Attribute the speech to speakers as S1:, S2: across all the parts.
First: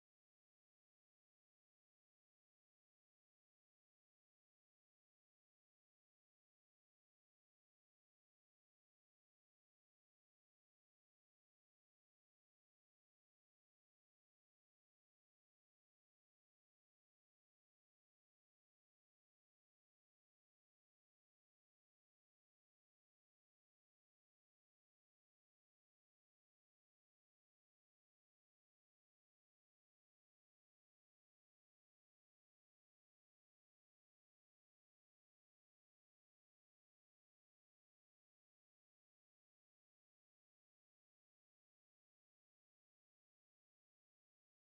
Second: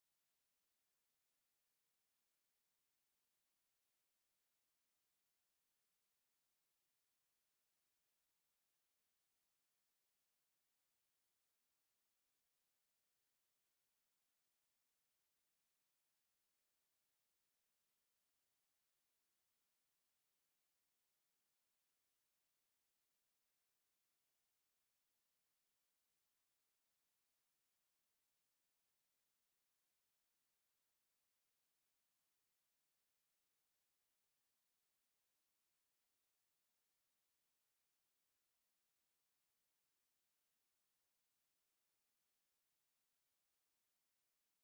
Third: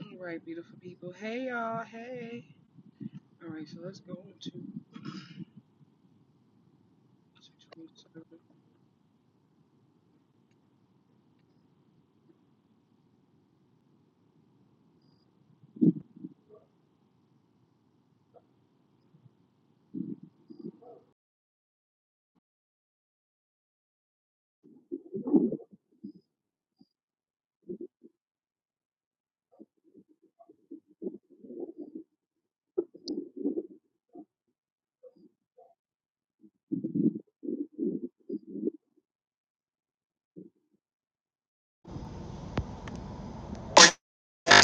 S1: All right, beautiful people. Hey, y'all. Hey. All right, so let's go into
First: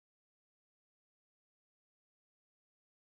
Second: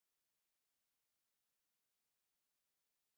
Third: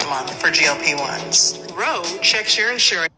S1: Mom, for GLP ones. Roe checks your insurance.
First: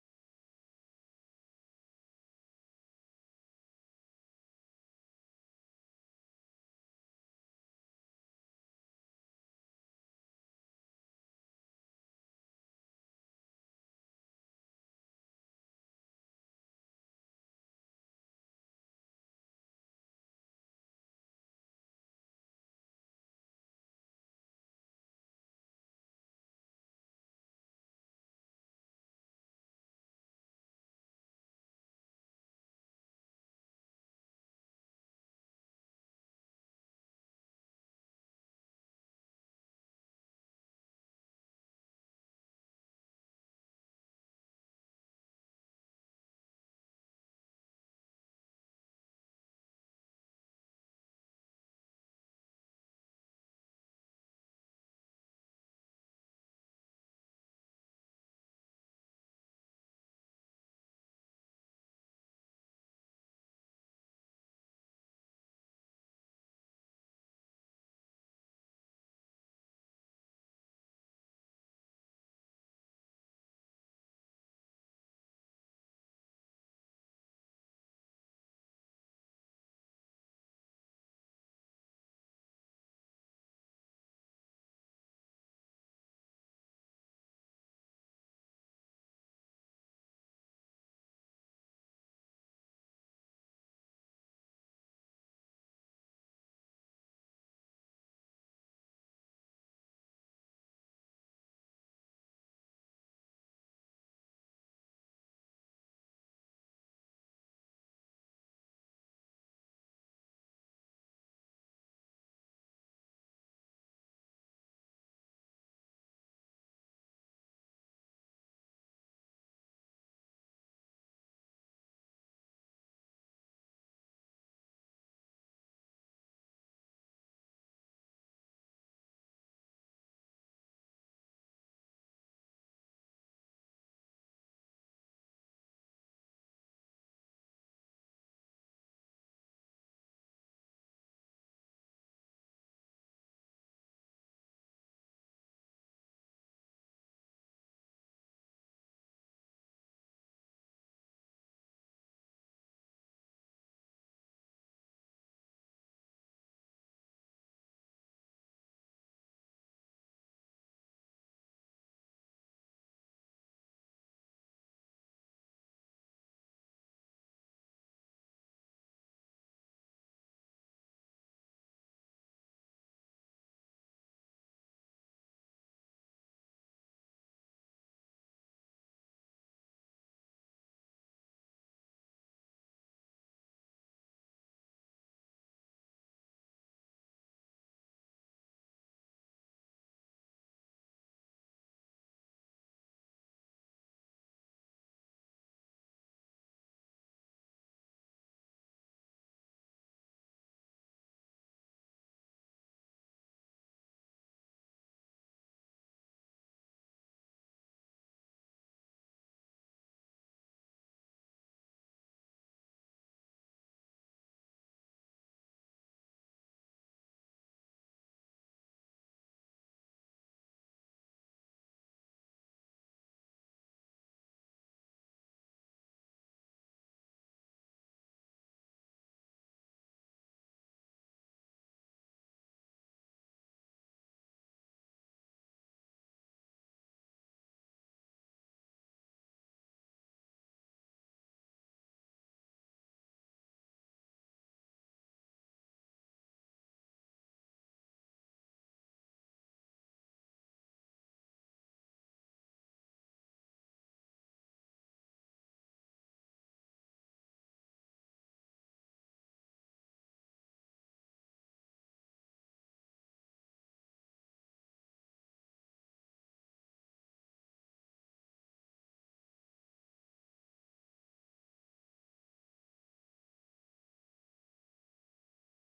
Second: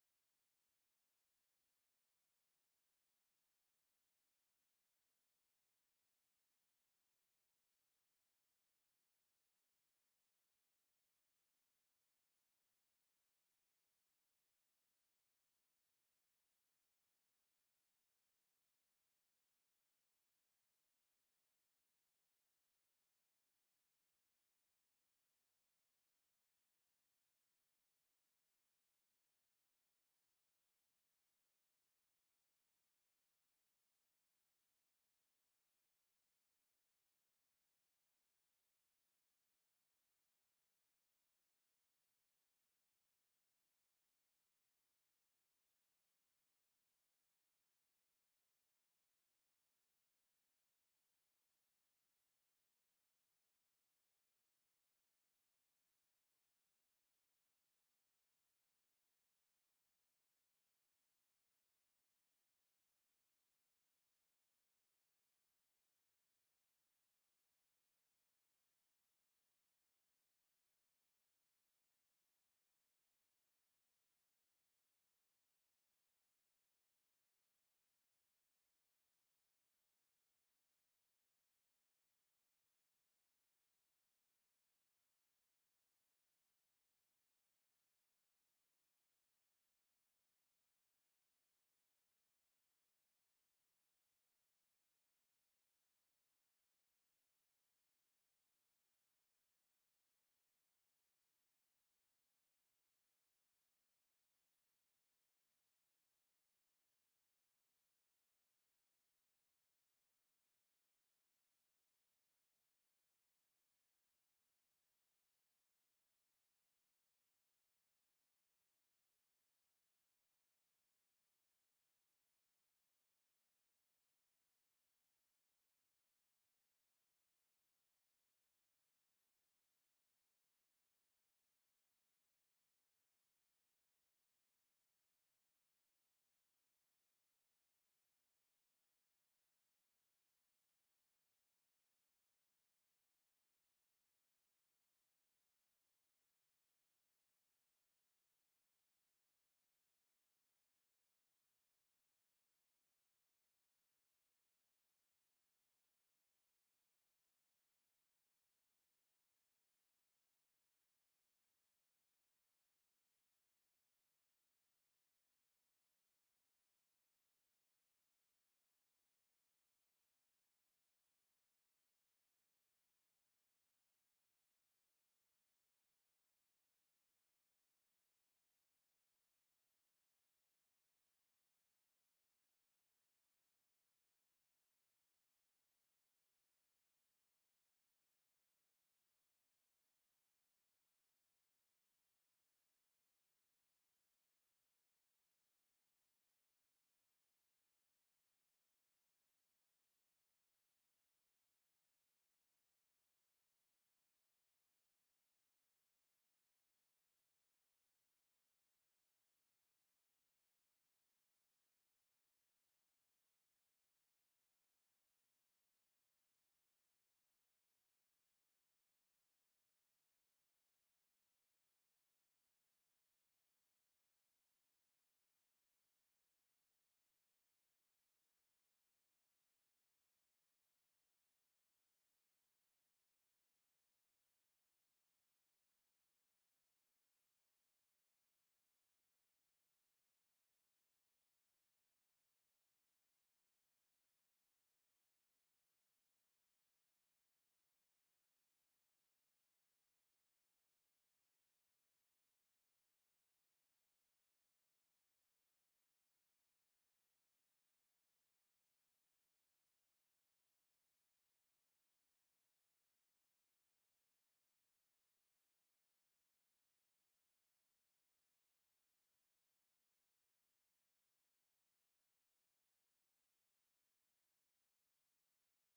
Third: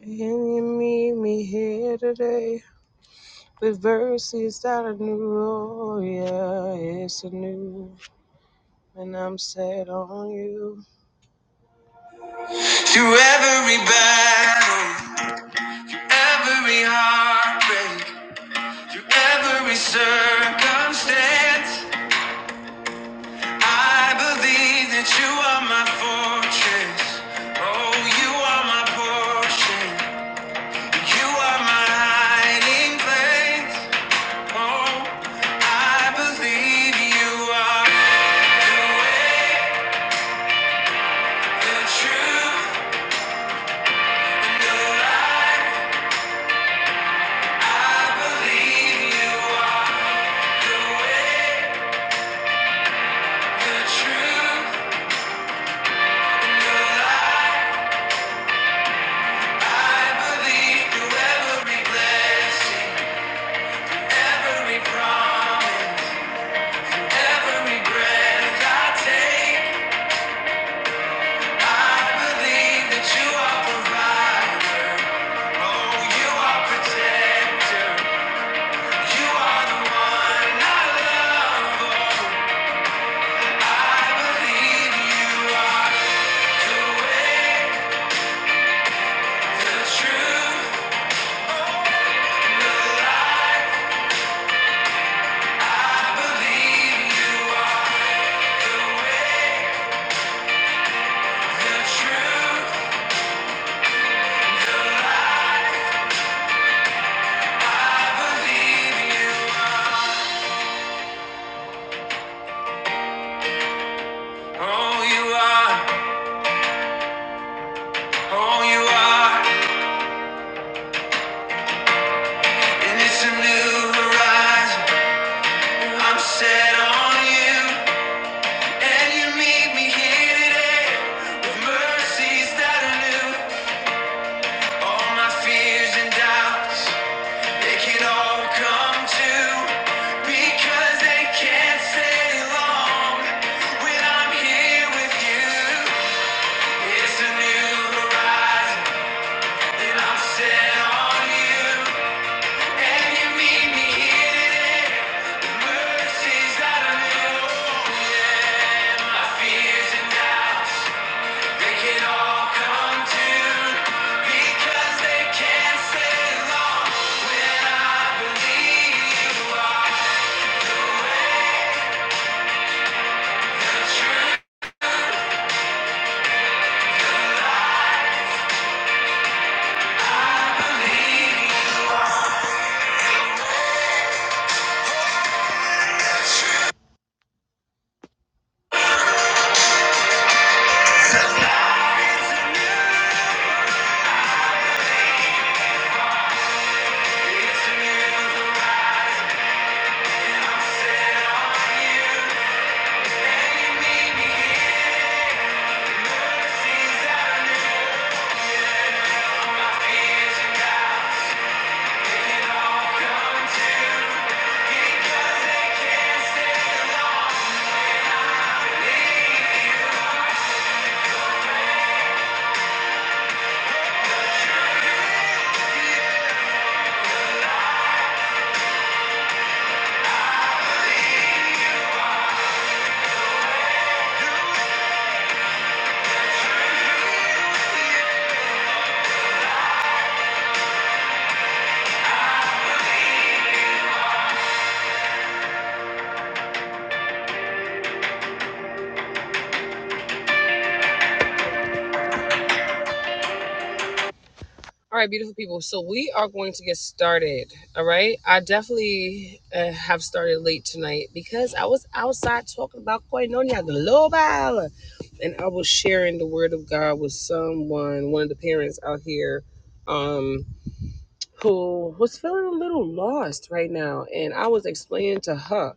S1: And you meet me here today? With verses that are new, oh yeah, it's a new, and I'm set on you. Through every battle, every heartbreak, through every circumstance. I believe that you are my fortress. Oh, you are my portion. You are my hiding place. Oh, I believe you are the way, the truth, and the life. I believe you are the way, the truth, and the life. I believe through every blessing. Every promise, every breath I take, I believe that you are provider. Oh, you are protector. You are the one I love. Oh, I believe you are the way, the truth, Oh, the life. I believe you are the way, the truth. Oh, you are, oh, you are, and it's a new horizon. I'm set on you, and you meet me here today with mercies that are new. All my fears and doubts, they can all come true because they can't stay long when I'm here with you. It's a new horizon that I'm set on you, and you meet me here today. The mercies that I knew, yeah, my fears and doubts they can all come to because they can't stay long when I believe you are the truth. I believe it's a new horizon. I'm set on you. All right, beautiful people. So we are going to get started. All right. I definitely uh, have started late tonight because I was outside talking about Koinonia Global and I was sharing the word of God with someone, one of the parents out here um, who was feeling a little lost right now. And I was explaining to her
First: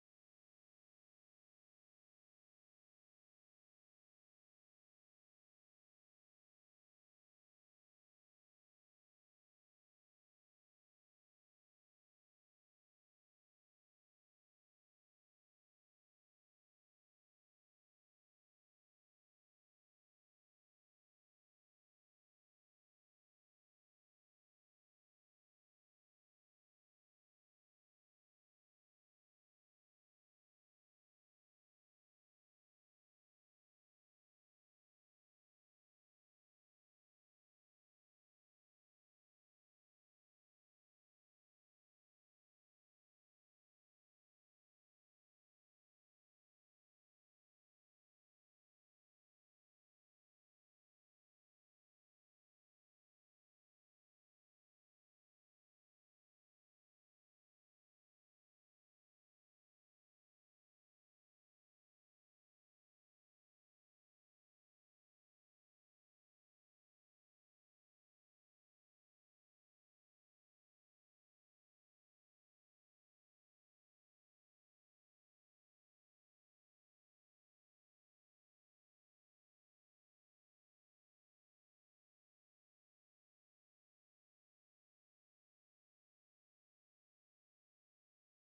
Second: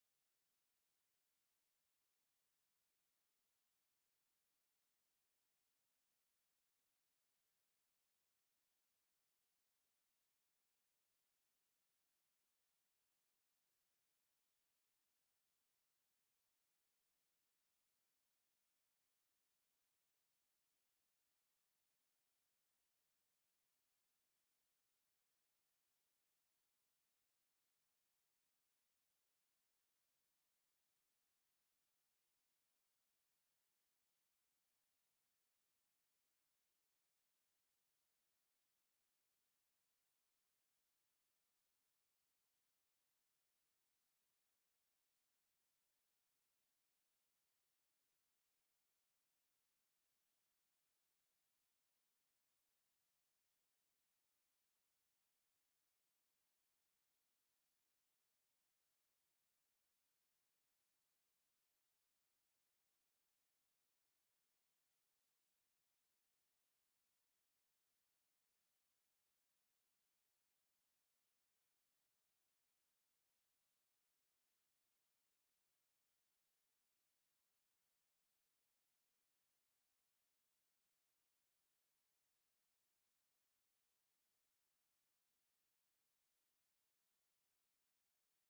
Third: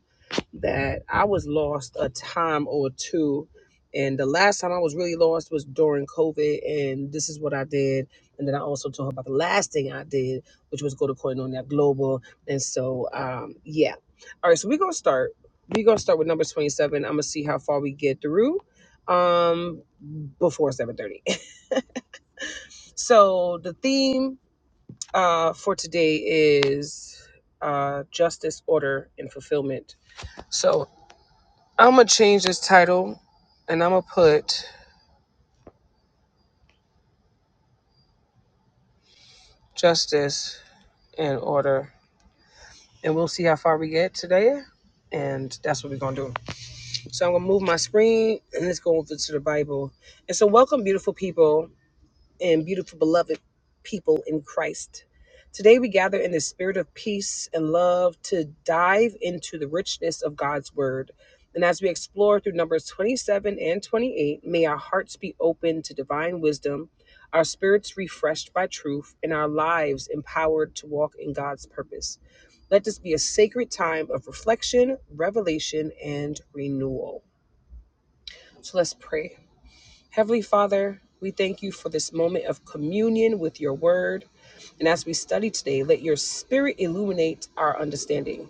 S1: that I was lost a time or two. And the last time I was really lost was during COVID. And this is what I did. And then I also told her about the last thing I did, which was go to Koinonia Global. And so, um, yeah. All right. So we're going to start. We're going to start with number 27. I'm going to see how far we get through um, before 730. so the theme uh, for today is uh, justice, order, and fulfillment. So I'm gonna change this title, and I'm gonna put justice in order, and we'll see how far we get today. And that's what we're gonna do. So I'm gonna move my screen, and let's go over to the Bible. And so, welcome, beautiful people. and beautiful beloved people in Christ. Today we gather in the spirit of peace and love to dive into the richness of God's word. And as we explore through Numbers 27 and 28, may our hearts be open to divine wisdom, our spirits refreshed by truth, and our lives empowered to walk in God's purpose. Let this be a sacred time of reflection, revelation, and renewal. So let's pray. Heavenly Father, we thank you for this moment of communion with your word. And as we study today, let your spirit illuminate our understanding.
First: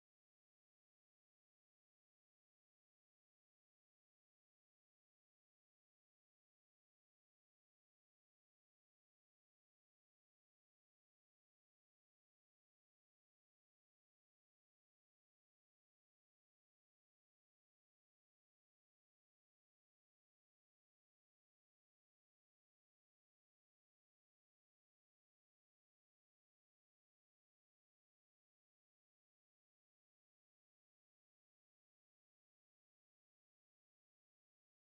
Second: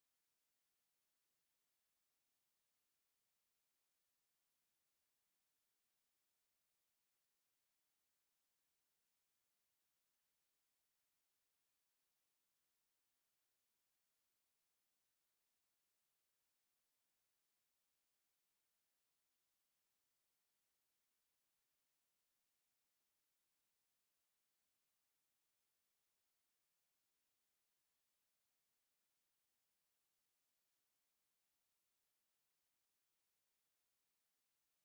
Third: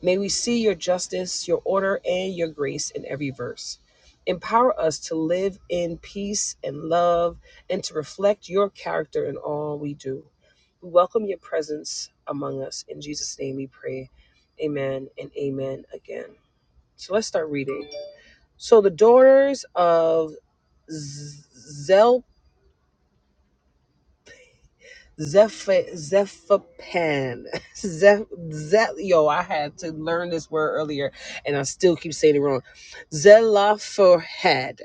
S1: May we see your justice, your order, and your grace in every verse. Empower us to live in peace and love and to reflect your character in all we do. We welcome your presence among us. In Jesus' name we pray. Amen and amen again. So let's start reading. So the daughters of Zelp Zeph Zephapan. Zeph Zep yo, I had to learn this word earlier and I still keep saying it wrong. Zelophehad.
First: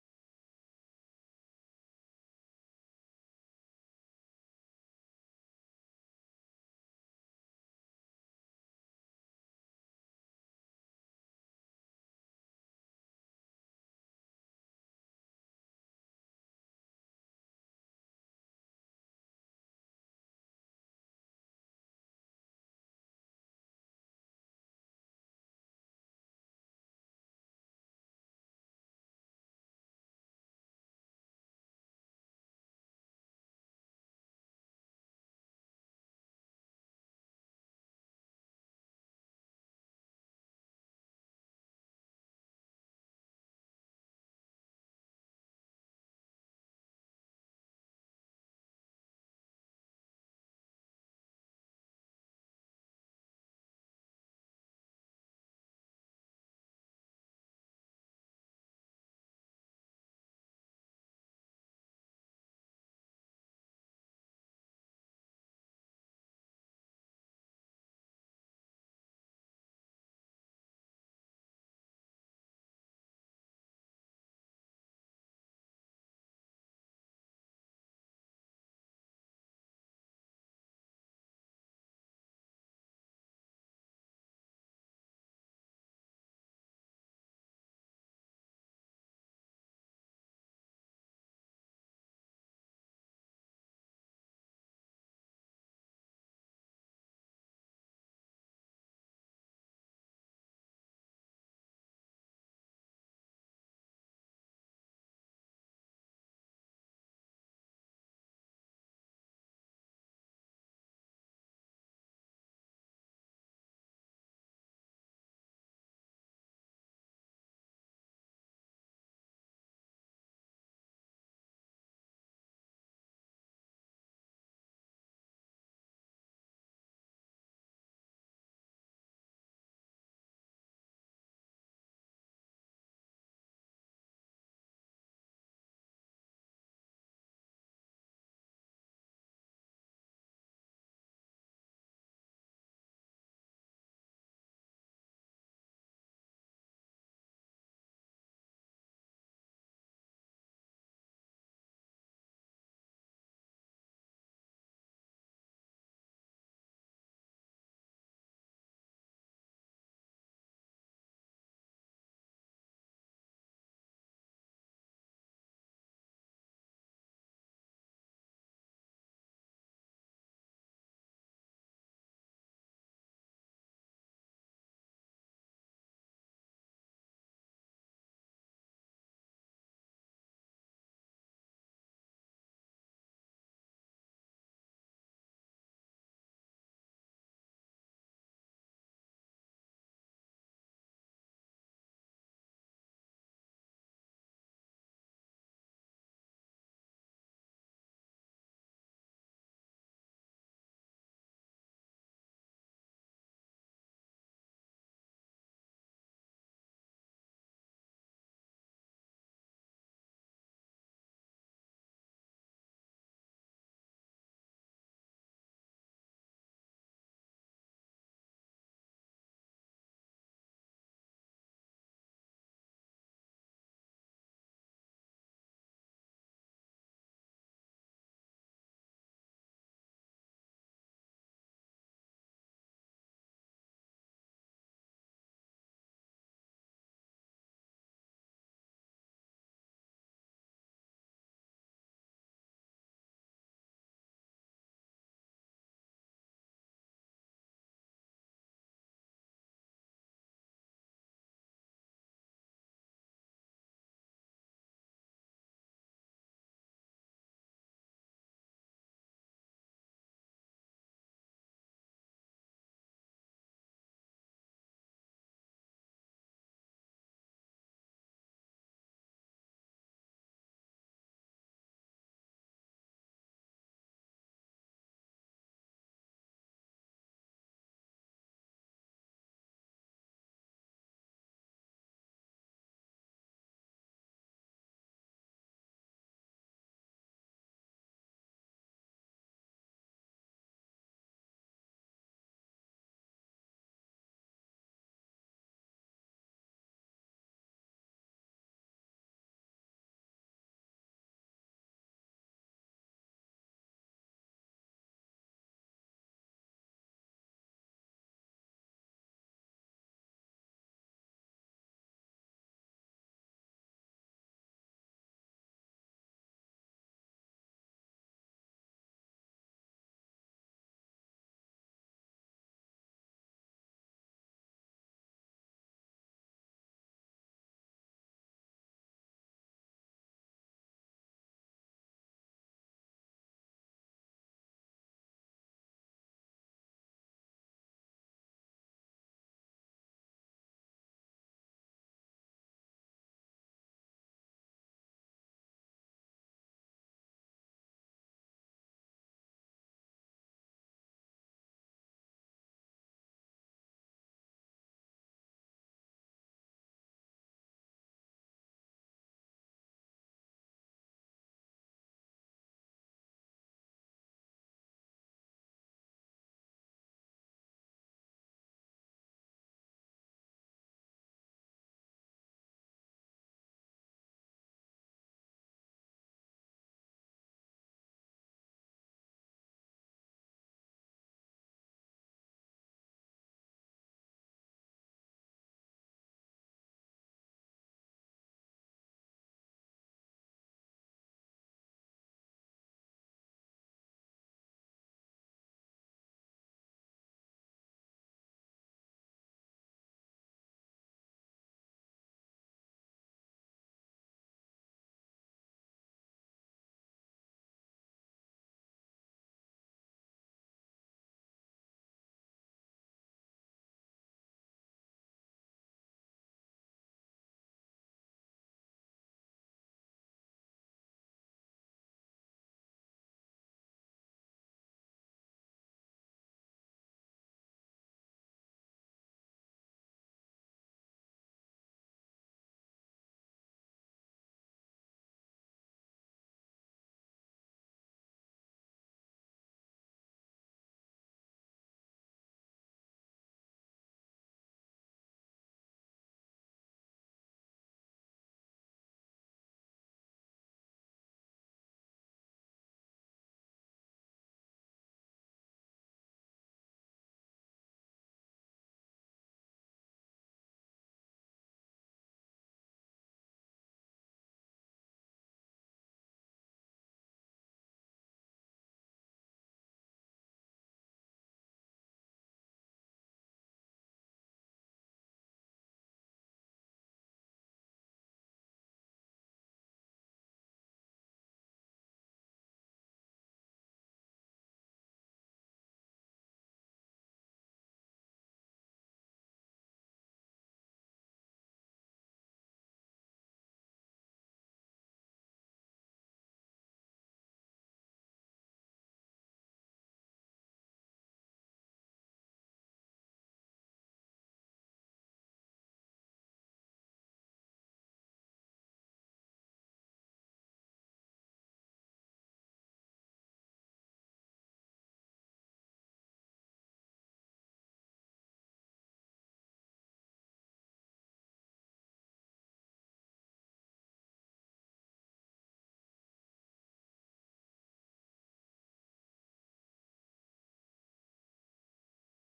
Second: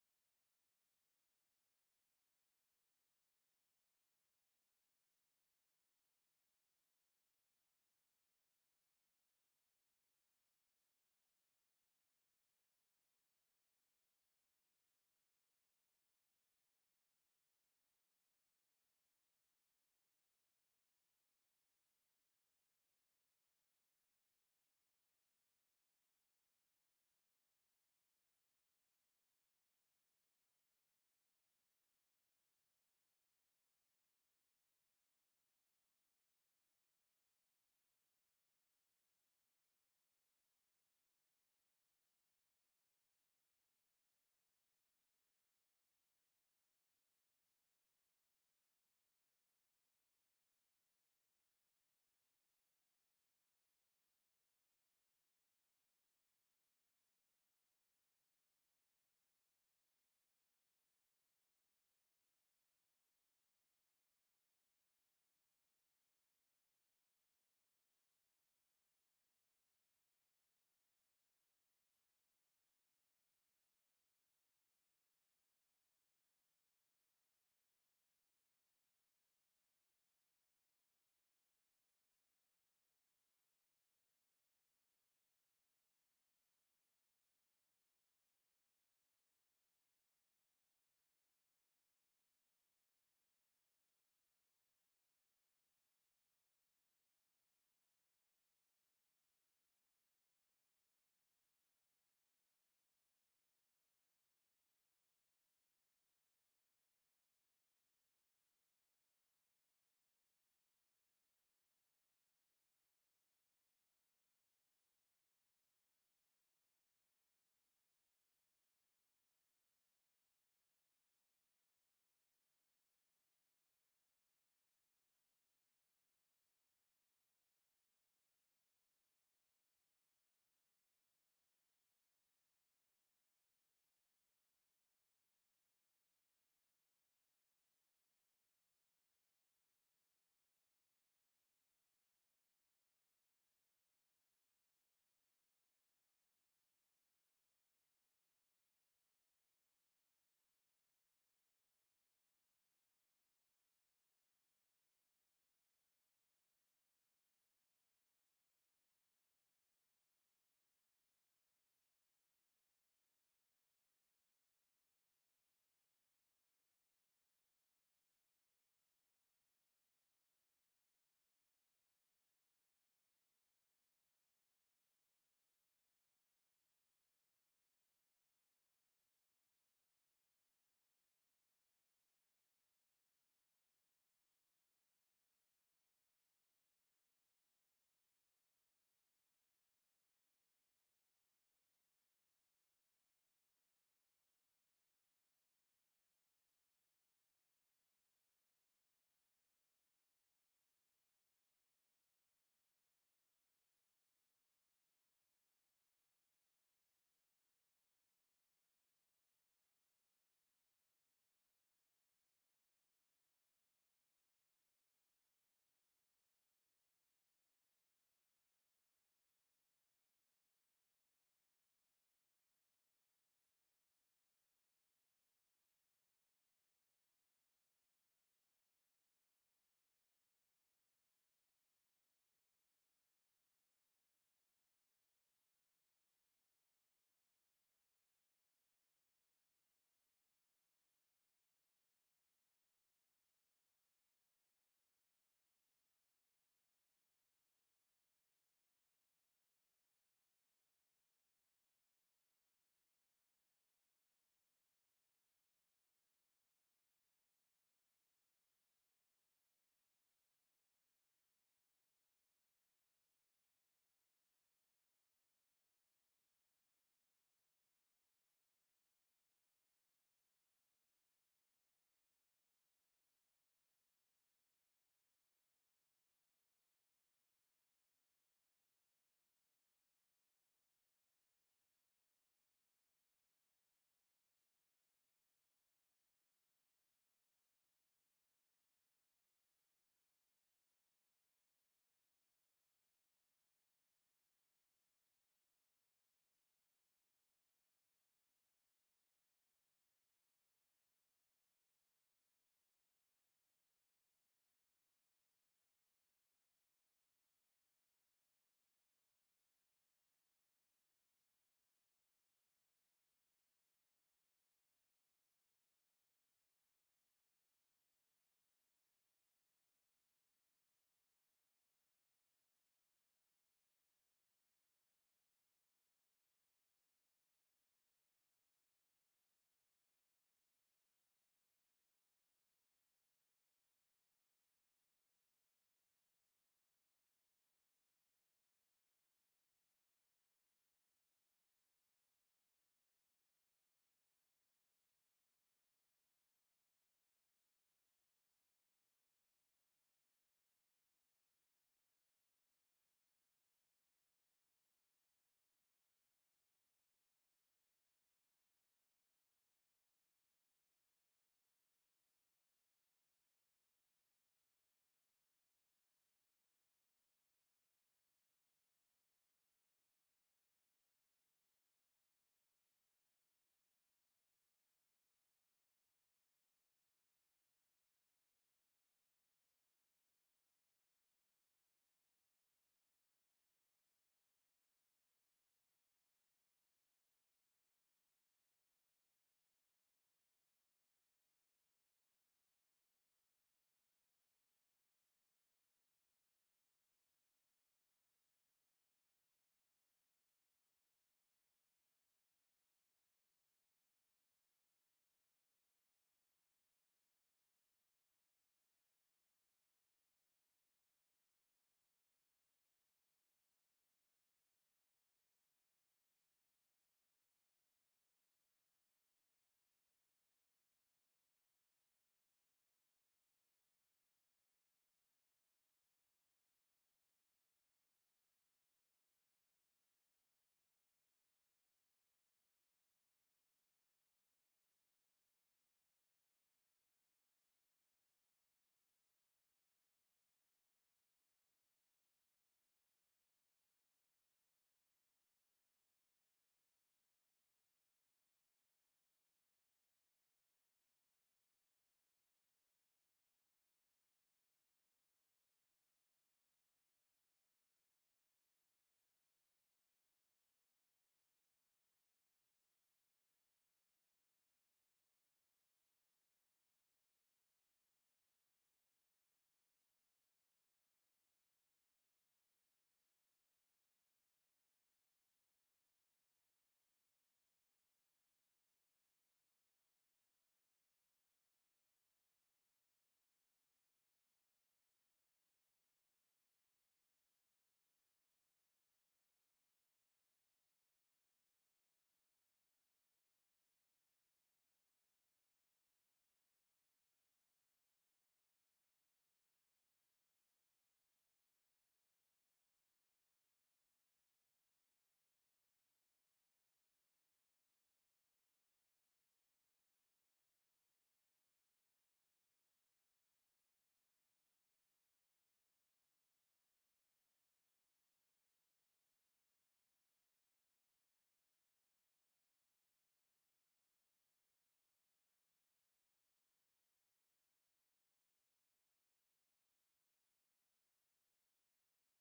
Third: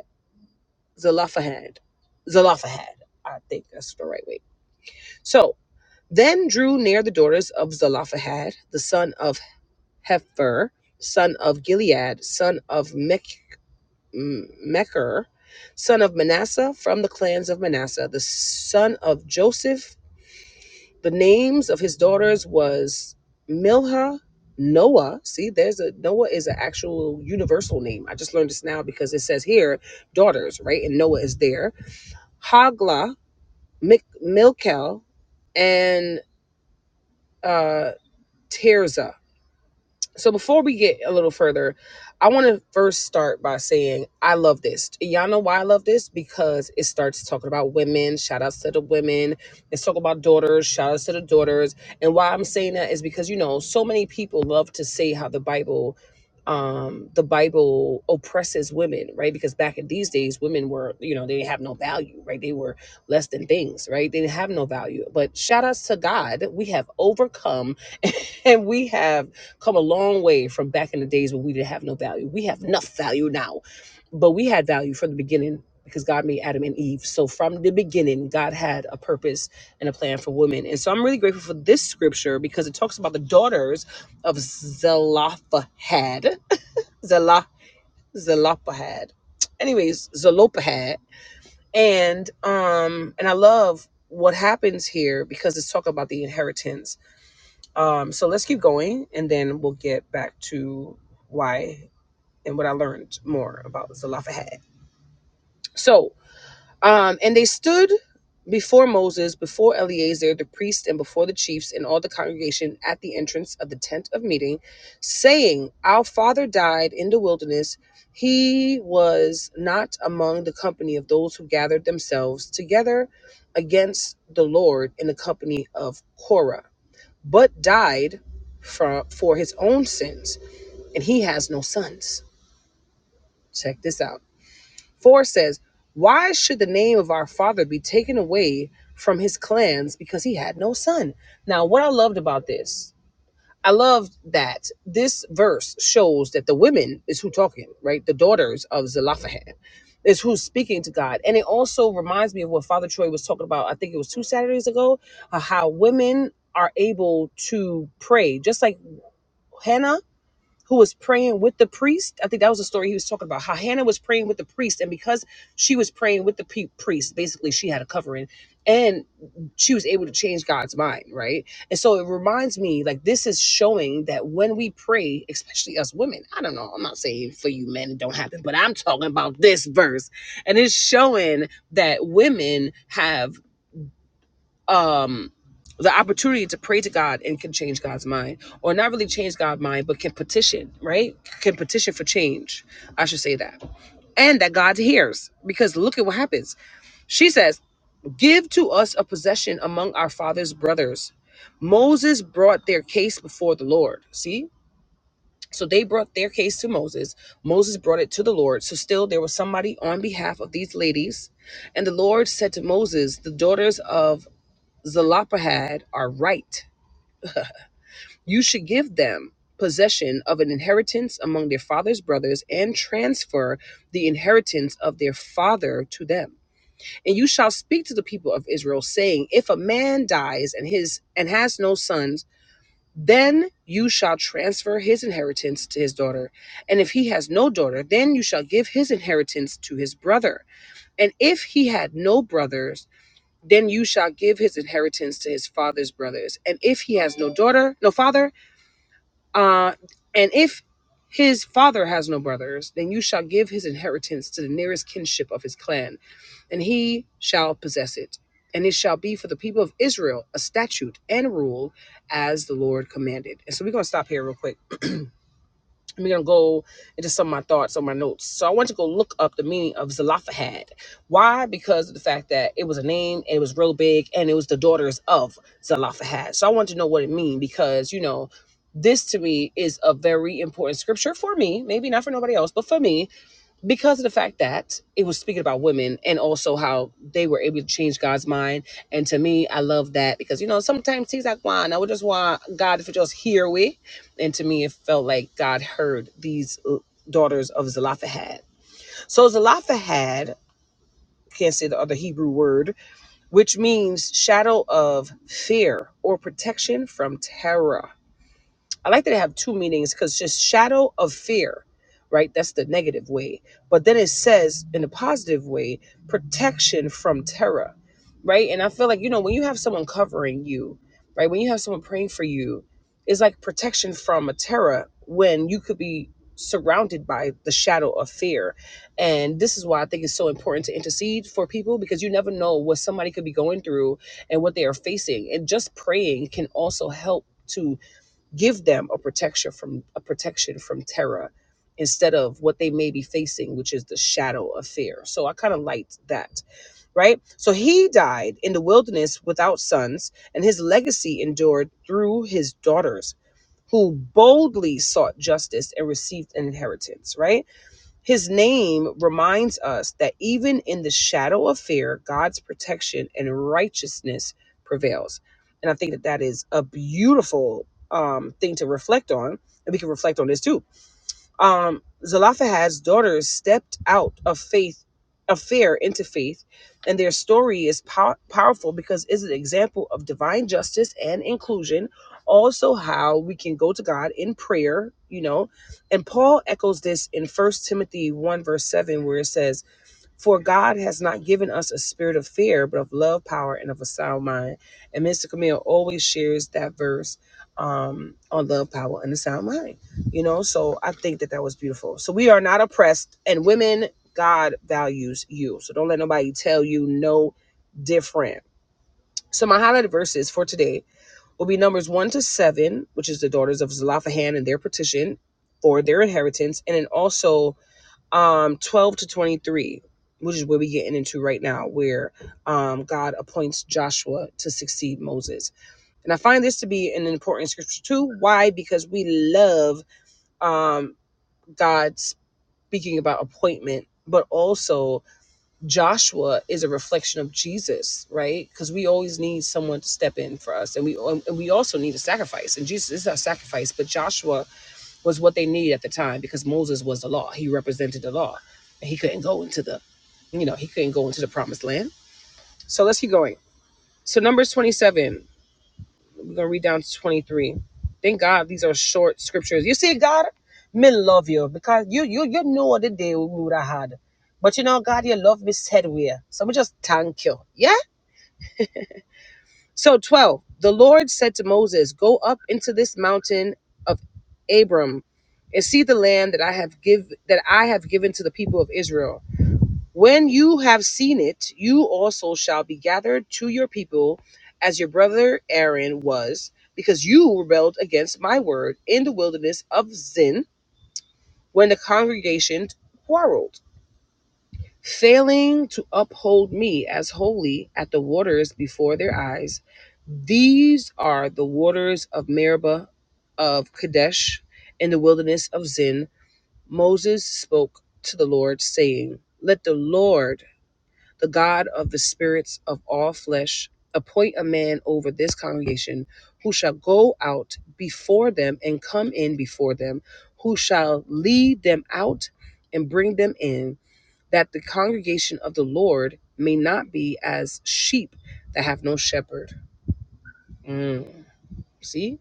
S1: Zelophehad. Zelophehad. I think that's the right way. So then drew near the daughters of Zelophehad, the son of Hefer, son of Gilead, son of Mech- M- Mecher, son of Manasseh, from the clans of Manasseh, the son of Joseph. The names of his daughters was Milhah, Noah. See, there's a Noah is an actual universal name. I just learned this now because it says here daughters, right? And Noah is there. Hagla, Mik- Milkel, and uh, Tirzah. So before we get a little further, I want to first start by saying I love this. Y'all know why I love this because it starts talking about women. Shout outs to the women. It's talking about daughters. Shout outs to the daughters. And why I'm saying that is because you know so many people love to say how the Bible, um, the Bible oppresses women, right? Because back in these days, women were you know they didn't have no value, right? They were less than things, right? They didn't have no value. But shout outs to God, we have overcome, and we have come a long way from back in the days when we didn't have no value. We have enough value now, but we had value from the beginning because God made Adam and Eve. So from the beginning, God had a purpose and a plan for women. And so I'm really grateful for this scripture because it talks about the daughters of Zelophehad. Zelah Zelophehad. Anyways, Zelophehad. And um and I love what happens here because it's talking about the inheritance um, so let's keep going, and then we'll get back to why and what I learned more about Zelophehad. So, um, and they stood before Moses, before Eleazar the priest, and before the chiefs and all the congregation at the entrance of the tent of meeting, saying, Our father died in the wilderness. He was not among the company of those who gathered themselves together against the Lord in the company of Korah but died for, for his own sins, and he has no sons. Check this out. 4 says, Why should the name of our father be taken away from his clans because he had no son? Now, what I loved about this, I loved that this verse shows that the women is who talking, right? The daughters of Zelophehad is who's speaking to God. And it also reminds me of what Father Troy was talking about, I think it was two Saturdays ago, uh, how women are able to pray just like Hannah, who was praying with the priest. I think that was the story he was talking about. How Hannah was praying with the priest, and because she was praying with the pe- priest, basically she had a covering, and she was able to change God's mind, right? And so it reminds me, like this is showing that when we pray, especially us women, I don't know, I'm not saying for you men it don't happen, but I'm talking about this verse, and it's showing that women have um the opportunity to pray to God and can change God's mind, or not really change God's mind, but can petition, right? Can petition for change. I should say that. And that God hears, because look at what happens. She says, Give to us a possession among our father's brothers. Moses brought their case before the Lord. See? So they brought their case to Moses. Moses brought it to the Lord. So still there was somebody on behalf of these ladies. And the Lord said to Moses, The daughters of Zelophehad are right. You should give them possession of an inheritance among their father's brothers and transfer the inheritance of their father to them. And you shall speak to the people of Israel saying, if a man dies and his and has no sons, then you shall transfer his inheritance to his daughter. And if he has no daughter, then you shall give his inheritance to his brother. And if he had no brothers, then you shall give his inheritance to his father's brothers. And if he has no daughter, no father, uh, and if his father has no brothers, then you shall give his inheritance to the nearest kinship of his clan, and he shall possess it. And it shall be for the people of Israel a statute and rule as the Lord commanded. And so we're going to stop here real quick I'm going to go into some of my thoughts on my notes. So I want to go look up the meaning of Zelophehad. Why? Because of the fact that it was a name, it was real big, and it was the daughters of Zelophehad. So I want to know what it means because, you know, this to me is a very important scripture for me, maybe not for nobody else, but for me, because of the fact that it was speaking about women and also how they were able to change God's mind. And to me, I love that because you know sometimes things like why now we just want God to just hear we. And to me, it felt like God heard these uh, daughters of Zelophehad. So Zelophehad can't say the other Hebrew word, which means shadow of fear or protection from terror. I like that it have two meanings because just shadow of fear, right? That's the negative way. But then it says in the positive way, protection from terror, right? And I feel like, you know, when you have someone covering you, right? When you have someone praying for you, it's like protection from a terror when you could be surrounded by the shadow of fear. And this is why I think it's so important to intercede for people because you never know what somebody could be going through and what they are facing. And just praying can also help to give them a protection from a protection from terror instead of what they may be facing which is the shadow of fear so i kind of liked that right so he died in the wilderness without sons and his legacy endured through his daughters who boldly sought justice and received an inheritance right his name reminds us that even in the shadow of fear, God's protection and righteousness prevails. And I think that that is a beautiful um, thing to reflect on. And we can reflect on this too um, Zelophehad's daughters stepped out of faith, of fear into faith, and their story is pow- powerful because it's an example of divine justice and inclusion. Also, how we can go to God in prayer, you know. And Paul echoes this in First Timothy one verse seven, where it says for God has not given us a spirit of fear, but of love, power, and of a sound mind. And Mr. Camille always shares that verse um, on love, power, and the sound mind. You know, so I think that that was beautiful. So we are not oppressed, and women, God values you. So don't let nobody tell you no different. So my highlighted verses for today will be Numbers 1 to 7, which is the daughters of Zelophehad and their petition for their inheritance, and then also um 12 to 23 which is where we're getting into right now where um god appoints joshua to succeed moses and i find this to be an important scripture too why because we love um god speaking about appointment but also joshua is a reflection of jesus right because we always need someone to step in for us and we and we also need a sacrifice and jesus is our sacrifice but joshua was what they needed at the time because Moses was the law. He represented the law. And he couldn't go into the, you know, he couldn't go into the promised land. So let's keep going. So Numbers 27, we're going to read down to 23. Thank God these are short scriptures. You see, God, men love you because you you you know the day we would have had. But you know, God, your love me said we. So we just thank you. Yeah. So 12, the Lord said to Moses, Go up into this mountain of Abram and see the land that I have give that I have given to the people of Israel. When you have seen it, you also shall be gathered to your people as your brother Aaron was, because you rebelled against my word in the wilderness of Zin when the congregation quarreled failing to uphold me as holy at the waters before their eyes. These are the waters of Meribah of Kadesh in the wilderness of Zin. Moses spoke to the Lord, saying, Let the Lord, the God of the spirits of all flesh, appoint a man over this congregation who shall go out before them and come in before them, who shall lead them out and bring them in that the congregation of the Lord may not be as sheep that have no shepherd. Mm, See?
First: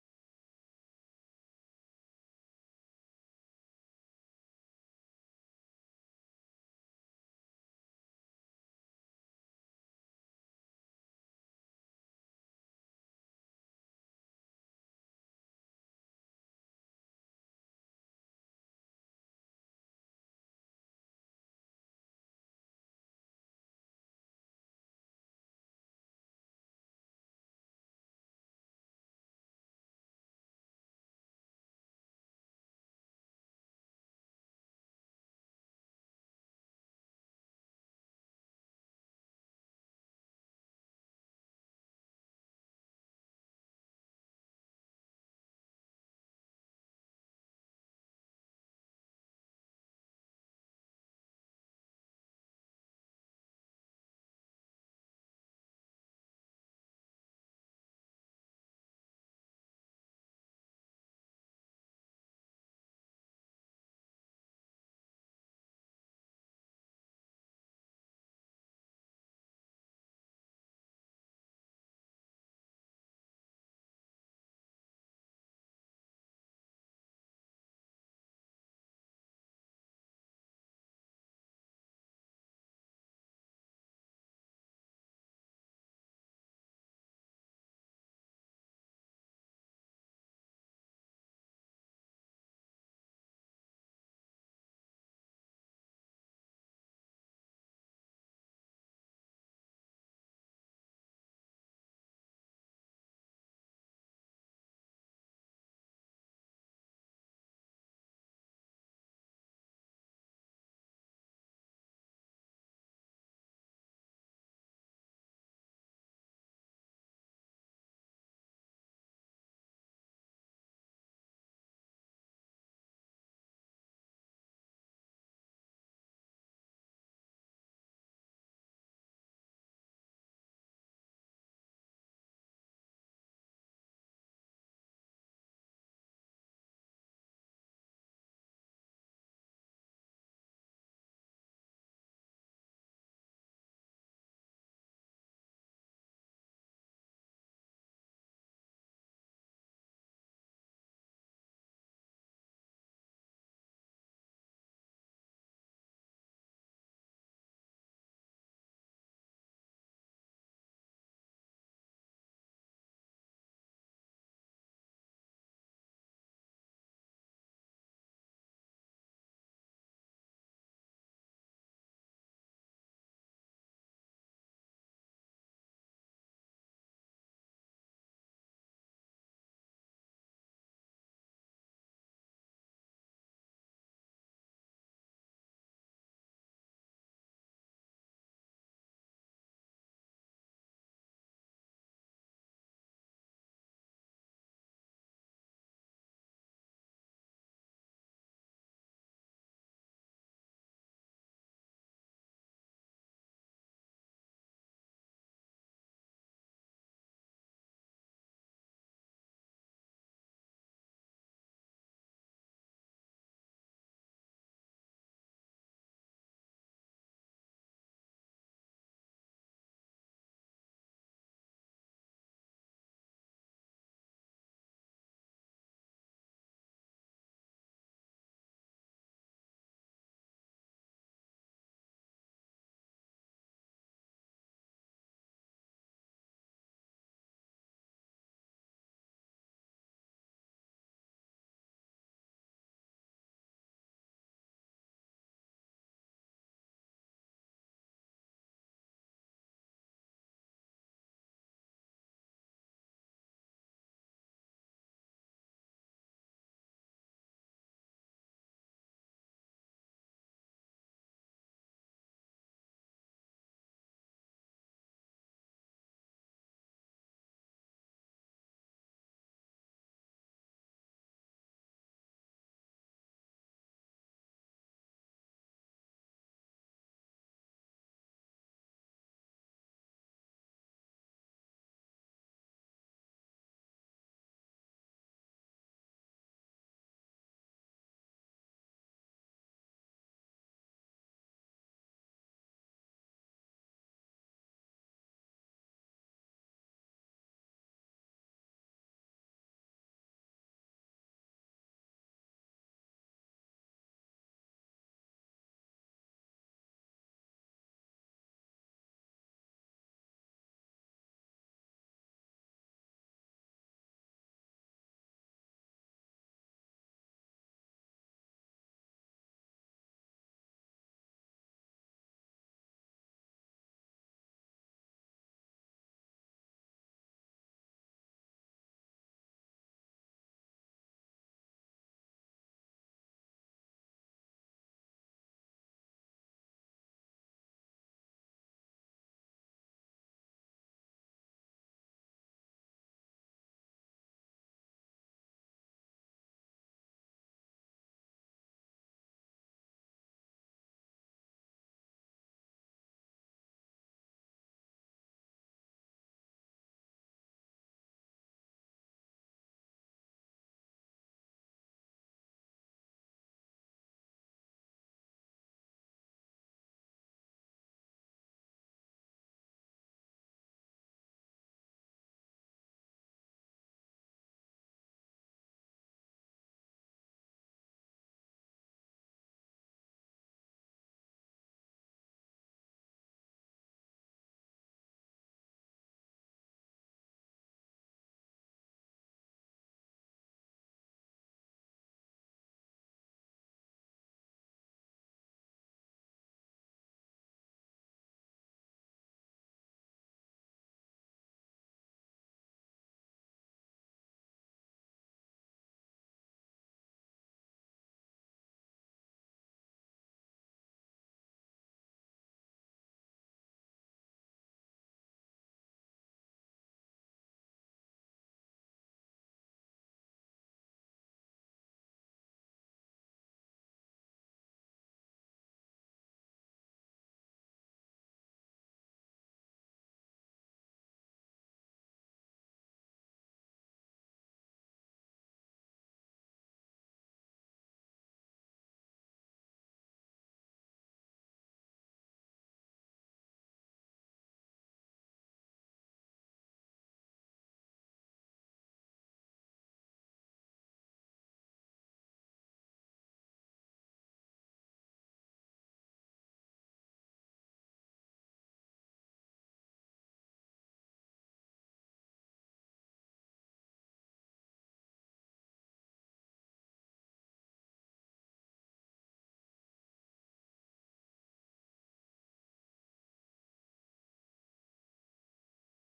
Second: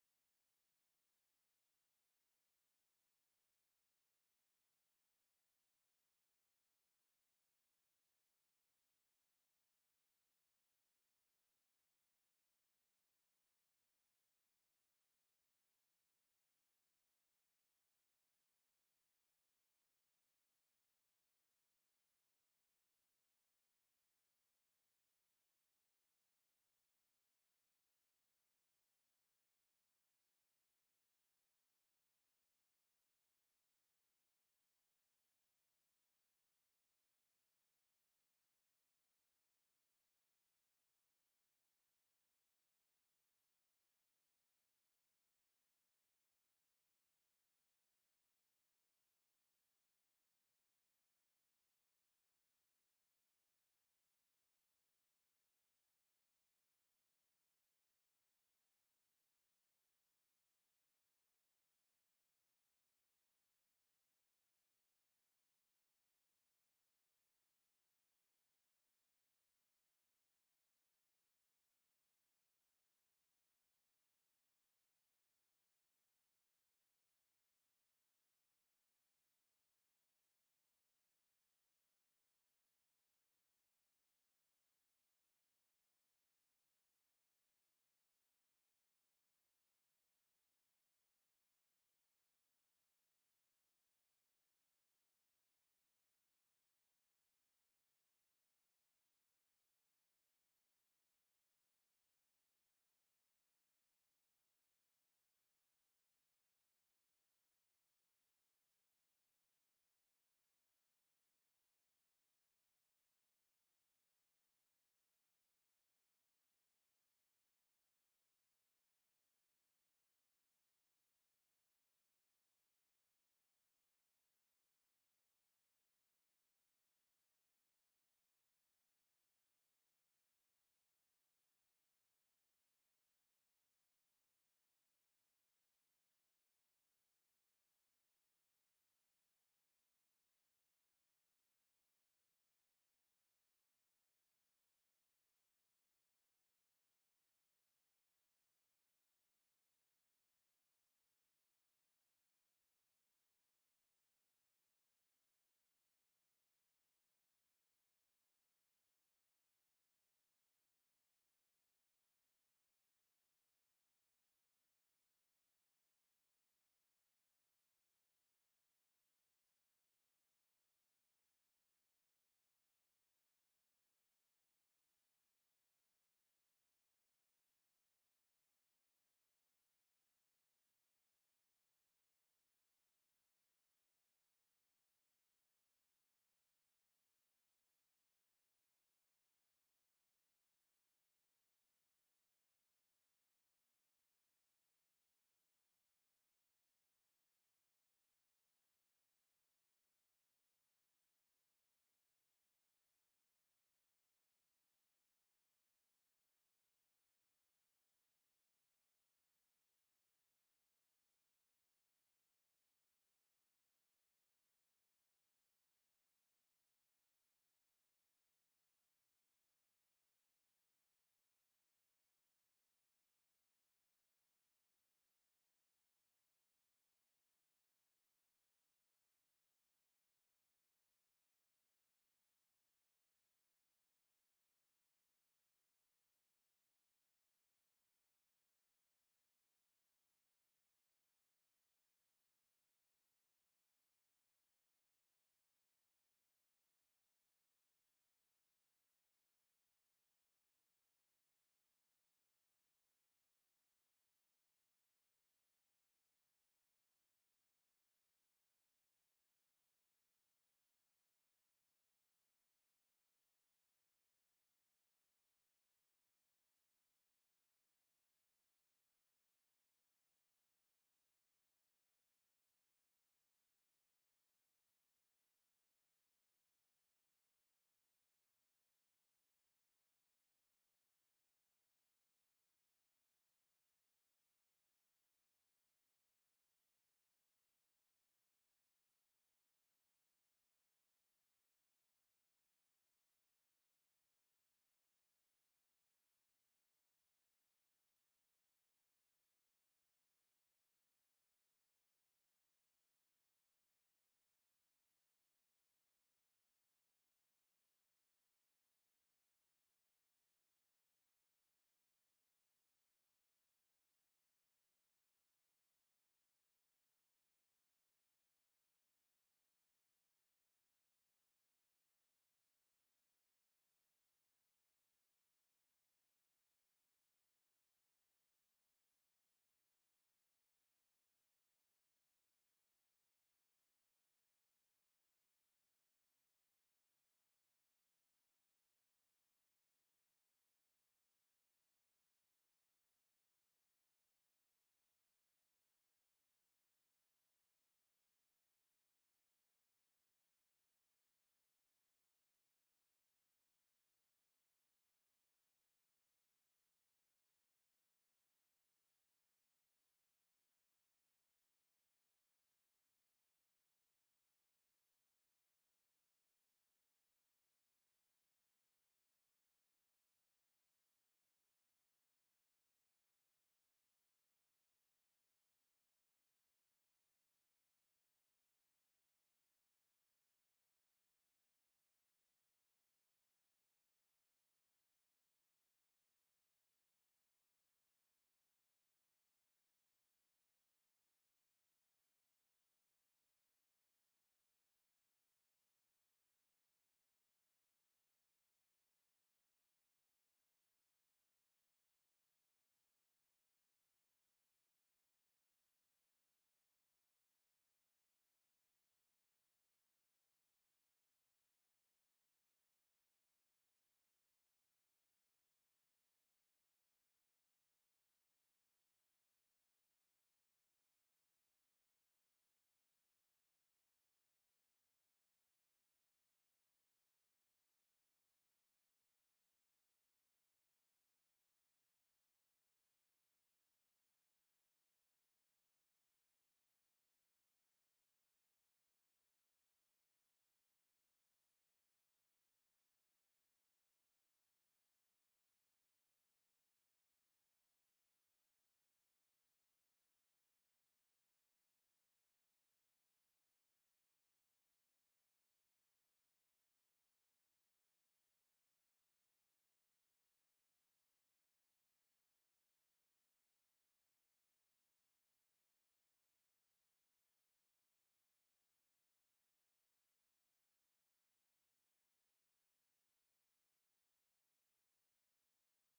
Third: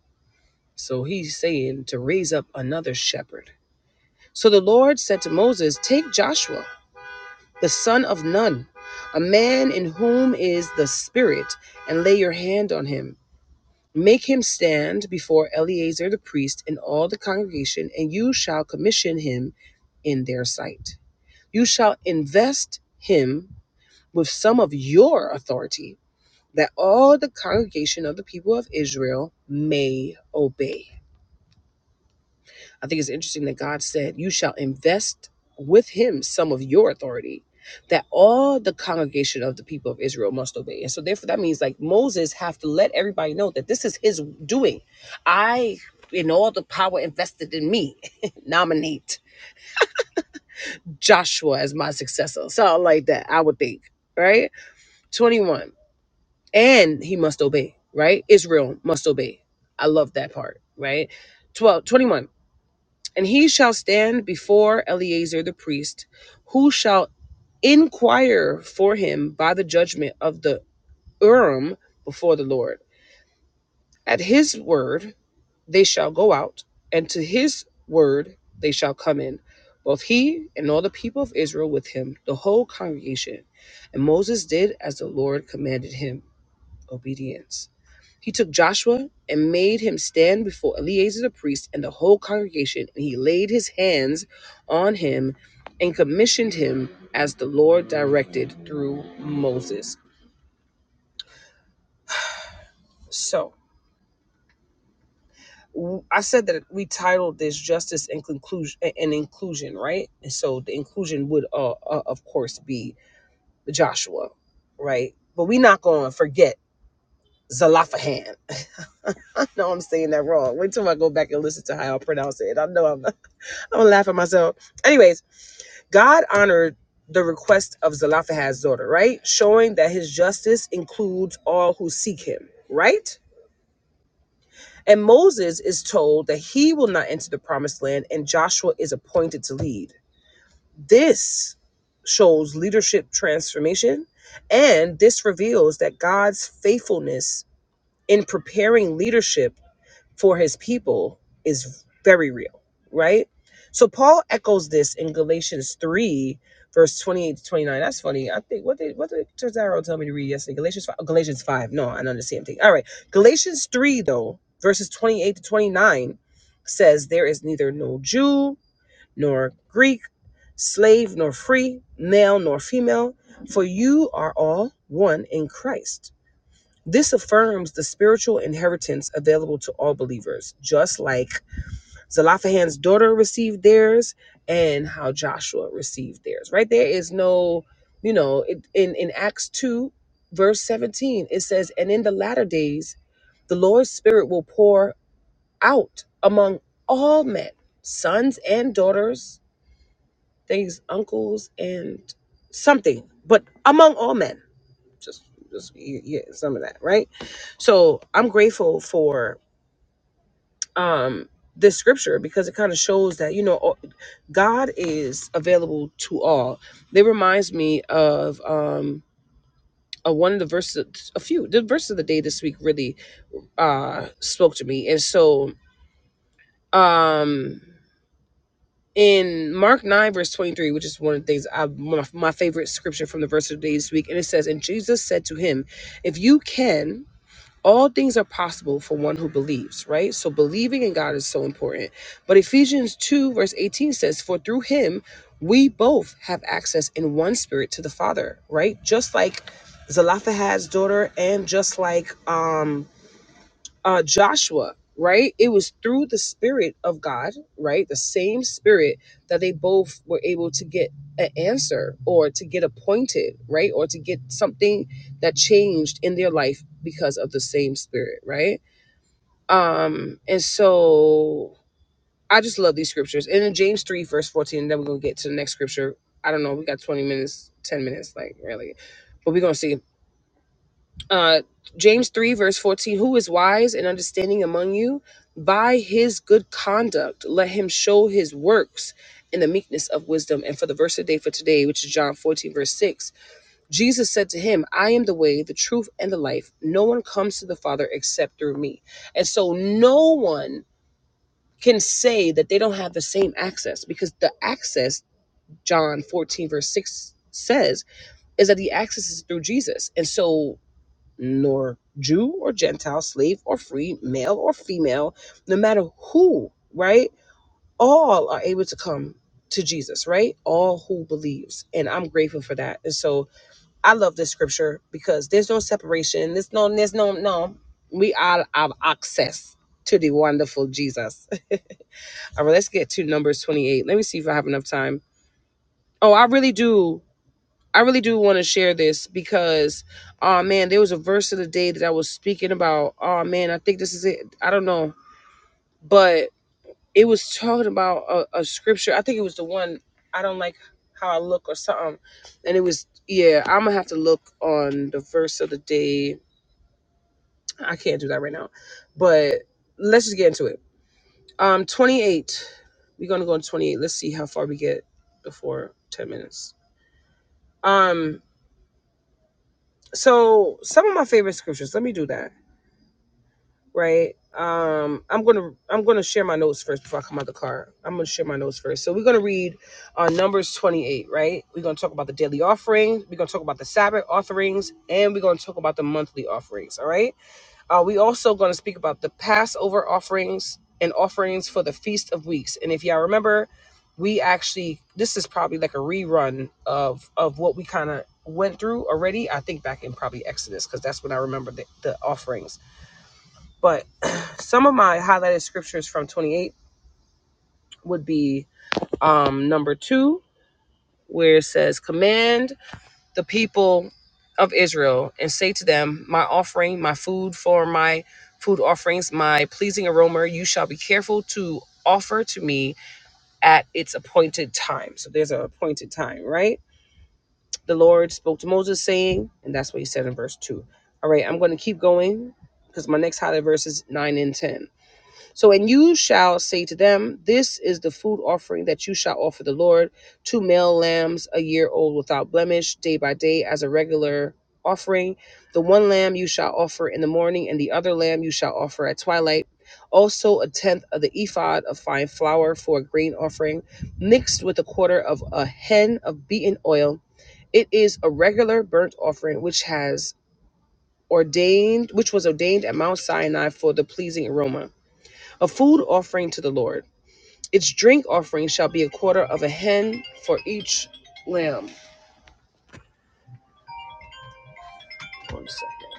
S1: So he's saying to raise up another shepherd. So the Lord said to Moses, Take Joshua, the son of Nun, a man in whom is the Spirit, and lay your hand on him. Make him stand before Eleazar the priest and all the congregation, and you shall commission him in their sight. You shall invest him with some of your authority that all the congregation of the people of Israel may obey. I think it's interesting that God said, You shall invest with him some of your authority, that all the congregation of the people of Israel must obey. And so therefore that means like Moses have to let everybody know that this is his doing. I in all the power invested in me, nominate Joshua as my successor. Something like that, I would think. Right? 21. and he must obey, right? Israel must obey. I love that part, right? 12, 21. And he shall stand before Eleazar the priest, who shall inquire for him by the judgment of the Urim before the Lord. At his word they shall go out, and to his word they shall come in, both he and all the people of Israel with him, the whole congregation. And Moses did as the Lord commanded him obedience. He took Joshua and made him stand before Eleazar the priest and the whole congregation, and he laid his hands on him and commissioned him as the Lord directed through Moses. So w- I said that we titled this justice and conclusion and inclusion, right? And so the inclusion would, uh, uh, of course, be Joshua, right? But we're not going to forget Zalafahan. I know I'm saying that wrong. Wait till I go back and listen to how I pronounce it. I know I'm I'm gonna laugh at myself. Anyways, God honored the request of Zelophehad's daughter, right? Showing that his justice includes all who seek him, right? And Moses is told that he will not enter the promised land, and Joshua is appointed to lead. This shows leadership transformation, and this reveals that God's faithfulness in preparing leadership for his people is very real, right? So Paul echoes this in Galatians 3, verse 28 to 29. That's funny. I think what did what did Cesaro tell me to read yesterday? Galatians 5. Galatians 5. No, I know the same thing. All right. Galatians 3, though, verses 28 to 29 says there is neither no Jew nor Greek, slave nor free, male nor female, for you are all one in Christ. This affirms the spiritual inheritance available to all believers, just like Zelophehad's daughter received theirs and how Joshua received theirs. Right there is no, you know, it, in, in Acts 2, verse 17, it says, And in the latter days, the Lord's Spirit will pour out among all men, sons and daughters, things, uncles, and something, but among all men just just y- yeah some of that right so i'm grateful for um this scripture because it kind of shows that you know all- god is available to all it reminds me of um uh, one of the verses a few the verses of the day this week really uh spoke to me and so um in Mark 9, verse 23, which is one of the things I, one of my favorite scripture from the verse of the day this week, and it says, And Jesus said to him, If you can, all things are possible for one who believes, right? So believing in God is so important. But Ephesians 2, verse 18 says, For through him we both have access in one spirit to the Father, right? Just like Zelophehad's daughter and just like um uh, Joshua, right? It was through the Spirit of God, right? The same Spirit that they both were able to get an answer or to get appointed, right? Or to get something that changed in their life because of the same Spirit, right? Um, and so I just love these scriptures. And in James 3, verse 14, and then we're going to get to the next scripture. I don't know. We got 20 minutes, 10 minutes, like really. But we're going to see uh, James 3, verse 14 Who is wise and understanding among you? By his good conduct, let him show his works in the meekness of wisdom. And for the verse of the day for today, which is John 14, verse 6, Jesus said to him, I am the way, the truth, and the life. No one comes to the Father except through me. And so no one can say that they don't have the same access because the access, John 14, verse 6 says, is that the access is through Jesus. And so nor Jew or Gentile, slave or free, male or female, no matter who, right? All are able to come to Jesus, right? All who believes. And I'm grateful for that. And so I love this scripture because there's no separation. There's no, there's no, no. We all have access to the wonderful Jesus. All right, let's get to Numbers 28. Let me see if I have enough time. Oh, I really do. I really do want to share this because, oh man, there was a verse of the day that I was speaking about. Oh man, I think this is it. I don't know, but it was talking about a, a scripture. I think it was the one I don't like how I look or something. And it was, yeah, I'm gonna have to look on the verse of the day. I can't do that right now, but let's just get into it. Um, 28. We're gonna go on 28. Let's see how far we get before 10 minutes. Um, so some of my favorite scriptures. Let me do that. right? Um, I'm gonna I'm gonna share my notes first before I come out the car. I'm gonna share my notes first. So we're gonna read uh, Numbers 28, right? We're gonna talk about the daily offerings. We're gonna talk about the Sabbath offerings, and we're gonna talk about the monthly offerings. All right. Uh, we also gonna speak about the Passover offerings and offerings for the Feast of Weeks. And if y'all remember, we actually this is probably like a rerun of of what we kind of went through already. I think back in probably Exodus because that's when I remember the, the offerings but some of my highlighted scriptures from 28 would be um, number two, where it says, Command the people of Israel and say to them, My offering, my food for my food offerings, my pleasing aroma, you shall be careful to offer to me at its appointed time. So there's an appointed time, right? The Lord spoke to Moses, saying, and that's what he said in verse two. All right, I'm going to keep going because my next highlight verse is 9 and 10. So, and you shall say to them, This is the food offering that you shall offer the Lord two male lambs, a year old without blemish, day by day, as a regular offering. The one lamb you shall offer in the morning, and the other lamb you shall offer at twilight. Also, a tenth of the ephod of fine flour for a grain offering, mixed with a quarter of a hen of beaten oil. It is a regular burnt offering which has ordained, which was ordained at Mount Sinai for the pleasing aroma. A food offering to the Lord. Its drink offering shall be a quarter of a hen for each lamb. One second.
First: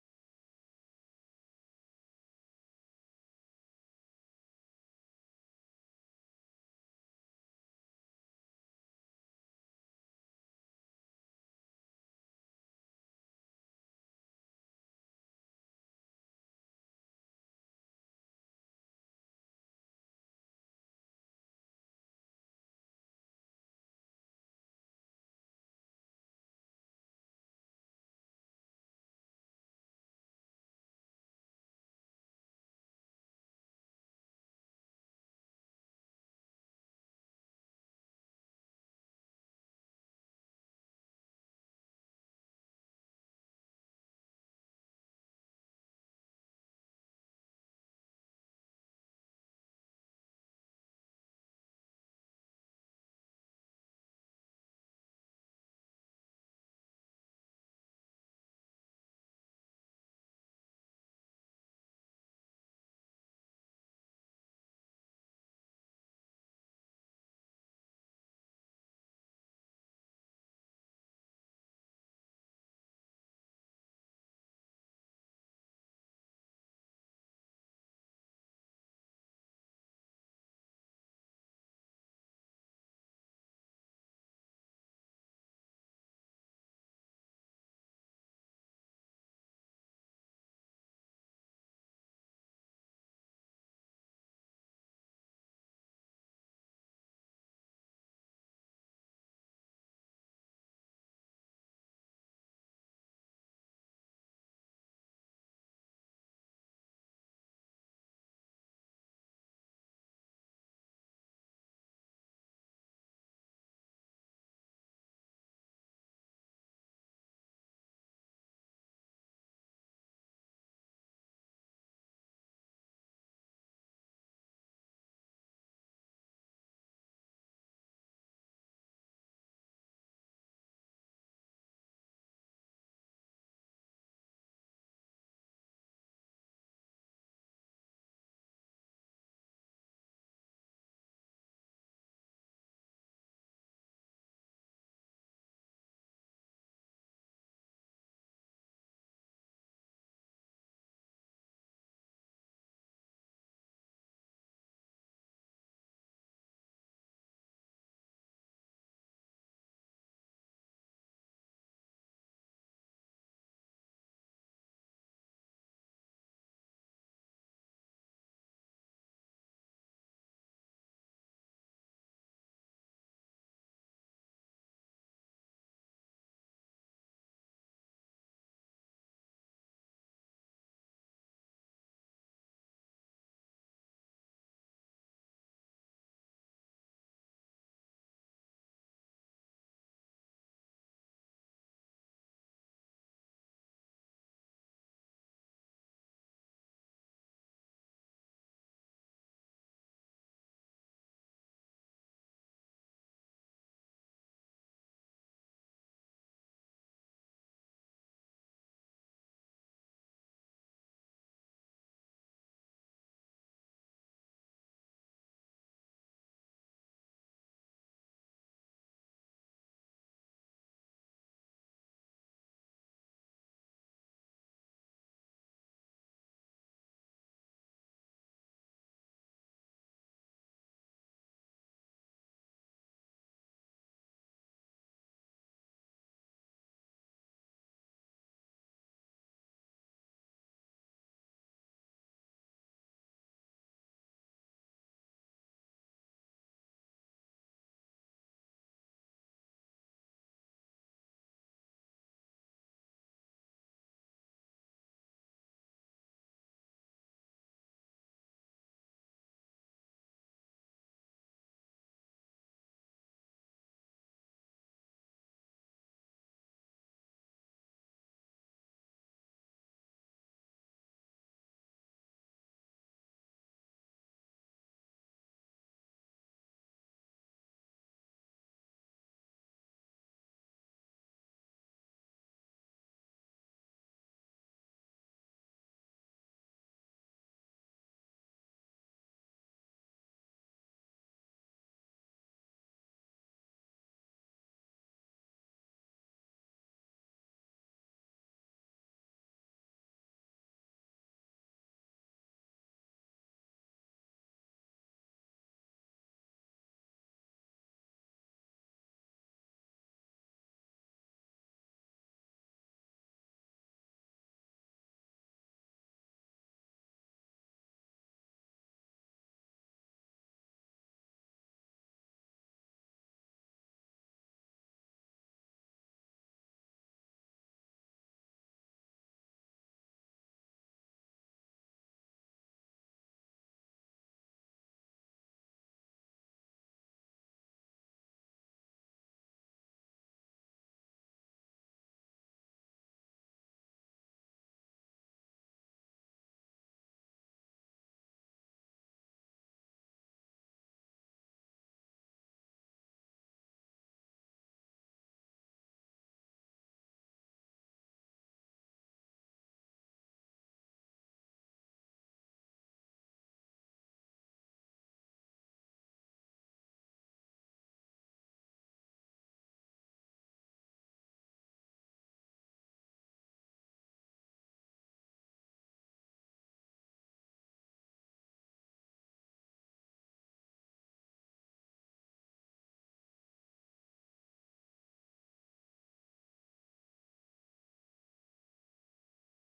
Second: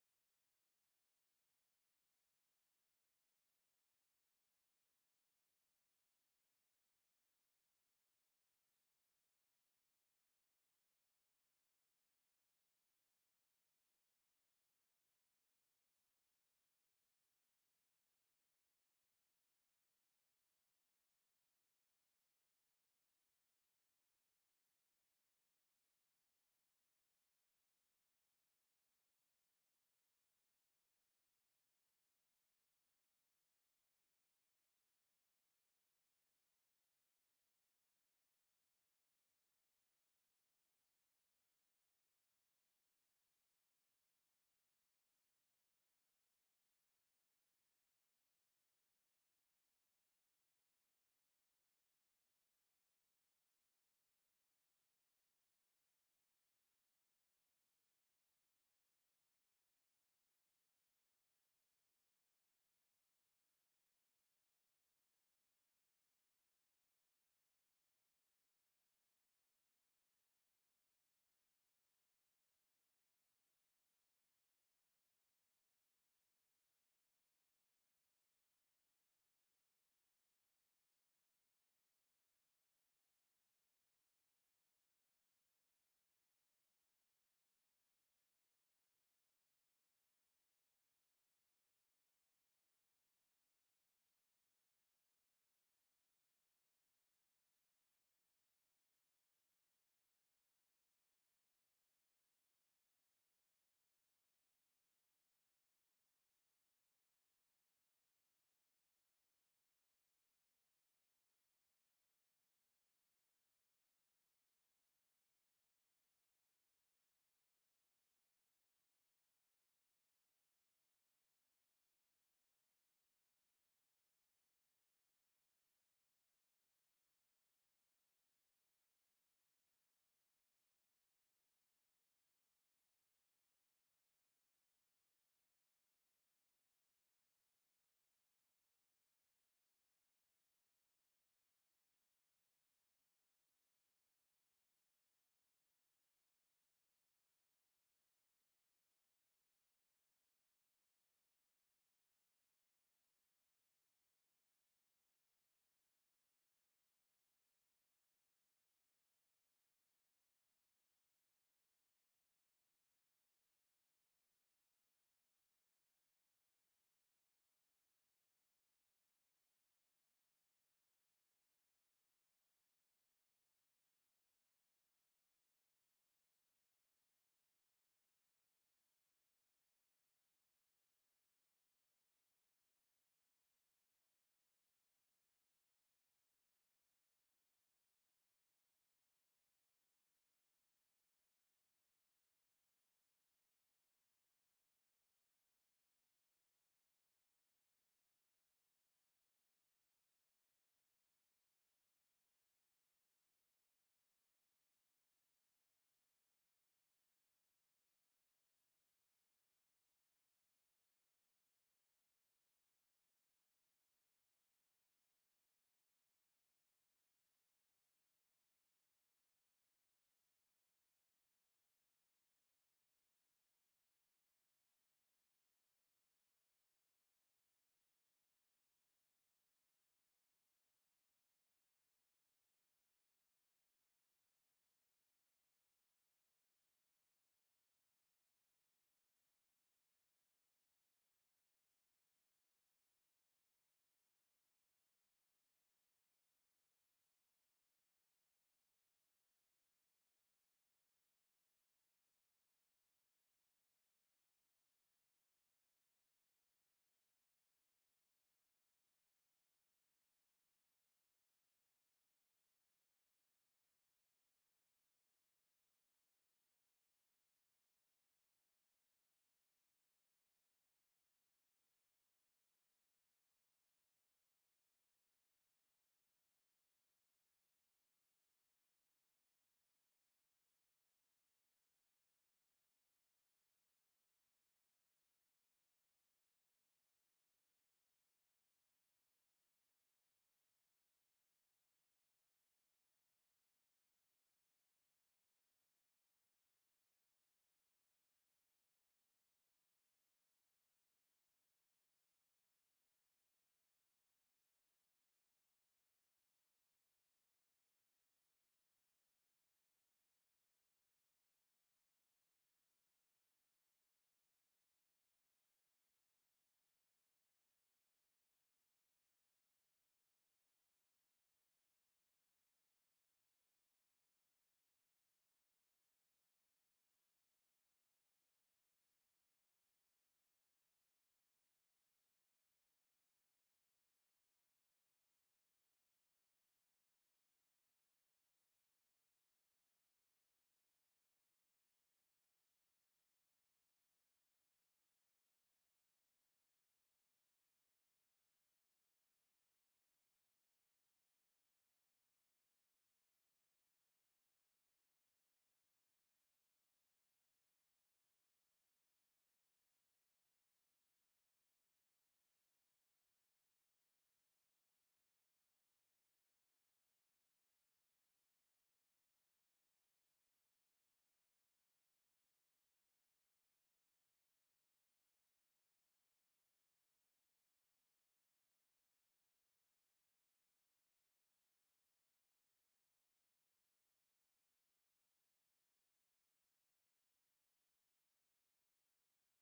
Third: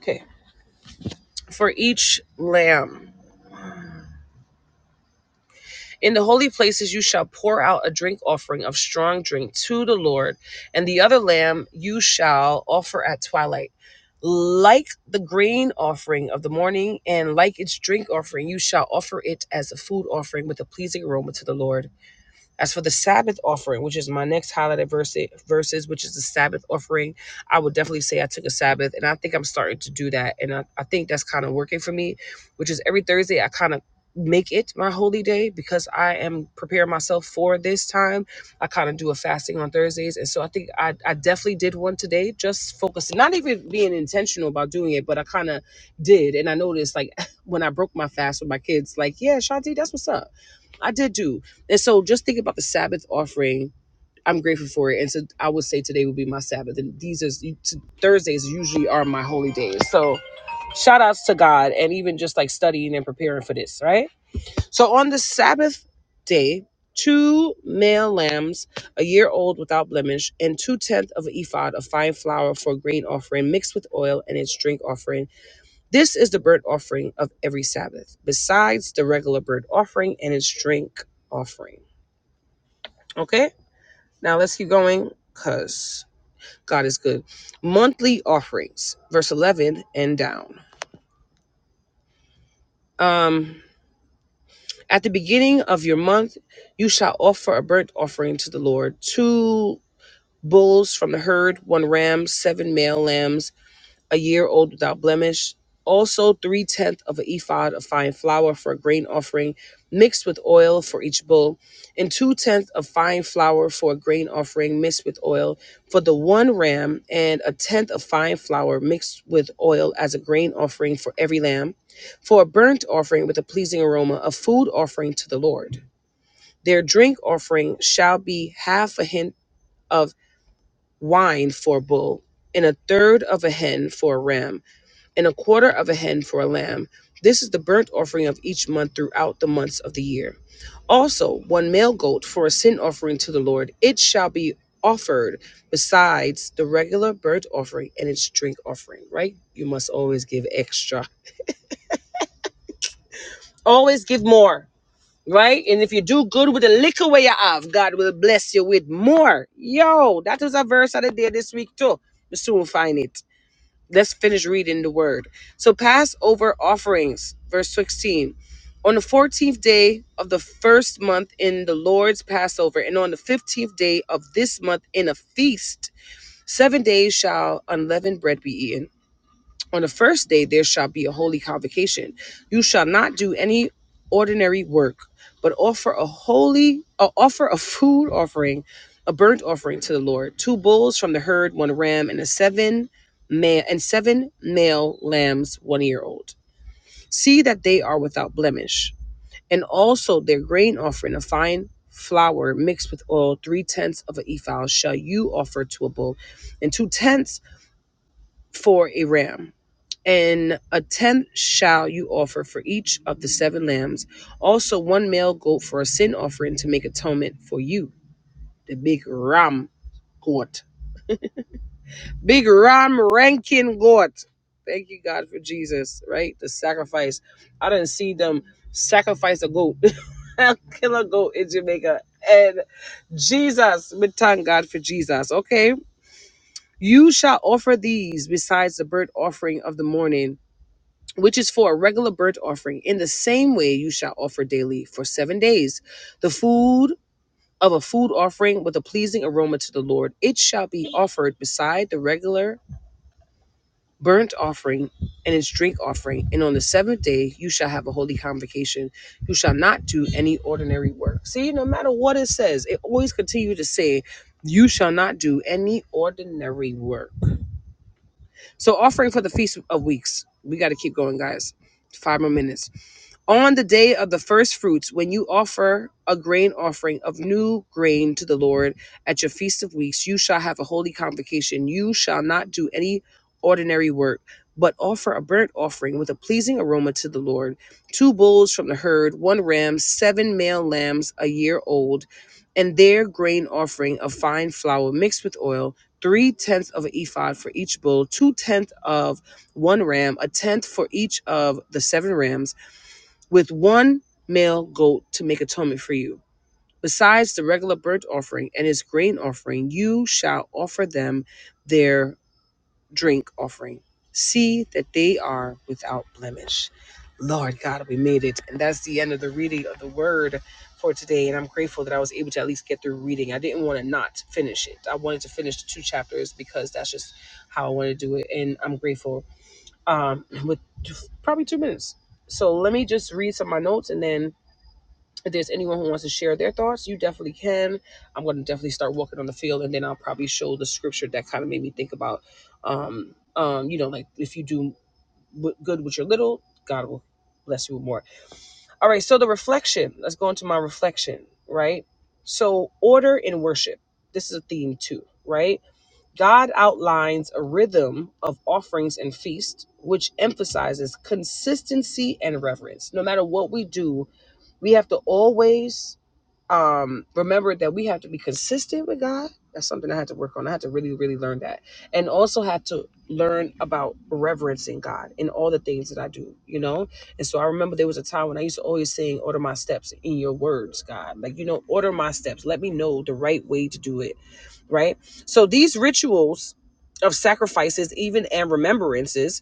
S1: Okay. For each lamb. In the holy places you shall pour out a drink offering of strong drink to the Lord, and the other lamb you shall offer at twilight. Like the grain offering of the morning, and like its drink offering, you shall offer it as a food offering with a pleasing aroma to the Lord. As for the Sabbath offering, which is my next highlighted verse, verses, which is the Sabbath offering, I would definitely say I took a Sabbath, and I think I'm starting to do that, and I, I think that's kind of working for me, which is every Thursday I kind of make it my holy day because I am preparing myself for this time. I kind of do a fasting on Thursdays, and so I think I, I definitely did one today, just focusing, not even being intentional about doing it, but I kind of did, and I noticed like when I broke my fast with my kids, like yeah, Shanti, that's what's up. I did do. And so just think about the Sabbath offering. I'm grateful for it. And so I would say today would be my Sabbath. And these is Thursdays usually are my holy days. So shout outs to God and even just like studying and preparing for this, right? So on the Sabbath day, two male lambs, a year old without blemish, and two tenths of an ephod of fine flour for a grain offering mixed with oil and its drink offering. This is the burnt offering of every Sabbath, besides the regular burnt offering and its drink offering. Okay? Now let's keep going because God is good. Monthly offerings, verse 11 and down. Um, at the beginning of your month, you shall offer a burnt offering to the Lord two bulls from the herd, one ram, seven male lambs a year old without blemish. Also, three tenths of an ephod of fine flour for a grain offering, mixed with oil for each bull, and two tenths of fine flour for a grain offering, mixed with oil for the one ram, and a tenth of fine flour mixed with oil as a grain offering for every lamb, for a burnt offering with a pleasing aroma, a food offering to the Lord. Their drink offering shall be half a hin of wine for a bull, and a third of a hin for a ram and a quarter of a hen for a lamb. This is the burnt offering of each month throughout the months of the year. Also, one male goat for a sin offering to the Lord. It shall be offered besides the regular burnt offering and its drink offering, right? You must always give extra. Always give more, right? And if you do good with the little way you have, God will bless you with more. Yo, that was a verse that I did this week too. You soon find it. Let's finish reading the word. So Passover offerings, verse 16. On the 14th day of the first month in the Lord's Passover, and on the 15th day of this month in a feast, seven days shall unleavened bread be eaten on the first day there shall be a holy convocation. You shall not do any ordinary work, but offer a holy uh, offer a food offering, a burnt offering to the Lord, two bulls from the herd, one ram, and a seven male and seven male lambs, one year old. See that they are without blemish, and also their grain offering, a fine flour mixed with oil, three tenths of an ephah shall you offer to a bull, and two tenths for a ram. And a tenth shall you offer for each of the seven lambs, also one male goat for a sin offering to make atonement for you, the big ram goat. Big ram ranking goat. Thank you, God, for Jesus, right? The sacrifice. I didn't see them sacrifice a goat, kill a goat in Jamaica. And Jesus, we thank God for Jesus, okay? You shall offer these besides the burnt offering of the morning which is for a regular burnt offering. In the same way, you shall offer daily for seven days the food of a food offering with a pleasing aroma to the Lord. It shall be offered beside the regular burnt offering and its drink offering. And on the seventh day, you shall have a holy convocation. You shall not do any ordinary work. See, no matter what it says, it always continue to say, you shall not do any ordinary work. So offering for the feast of weeks. We got to keep going, guys. Five more minutes. On the day of the first fruits, when you offer a grain offering of new grain to the Lord at your feast of weeks, you shall have a holy convocation. You shall not do any ordinary work, but offer a burnt offering with a pleasing aroma to the Lord. Two bulls from the herd, one ram, seven male lambs a year old, and their grain offering of fine flour mixed with oil three tenths of an ephod for each bull, two tenths of one ram, a tenth for each of the seven rams, with one male goat to make atonement for you. Besides the regular burnt offering and its grain offering, you shall offer them their drink offering. See that they are without blemish. Lord God, we made it. And that's the end of the reading of the word for today. And I'm grateful that I was able to at least get through reading. I didn't want to not finish it. I wanted to finish the two chapters because that's just how I want to do it. And I'm grateful um, with probably two minutes. So let me just read some of my notes and then if there's anyone who wants to share their thoughts, you definitely can. I'm going to definitely start walking on the field, and then I'll probably show the scripture that kind of made me think about, um, um, you know, like if you do w- good with your little, God will bless you with more. All right, so the reflection. Let's go into my reflection, right? So order in worship. This is a theme too, right? God outlines a rhythm of offerings and feasts, which emphasizes consistency and reverence. No matter what we do, we have to always um remember that we have to be consistent with god that's something i had to work on i had to really really learn that and also had to learn about reverencing god in all the things that i do you know and so i remember there was a time when i used to always sing order my steps in your words god like you know order my steps let me know the right way to do it right so these rituals of sacrifices even and remembrances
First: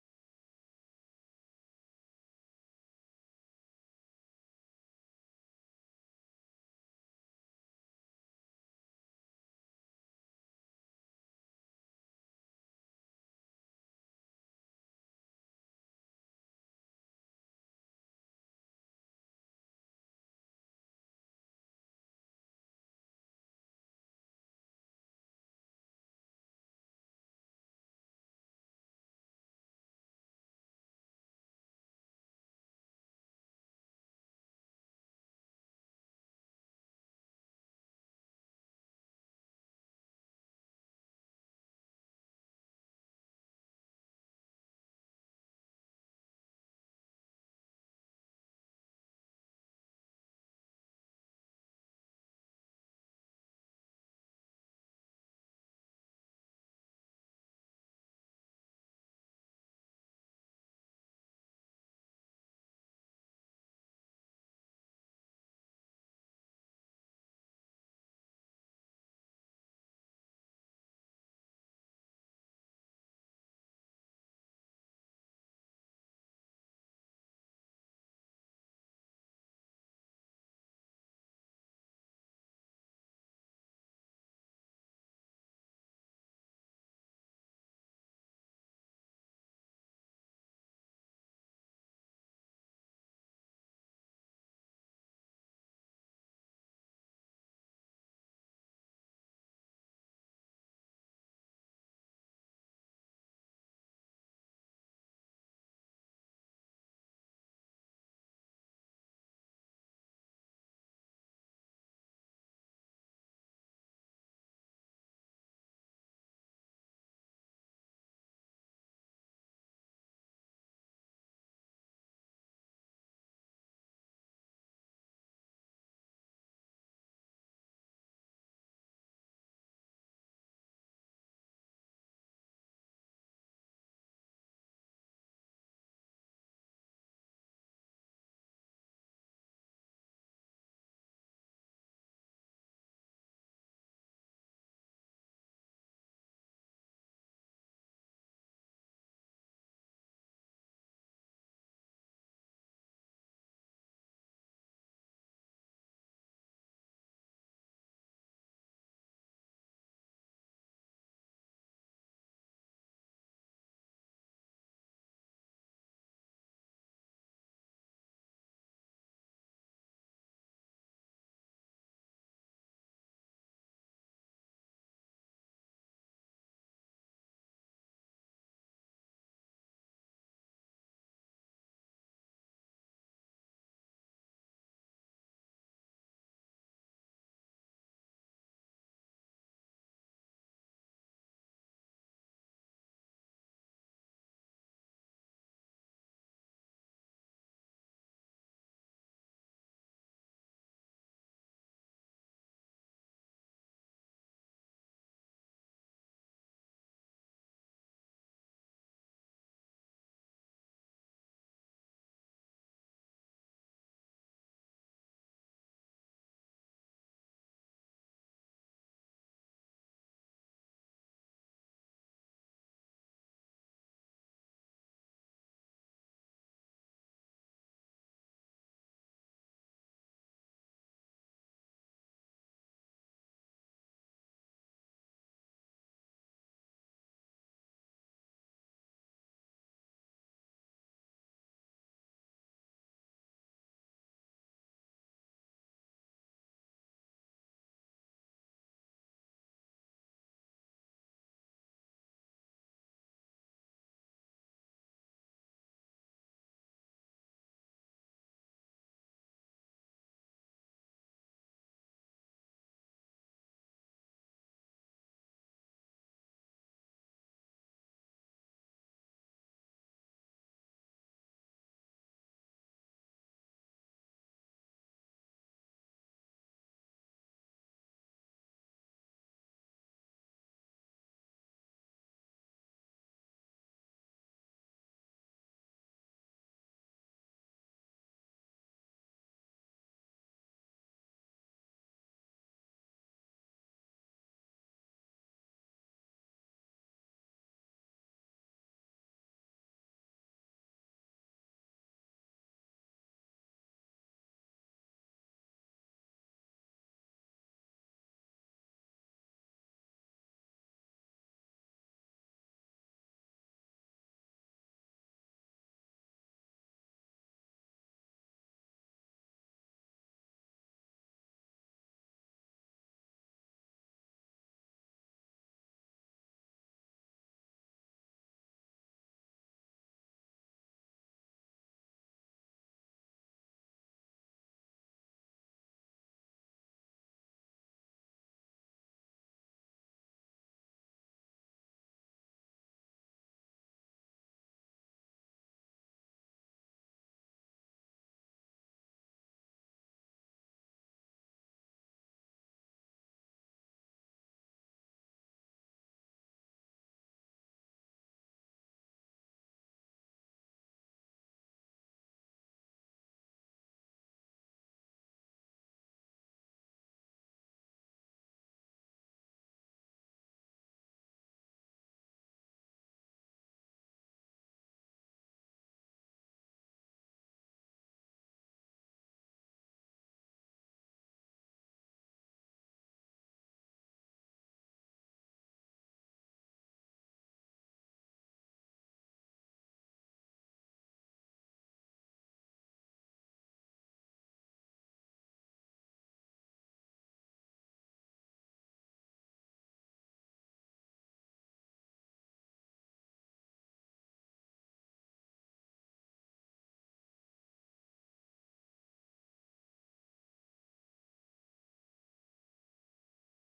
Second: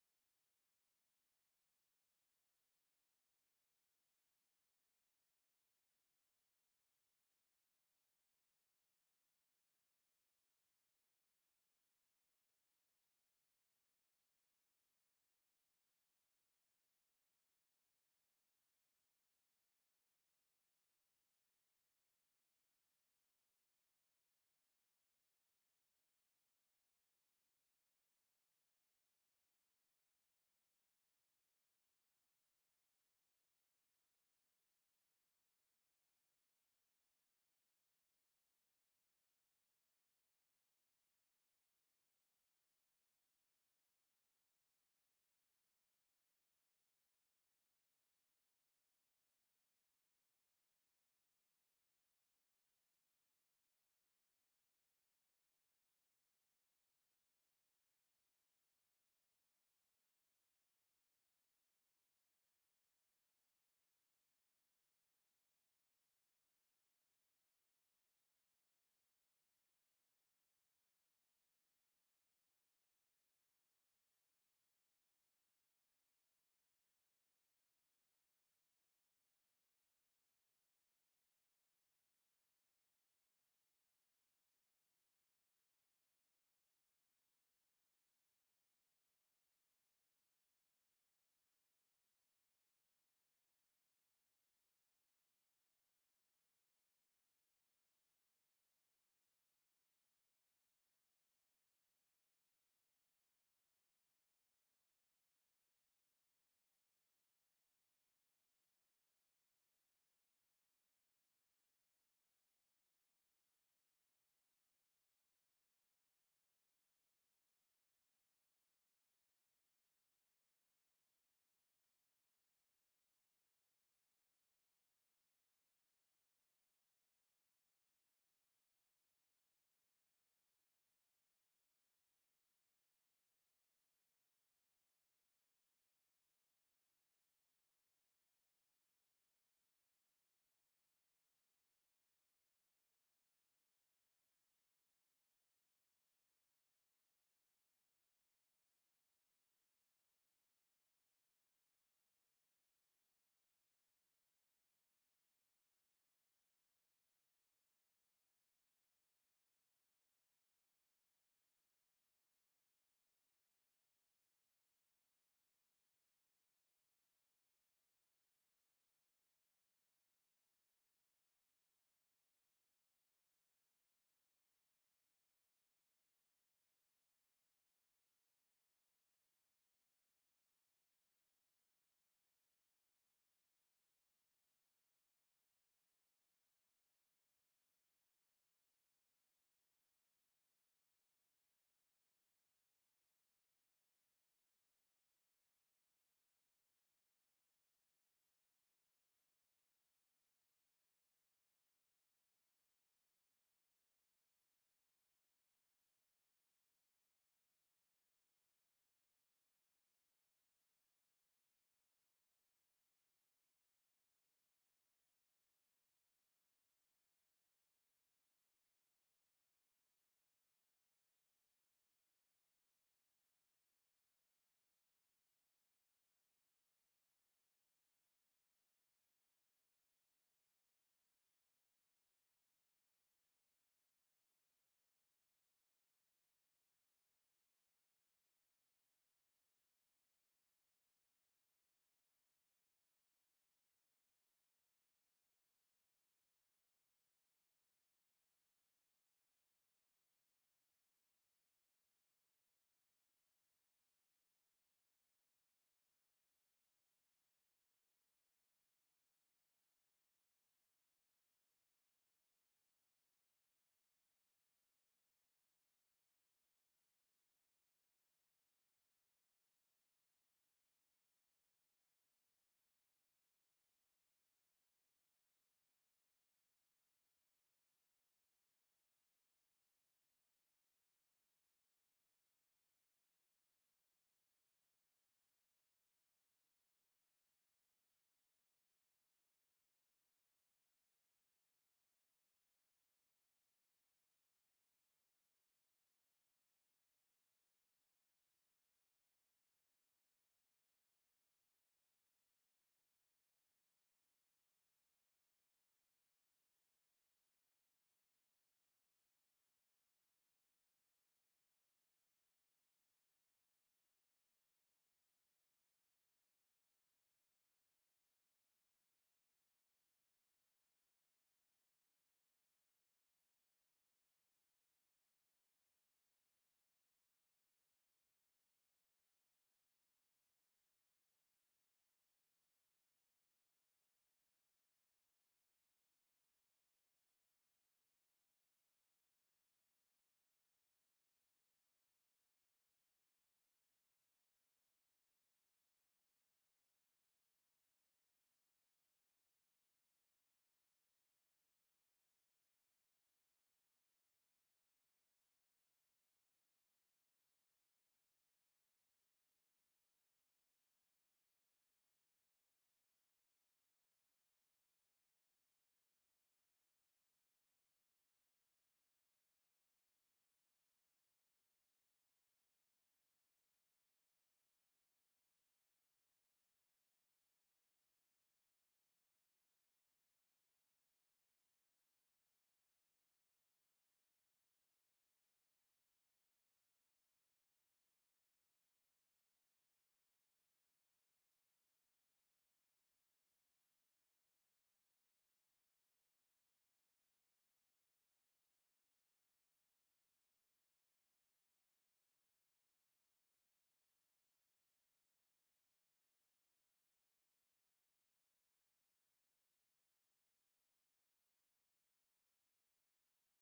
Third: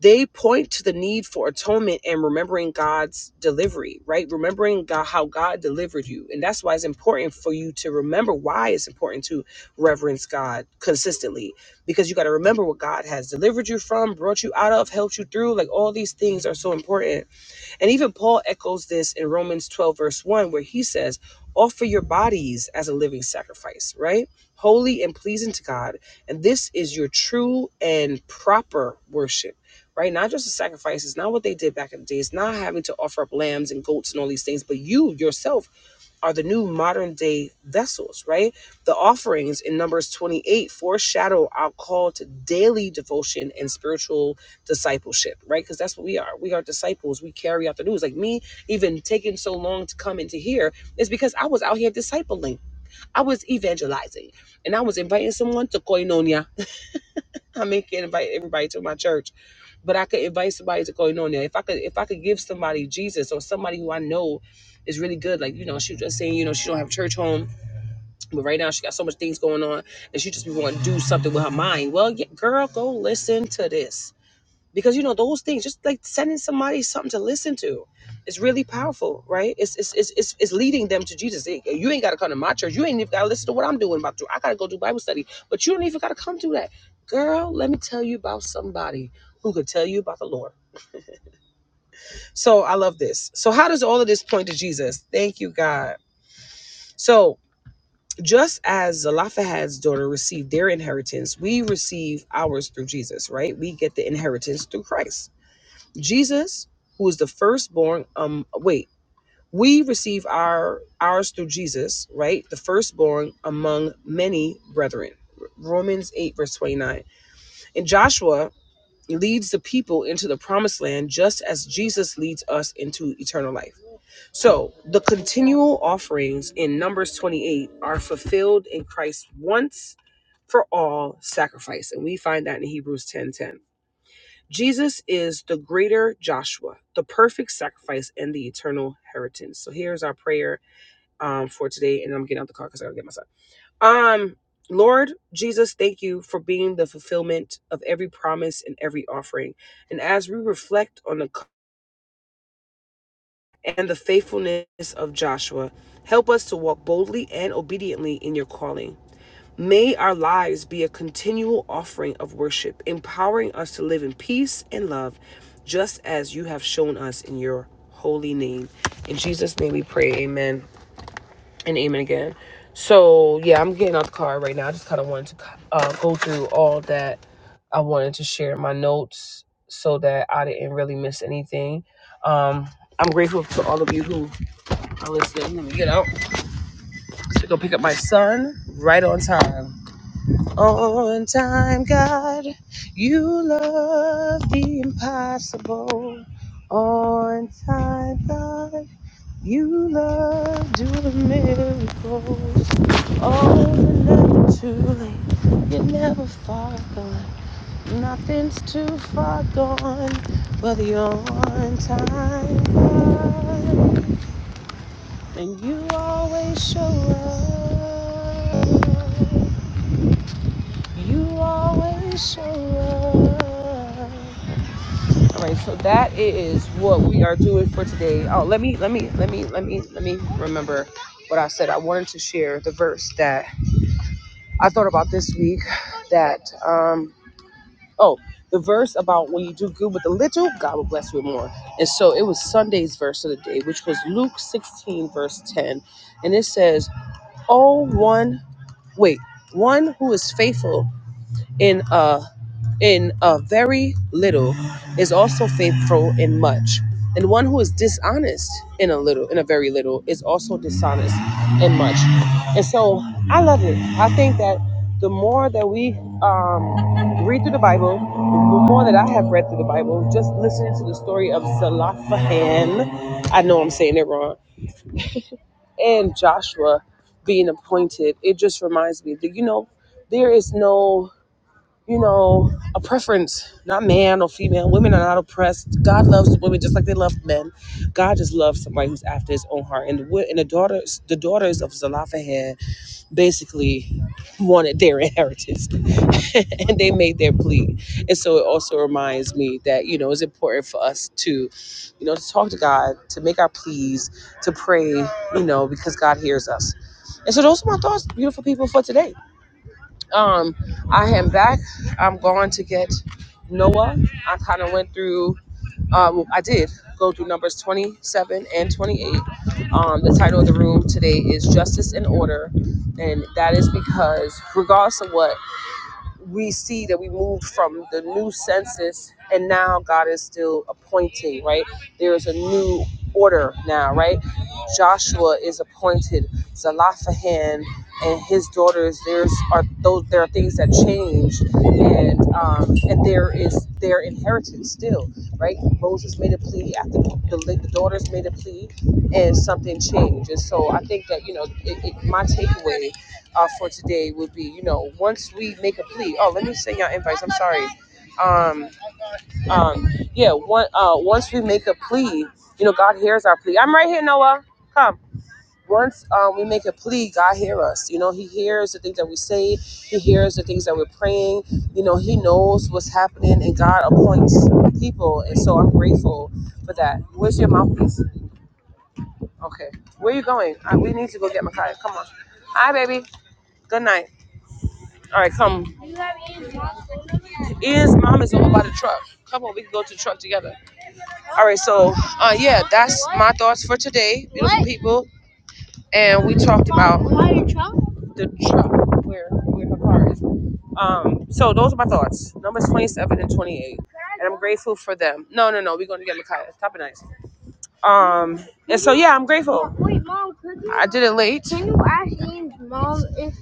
S1: they point to the need for atonement and remembering God's delivery, right? Remembering God, how God delivered you. And that's why it's important for you to remember why it's important to reverence God consistently because you got to remember what God has delivered you from, brought you out of, helped you through. Like all these things are so important. And even Paul echoes this in Romans 12, verse 1, where he says, Offer your bodies as a living sacrifice, right? Holy and pleasing to God. And this is your true and proper worship, right? Not just the sacrifices, not what they did back in the days, not having to offer up lambs and goats and all these things, but you yourself are the new modern day vessels, right? The offerings in Numbers 28 foreshadow our call to daily devotion and spiritual discipleship, right? Because that's what we are. We are disciples. We carry out the news. Like me, even taking so long to come into here is because I was out here discipling, I was evangelizing, and I was inviting someone to Koinonia. I mean, can't invite everybody to my church, but I could invite somebody to Koinonia. If I could, if I could give somebody Jesus or somebody who I know is really good, like you know, she was just saying, you know, she don't have church home but right now, she got so much things going on, and she just be wanting to do something with her mind. Well, yeah, girl, go listen to this because you know those things. Just like sending somebody something to listen to, it's really powerful, right? It's it's it's it's, it's leading them to Jesus. Eh, You ain't got to come to my church. You ain't even got to listen to what I'm doing. About to. I got to go do Bible study, but you don't even got to come do that, girl. Let me tell you about somebody who could tell you about the Lord. So I love this. So how does all of this point to Jesus? Thank you, God. So just as Zelophehad's daughter received their inheritance, we receive ours through Jesus, right? We get the inheritance through Christ. Jesus, who is the firstborn, um, wait, we receive our ours through Jesus, right? The firstborn among many brethren. Romans 8, verse 29. And Joshua leads the people into the promised land just as Jesus leads us into eternal life. So the continual offerings in Numbers 28 are fulfilled in Christ's once for all sacrifice. And we find that in Hebrews 10:10. Jesus is the greater Joshua, the perfect sacrifice and the eternal inheritance. So here's our prayer um, for today. And I'm getting out the car because I gotta get my son. Um, Lord Jesus, thank you for being the fulfillment of every promise and every offering. And as we reflect on the and the faithfulness of Joshua. Help us to walk boldly and obediently in your calling. May our lives be a continual offering of worship, empowering us to live in peace and love, just as you have shown us in your holy name. In Jesus' name we pray, amen and amen again. So, yeah, I'm getting out the car right now. I just kind of wanted to uh, go through all that I wanted to share in my notes so that I didn't really miss anything. Um, I'm grateful to all of you who i Now listen, let me get out to go pick up my son right on time. On time, God, you love the impossible. On time, God, you love doing miracles. Oh, you're never too late. You're never far gone. Nothing's too far gone. But the on time, God. And you always show up. You always show up. All right, so that is what we are doing for today. Oh, let me, let me, let me, let me, let me remember what I said. I wanted to share the verse that I thought about this week. That um, oh, the verse about when you do good with a little, God will bless you with more. And so it was Sunday's verse of the day, which was Luke 16, verse 10, and it says, "Oh, one." wait one who is faithful in a in a very little is also faithful in much and one who is dishonest in a little in a very little is also dishonest in much and so i love it i think that the more that we um, read through the bible the more that i have read through the bible just listening to the story of Zelophehad. i know i'm saying it wrong and Joshua being appointed, it just reminds me that, you know, there is no, you know, a preference, not man or female. Women are not oppressed. God loves women just like they love men. God just loves somebody who's after his own heart. And the, wi- and the daughters, the daughters of Zelophehad basically wanted their inheritance and they made their plea and so it also reminds me that you know it's important for us to you know to talk to god to make our pleas to pray you know because god hears us and so those are my thoughts beautiful people for today um i am back i'm going to get noah i kind of went through um, I did go through numbers 27 and 28. Um, the title of the room today is Justice and Order, and that is because, regardless of what we see that we moved from the new census and now God is still appointing, right? There is a new order now, right? Joshua is appointed, Zalaphahan and his daughters, there's are those there are things that change and um, and there is their inheritance still, right? Moses made a plea after the, the daughters made a plea and something changed. And so I think that, you know, it, it, my takeaway uh, for today would be, you know, once we make a plea. Oh, let me send y'all invites. I'm sorry. Um, um, yeah. One, uh, once we make a plea, you know, God hears our plea. I'm right here, Noah. Come. Once um, we make a plea, God hears us. You know, He hears the things that we say. He hears the things that we're praying. You know, He knows what's happening, and God appoints people. And so I'm grateful for that. Where's your mouthpiece? Okay. Where you going? Uh, we need to go get Micaiah. Come on. Hi, baby. Good night. All right, come. Is mom is over by the truck. Come on, we can go to the truck together. All right, so uh, yeah, that's my thoughts for today, beautiful people. And we talked about the truck where where her car is. Um, so those are my thoughts. Numbers twenty seven and twenty eight, and I'm grateful for them. No, no, no, we're going to get Micaiah. Top of nice. Um, and so yeah, I'm grateful. Wait, mom, could you? I did it late. Can you ask Ian's mom if?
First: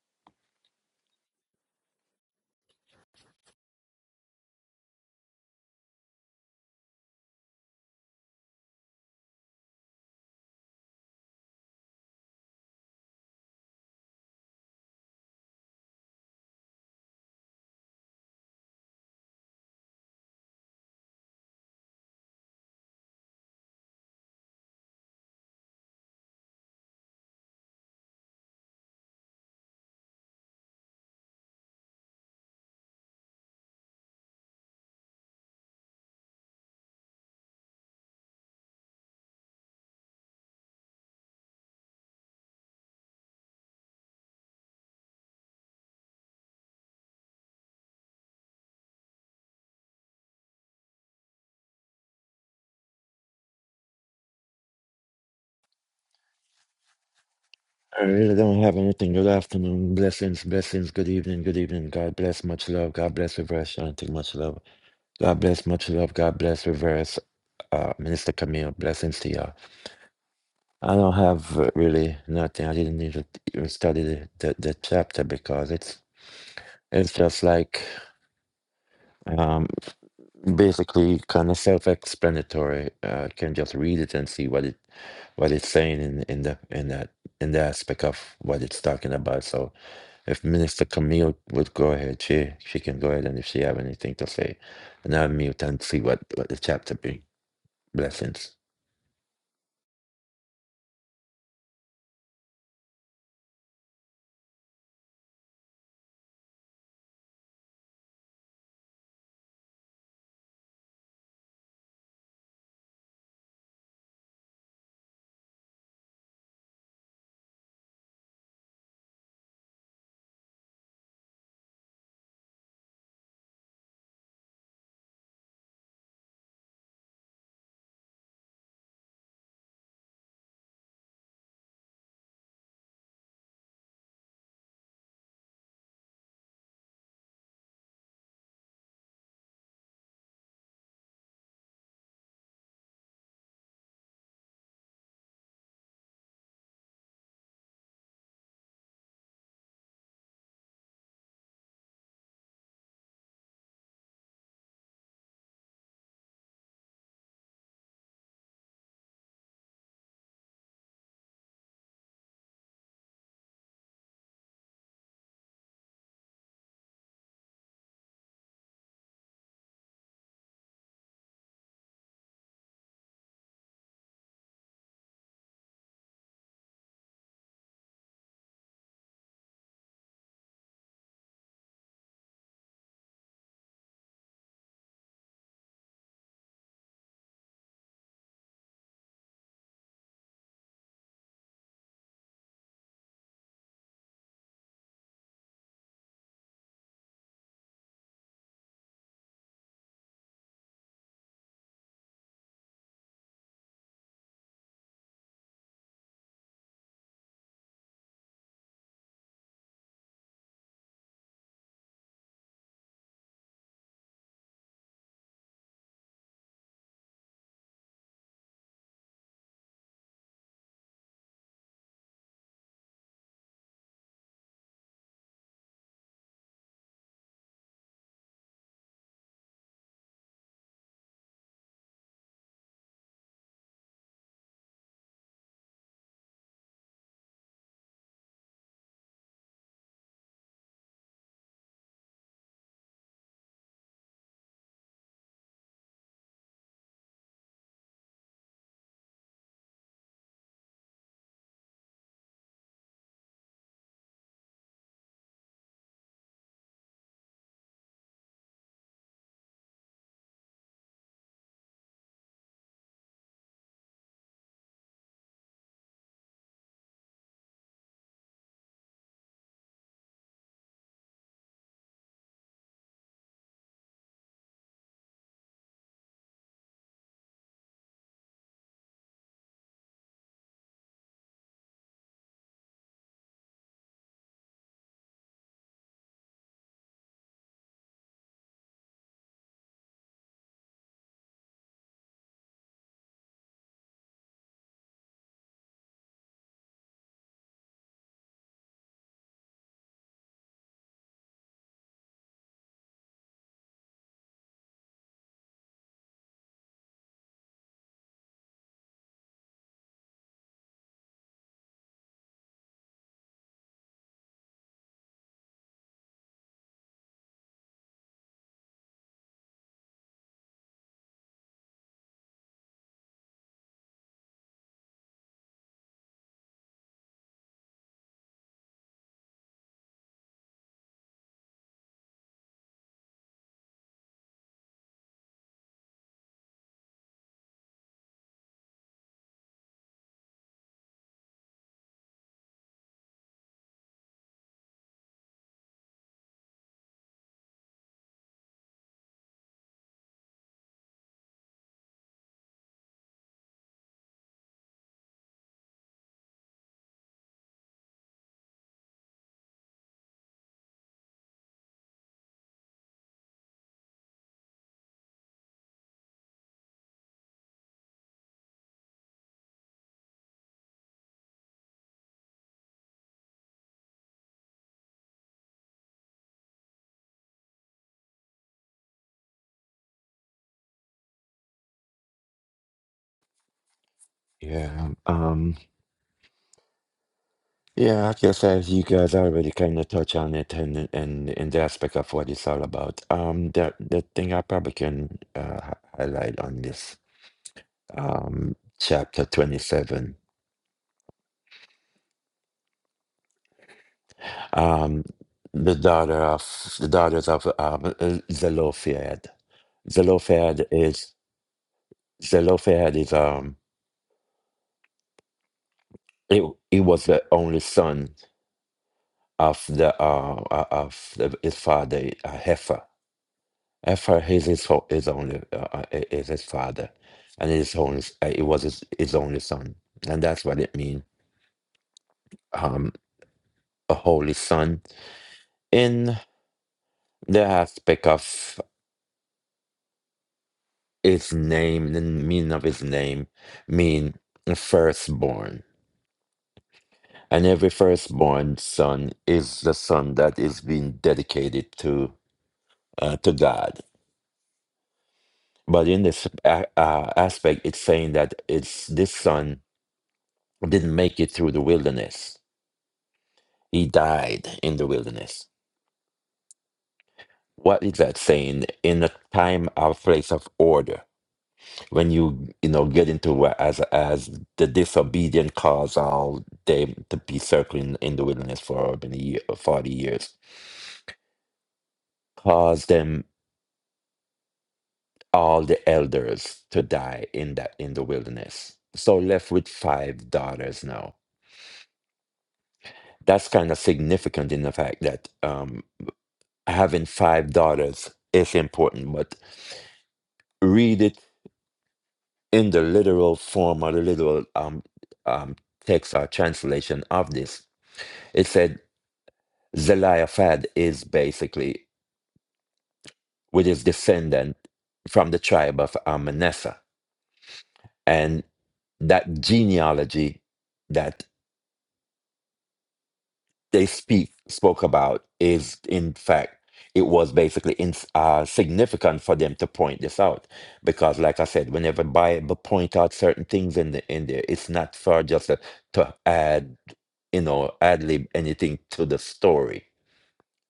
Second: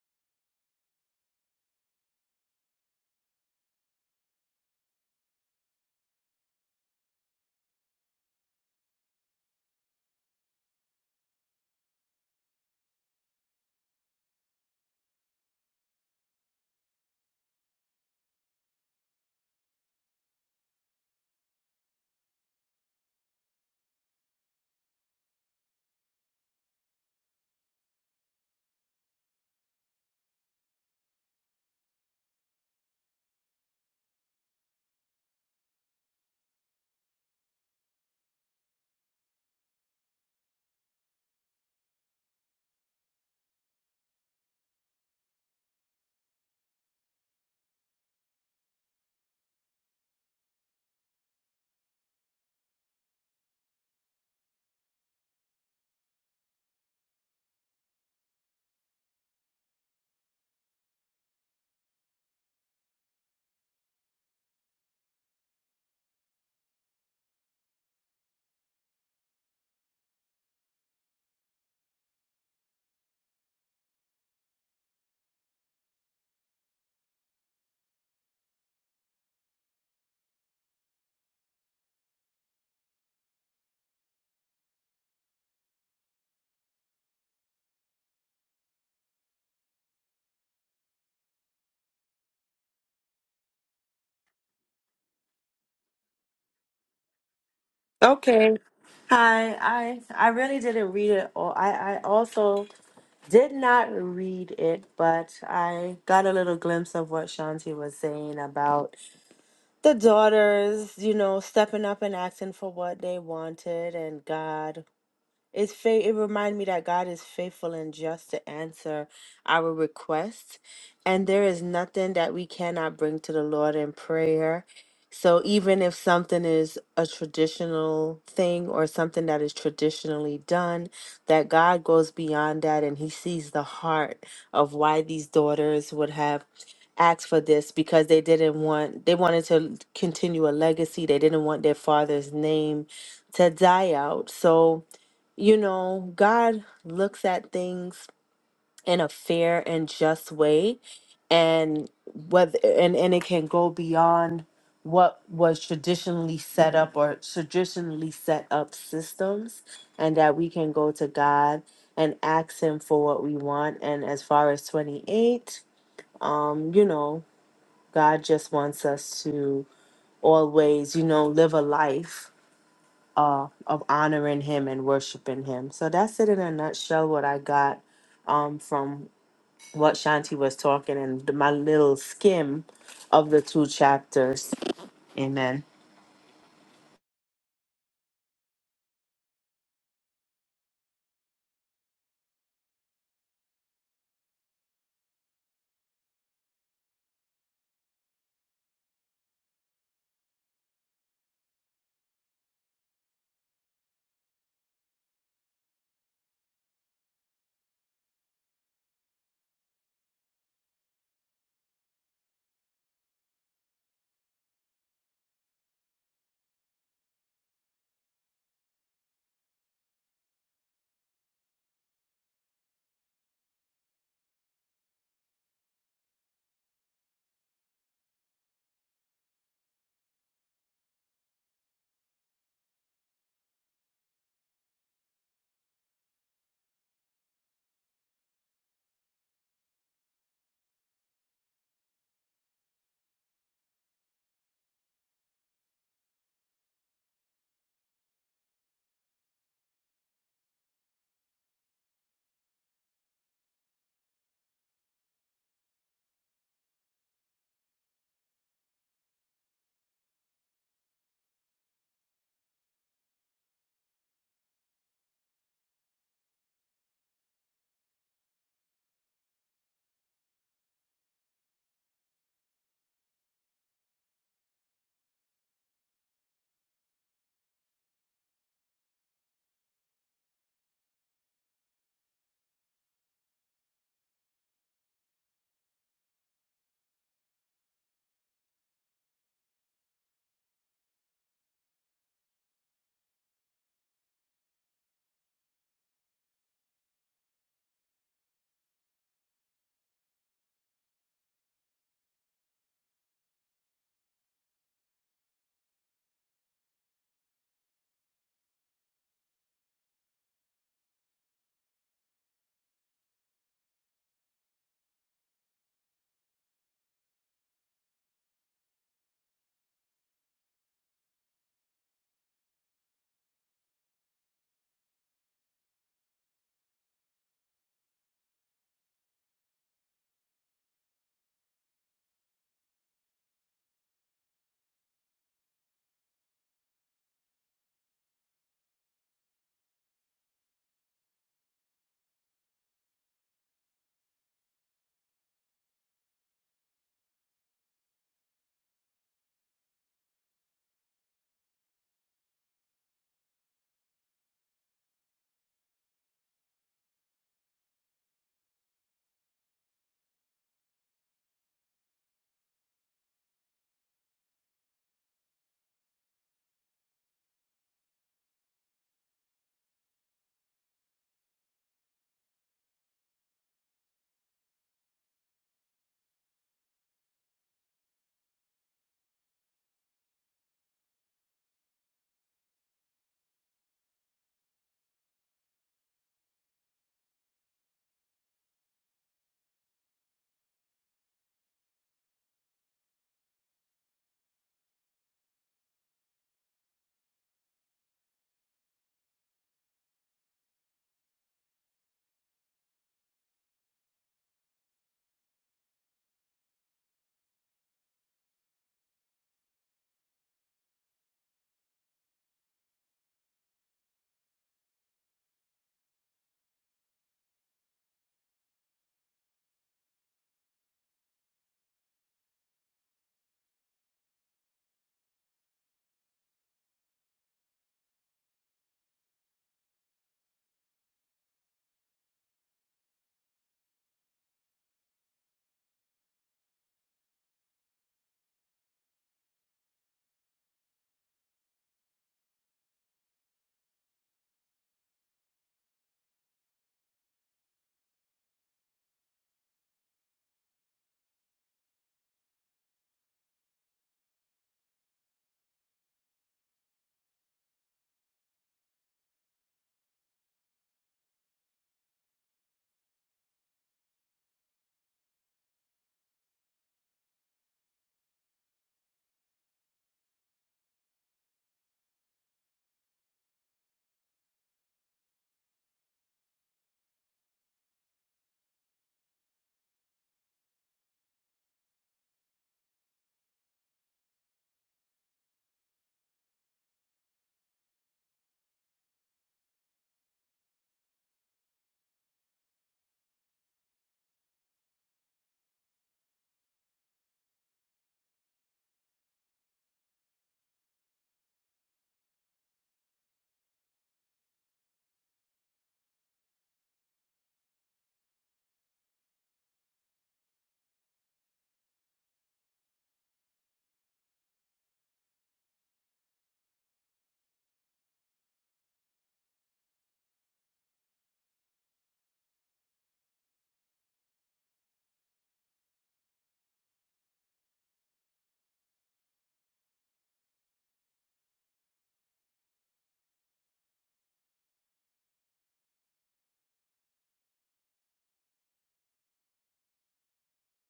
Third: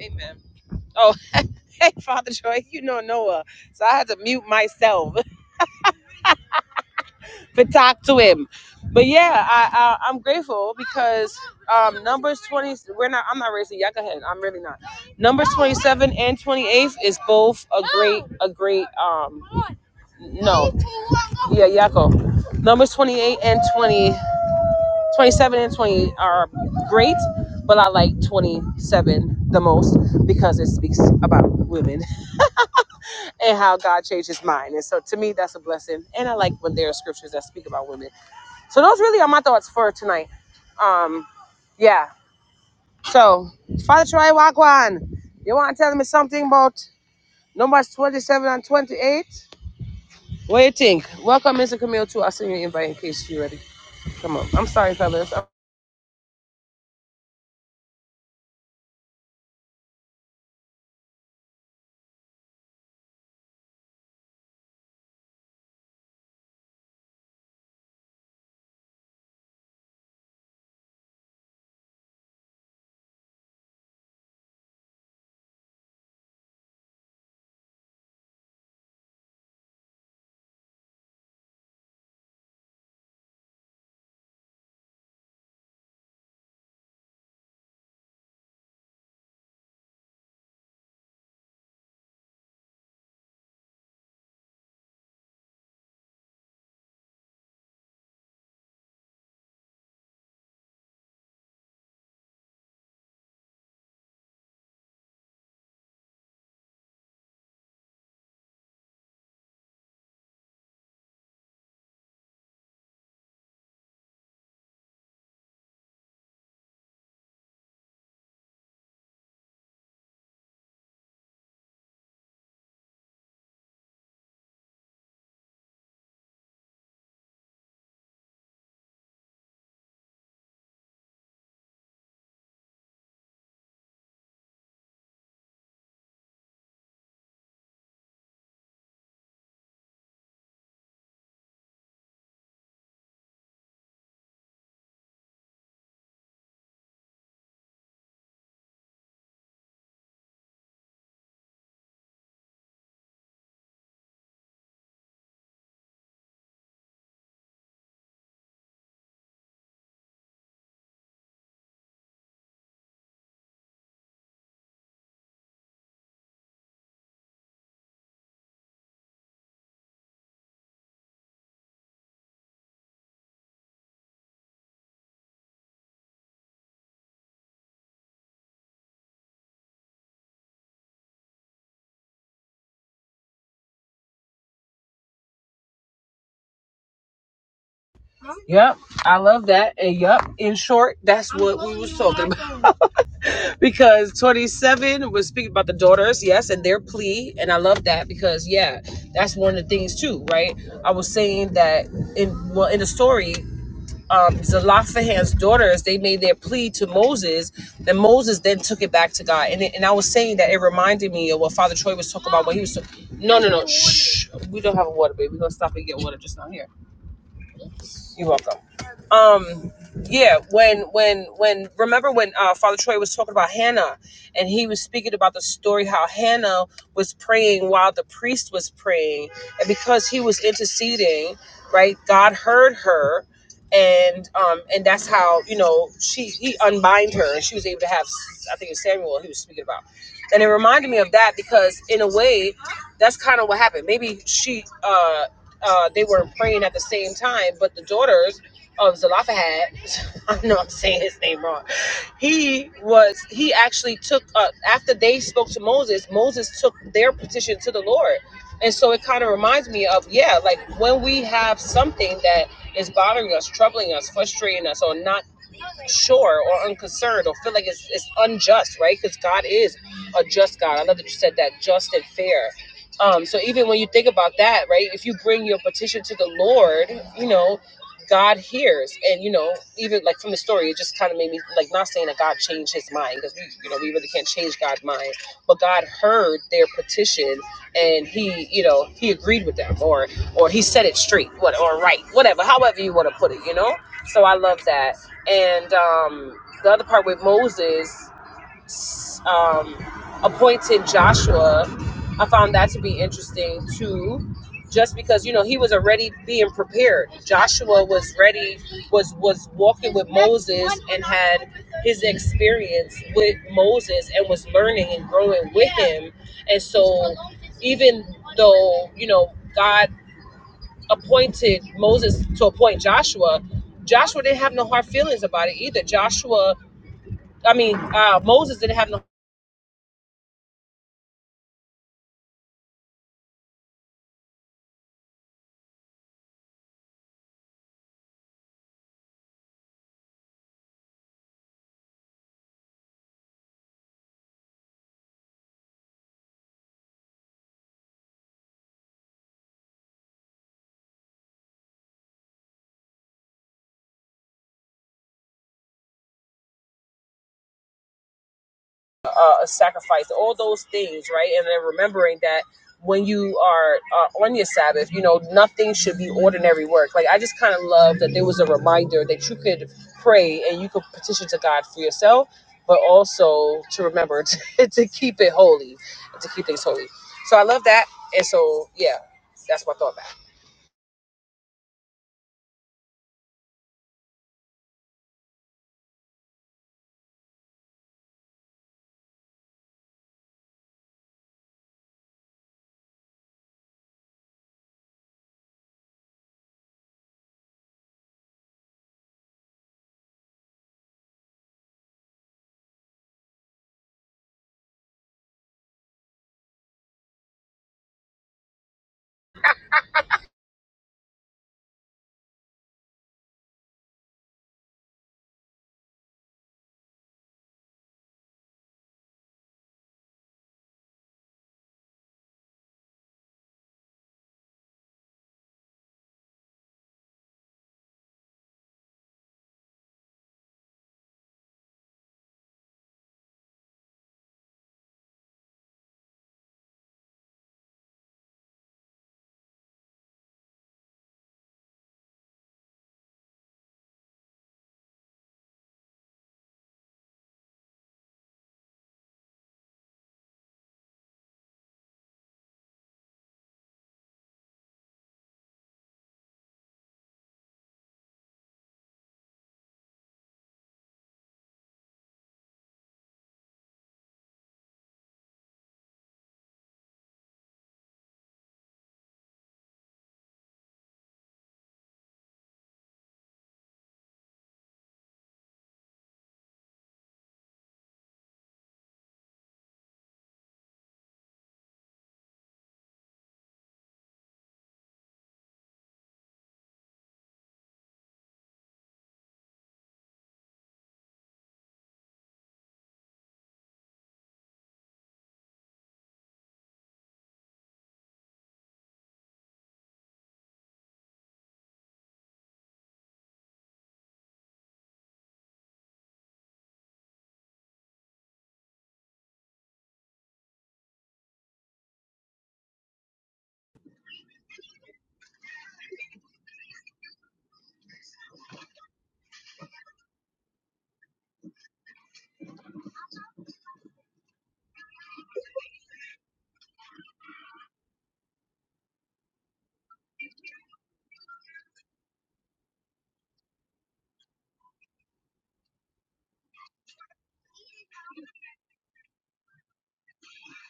S1: Amen. Oh, hey, Father Troy, you know Noah, so I had to mute myself. but talk to him. But yeah, I, I I'm grateful because um numbers twenty we're not I'm not racing, y'all go ahead. I'm really not. Numbers twenty seven and twenty eighth is both a great a great um no. Yeah, Yako. Numbers twenty eight and 20 27 and twenty are great, but I like twenty seven the most because it speaks about women and how God changed his mind. And so to me that's a blessing. And I like when there are scriptures that speak about women. So those really are my thoughts for tonight. Um, yeah. So Father Troy Wagwan, you want to tell me something about numbers 27 and 28? What do you think? Welcome, Mr. Camille, too. I'll send you an invite in case you're ready. Come on. I'm sorry, fellas. I'm-
S2: I really don't have anything. Good afternoon. Blessings, blessings. Good evening, good evening. God bless. Much love. God bless Reverse Shanti. Much love. God bless. Much love. God bless Reverse uh, Minister Camille. Blessings to y'all. I don't have uh, really nothing. I didn't need to even study the, the, the chapter because it's it's just like um, basically kind of self-explanatory. Uh, can just read it and see what it what it's saying in, in the in that in the aspect of what it's talking about. So If Minister Camille would go ahead, she she can go ahead, and if she have anything to say, and I'll mute and see what what the chapter be. Blessings.
S3: Okay. Hi. I I really didn't read it. All. I I also did not read it, but I got a little glimpse of what Shanti was saying about the daughters, you know, stepping up and acting for what they wanted, and God. It's faith. It reminded me that God is faithful and just to answer our requests, and there is nothing that we cannot bring to the Lord in prayer. So even if something is a traditional thing or something that is traditionally done, that God goes beyond that and He sees the heart of why these daughters would have asked for this because they didn't want they wanted to continue a legacy. They didn't want their father's name to die out. So you know, God looks at things in a fair and just way and whether and, and it can go beyond what was traditionally set up or traditionally set up systems and that we can go to God and ask him for what we want. And as far as 28, um, you know, God just wants us to always, you know, live a life uh, of honoring him and worshiping him. So that's it in a nutshell what I got um, from what Shanti was talking and my little skim of the two chapters. Amen.
S1: Yep, I love that. And yep, in short, that's what we was talking about. because 27 was speaking about the daughters, yes, and their plea. And I love that because yeah, that's one of the things too, right? I was saying that in well in the story um, Zelophehad's daughters, they made their plea to Moses, then Moses then took it back to God. And, it- and I was saying that it reminded me of what Father Troy was talking about when he was. talking. no, no, no. Shh. We don't have a water, baby. We're going to stop and get water just down here. You're welcome um yeah when when when remember when uh, father troy was talking about hannah and he was speaking about the story how hannah was praying while the priest was praying and because he was interceding right god heard her and um and that's how you know she he unbind her and she was able to have i think it's samuel he was speaking about and it reminded me of that because in a way that's kind of what happened maybe she uh uh, they were praying at the same time, but the daughters um, Zalafahad, I know I'm saying his name wrong. He was, he actually took, uh, after they spoke to Moses, Moses took their petition to the Lord. And so it kind of reminds me of, yeah, like when we have something that is bothering us, troubling us, frustrating us, or not sure or unconcerned or feel like it's, it's unjust, right? Because God is a just God. I love that you said that, just and fair. Um, so even when you think about that, right, if you bring your petition to the Lord, you know, God hears. And, you know, even like from the story, it just kind of made me like not saying that God changed his mind because we, you know, we really can't change God's mind, but God heard their petition and he, you know, he agreed with them or, or he said it straight what, or right, whatever, however you want to put it, you know? So I love that and um, the other part with Moses um, appointed Joshua. I found that to be interesting too, just because you know he was already being prepared. Joshua was ready, was was walking with Moses and had his experience with Moses and was learning and growing with him, and so even though you know God appointed Moses to appoint Joshua, Joshua didn't have no hard feelings about it either. Joshua, I mean, uh, Moses didn't have no uh, sacrifice, all those things, right? And then remembering that when you are uh, on your Sabbath, you know, nothing should be ordinary work. Like, I just kind of love that there was a reminder that you could pray and you could petition to God for yourself, but also to remember to, to keep it holy, to keep things holy. So I love that. And so, yeah, that's my thought back.
S2: Yeah. Um. Yeah. I guess as you guys already kind of touch on it, and and in the aspect of what it's all about. Um. The the thing I probably can uh, hi- highlight on this um chapter twenty seven. Um. The daughter of the daughters of um Zelophehad. Zelophehad is Zelophehad is um He, he was the only son of the uh, uh, of the, his father, uh, Heifer. Heifer is his ho- his only uh, uh, i- is his father, and his only s- uh, it was his, his only son, and that's what it means. Um, a holy son in the aspect of his name, the meaning of his name, mean firstborn, and every firstborn son is the son that is being dedicated to uh, to God But in this a- uh, aspect, it's saying that it's this son didn't make it through the wilderness. He died in the wilderness. What is that saying? In a time of place of order, when you you know get into what as as the disobedient cause all them to be circling in the wilderness for many year, forty years, caused them all the elders to die in that in the wilderness. So left with five daughters now that's kind of significant in the fact that um, having five daughters is important, but read it in the literal form or the literal um, um, text or translation of this. It said Zelophehad is basically with his descendant from the tribe of um, Manasseh, and that genealogy that. they speak spoke about is in fact it was basically in, uh, significant for them to point this out because like i said whenever bible point out certain things in the in there it's not for just to, to add you know ad lib anything to the story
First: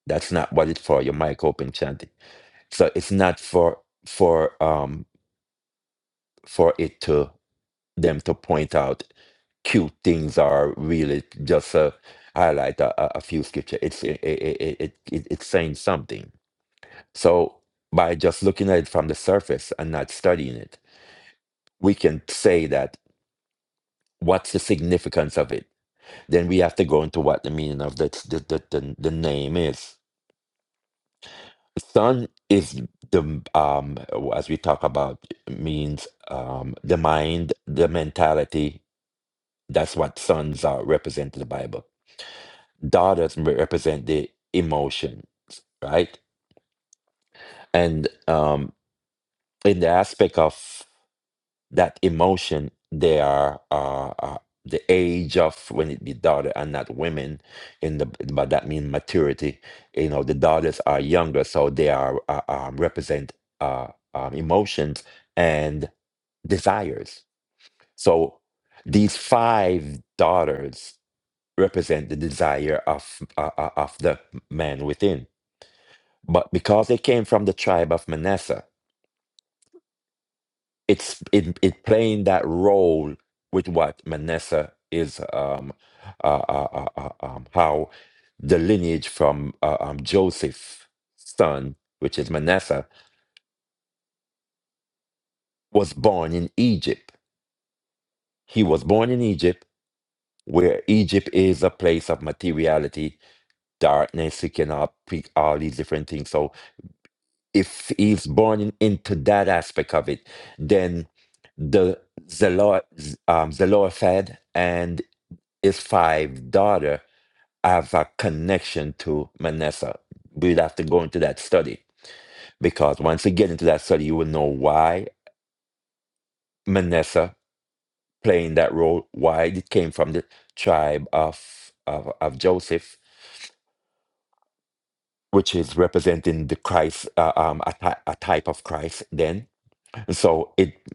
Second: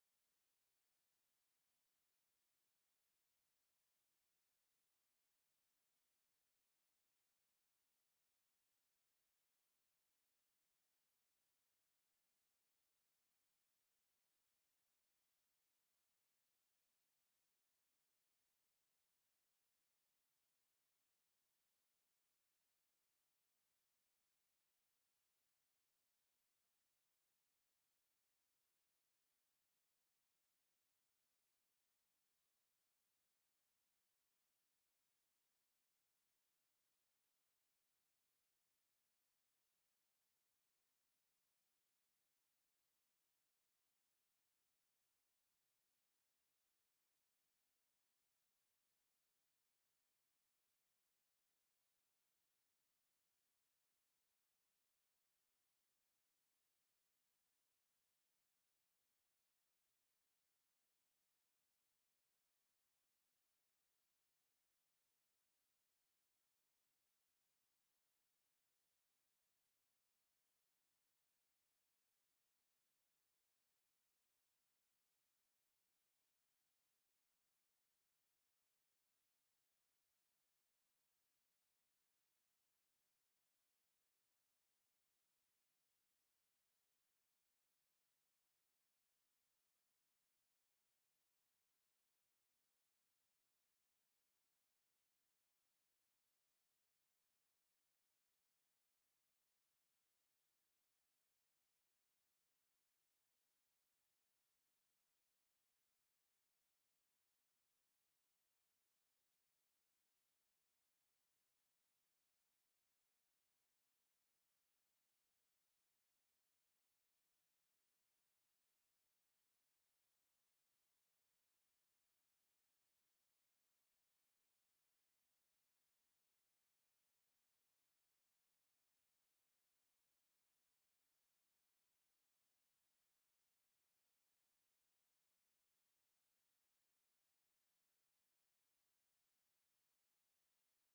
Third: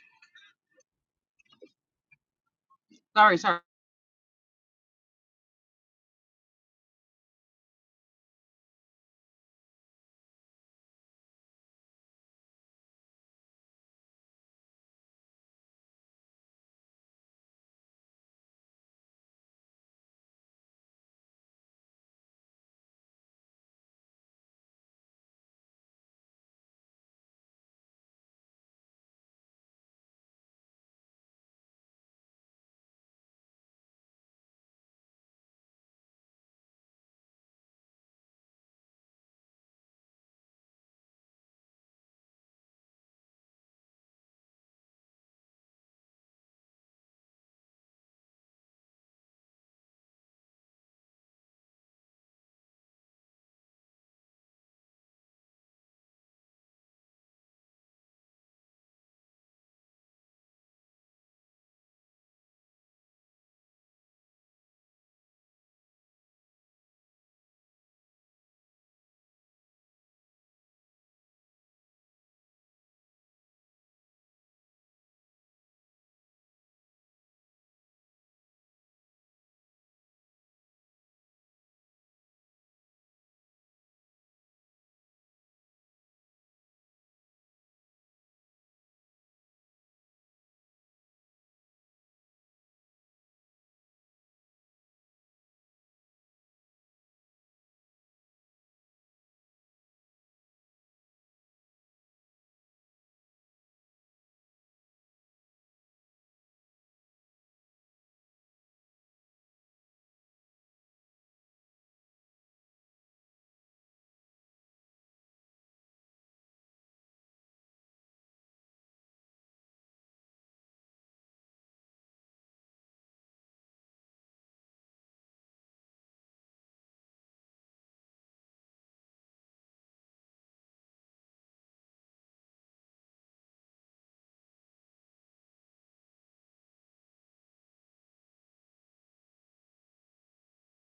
S2: that's not what it's for your mic open chanting so it's
S1: Sorry,
S2: not
S1: sorry.
S2: for for um for it to them to point out cute things or really just uh, highlight a, a a few scripture. It's it, it, it, it, it's saying something. So by just looking at it from the surface and not studying it, we can say that what's the significance of it. Then we have to go into what the meaning of the the, the, the, the name is. Sun is the um as we talk about means um the mind, the mentality. That's what sons are represented in the Bible dollars represent the emotions, right? And um, in the aspect of that emotion, they are uh, uh, the age of when it be daughter and not women. In the but that means maturity. You know, the daughters are younger, so they are uh, um, represent uh, um, emotions and desires. So these five daughters represent the desire of uh, uh, of the man within but because they came from the tribe of Manasseh, it's it, it playing that role with what Manasseh is, um, uh, uh, uh, uh, um, how the lineage from uh, um, Joseph's son, which is Manasseh, was born in Egypt. He was born in Egypt, where Egypt is a place of materiality, darkness. You cannot pick all these different things. So. if he's born in- into that aspect of it, then the Zelo- Z- um, Zelophehad and his five daughter have a connection to Manasseh. We'd have to go into that study because once you get into that study, you will know why Manasseh playing that role, why it came from the tribe of of, of Joseph, which is representing the Christ, uh, um, a, ty- a type of Christ. Then, so it.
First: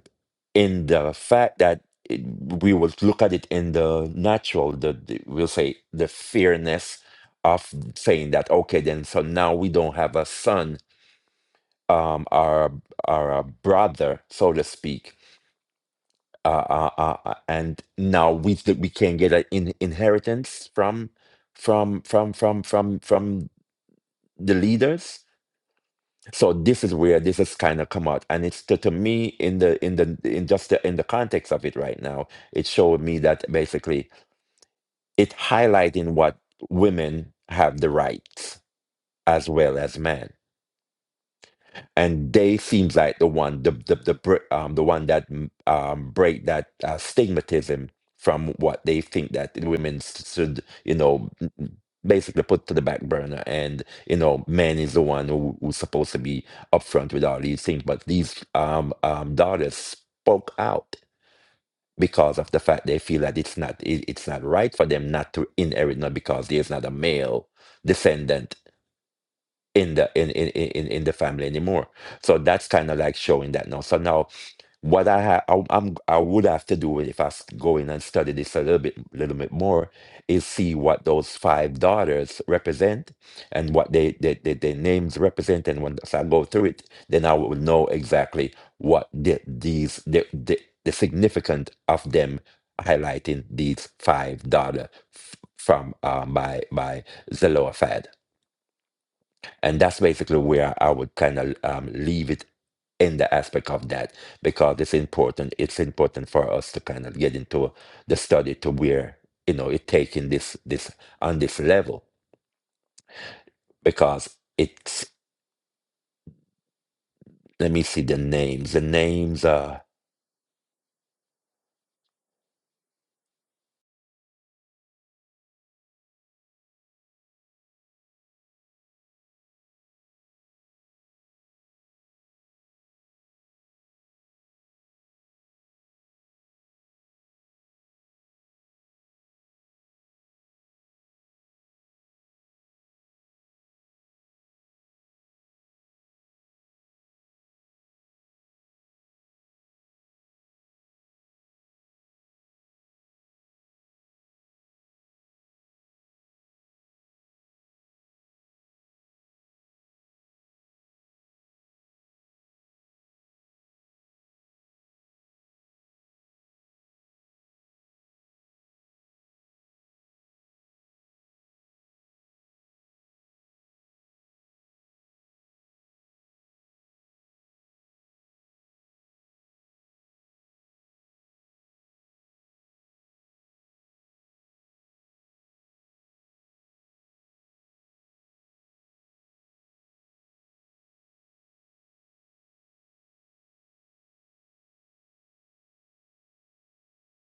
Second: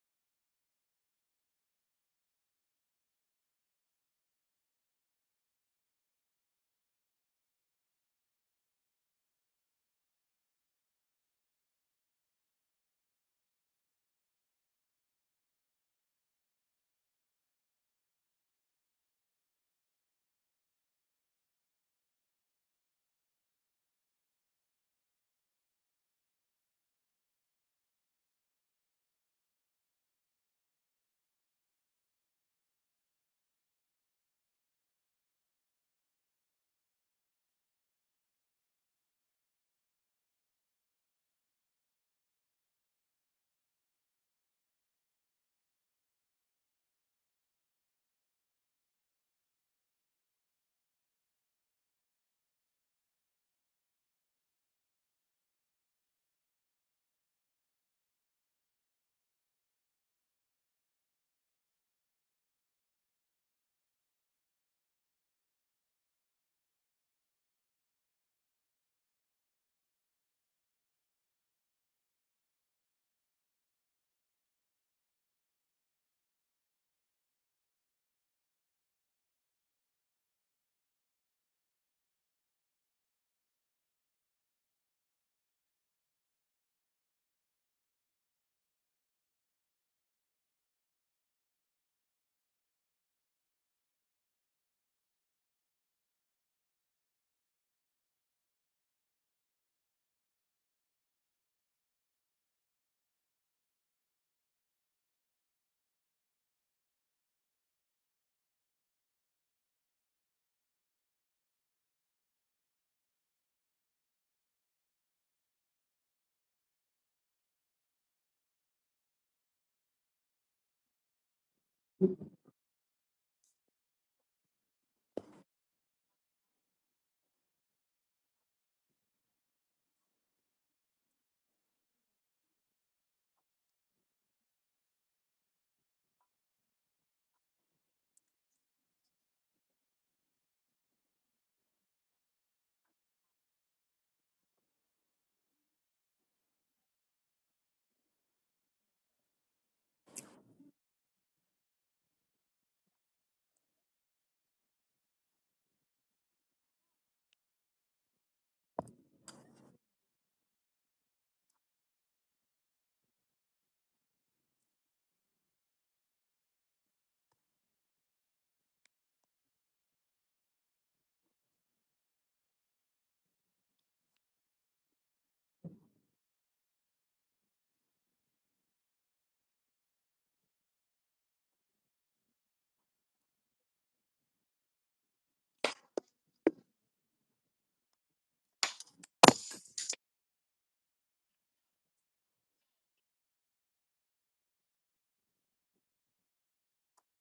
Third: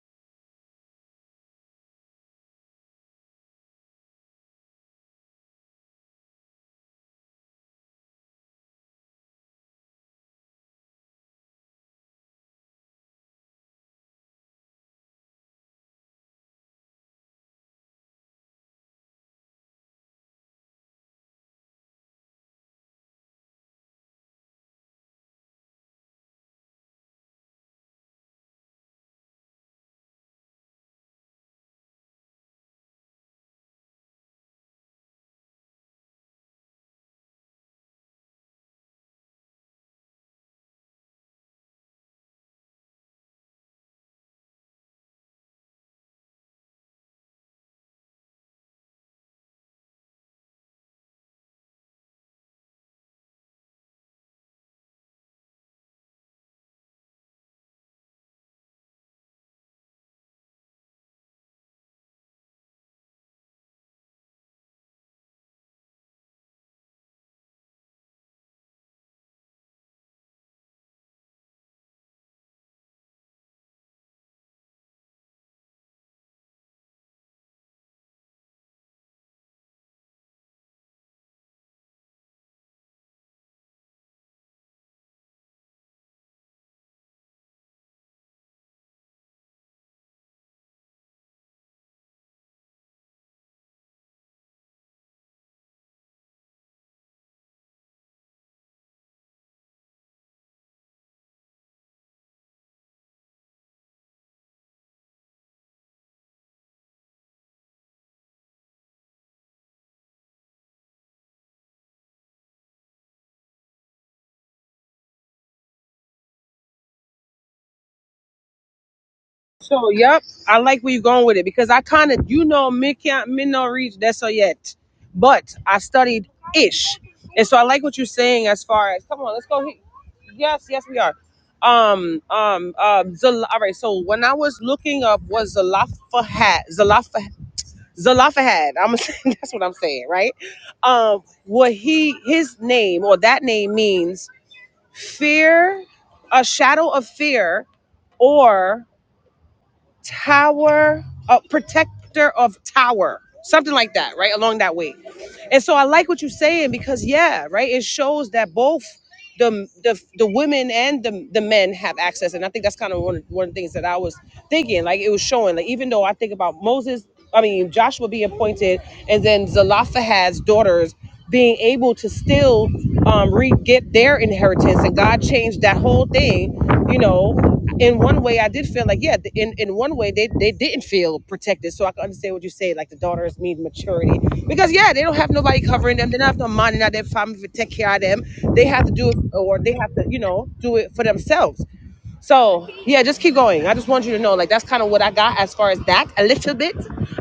S2: in the fact that it, we will look at it in the natural, the, the we'll say the fairness of saying that okay, then so now we don't have a son, um, our our brother, so to speak, uh, uh, uh, uh, and now we th- we can get an in- inheritance from from from from from from the leaders so this is where this has kind of come out and it's to, to me in the in the in just the, in the context of it right now it showed me that basically it highlighting what women have the rights as well as men and they seems like the one the the the br- um the one that mm, um break that uh, stigmatism from what they think that the women s- should you know n- n- basically put to the back burner and you know men is the one who, who's supposed to be upfront with all these things but these um um daughters spoke out because of the fact they feel that it's not it, it's not right for them not to inherit not because there's not a male descendant in the in in in in in the family anymore. So that's kind of like showing that now. So now what I ha- I, I'm I would have to do if I s- go in and study this a little bit little bit more is see what those five daughters represent and what they they, they their names represent and when so I go through it then I will know exactly what the, these the, the the significant of them highlighting these five daughter f- from um, by by Zelophehad and that's basically where I would kind of um, leave it in the aspect of that because it's important. It's important for us to kind of get into the study to where you know it taking this this on this level because it's. Let me see the names. The names are
S1: So, yep, I like where you're going with it because I kind of, you know, me can't, me no reach that so yet, but I studied ish, and so I like what you're saying as far as come on, let's go. he- Yes, yes, we are. Um, um, uh, Zal- all right. So when I was looking up, was Zalafahad, Zalafah, Zalafahad. I'm saying that's what I'm saying, right? Um, what he his name or that name means fear, a shadow of fear, or tower, uh, protector of tower, something like that, right? Along that way. And so I like what you're saying because yeah, right. It shows that both the the, the women and the, the men have access, and I think that's kind of one one of the things that I was thinking like it was showing like even though i think about moses i mean joshua being appointed and then zelophehad's daughters being able to still um re get their inheritance and god changed that whole thing you know in one way i did feel like yeah th- in, in one way they, they didn't feel protected so i can understand what you say like the daughters need maturity because yeah they don't have nobody covering them they don't have no money not their family to take care of them they have to do it or they have to you know do it for themselves so yeah, just keep going. I just want you to know, like that's kind of what I got as far as that. A little bit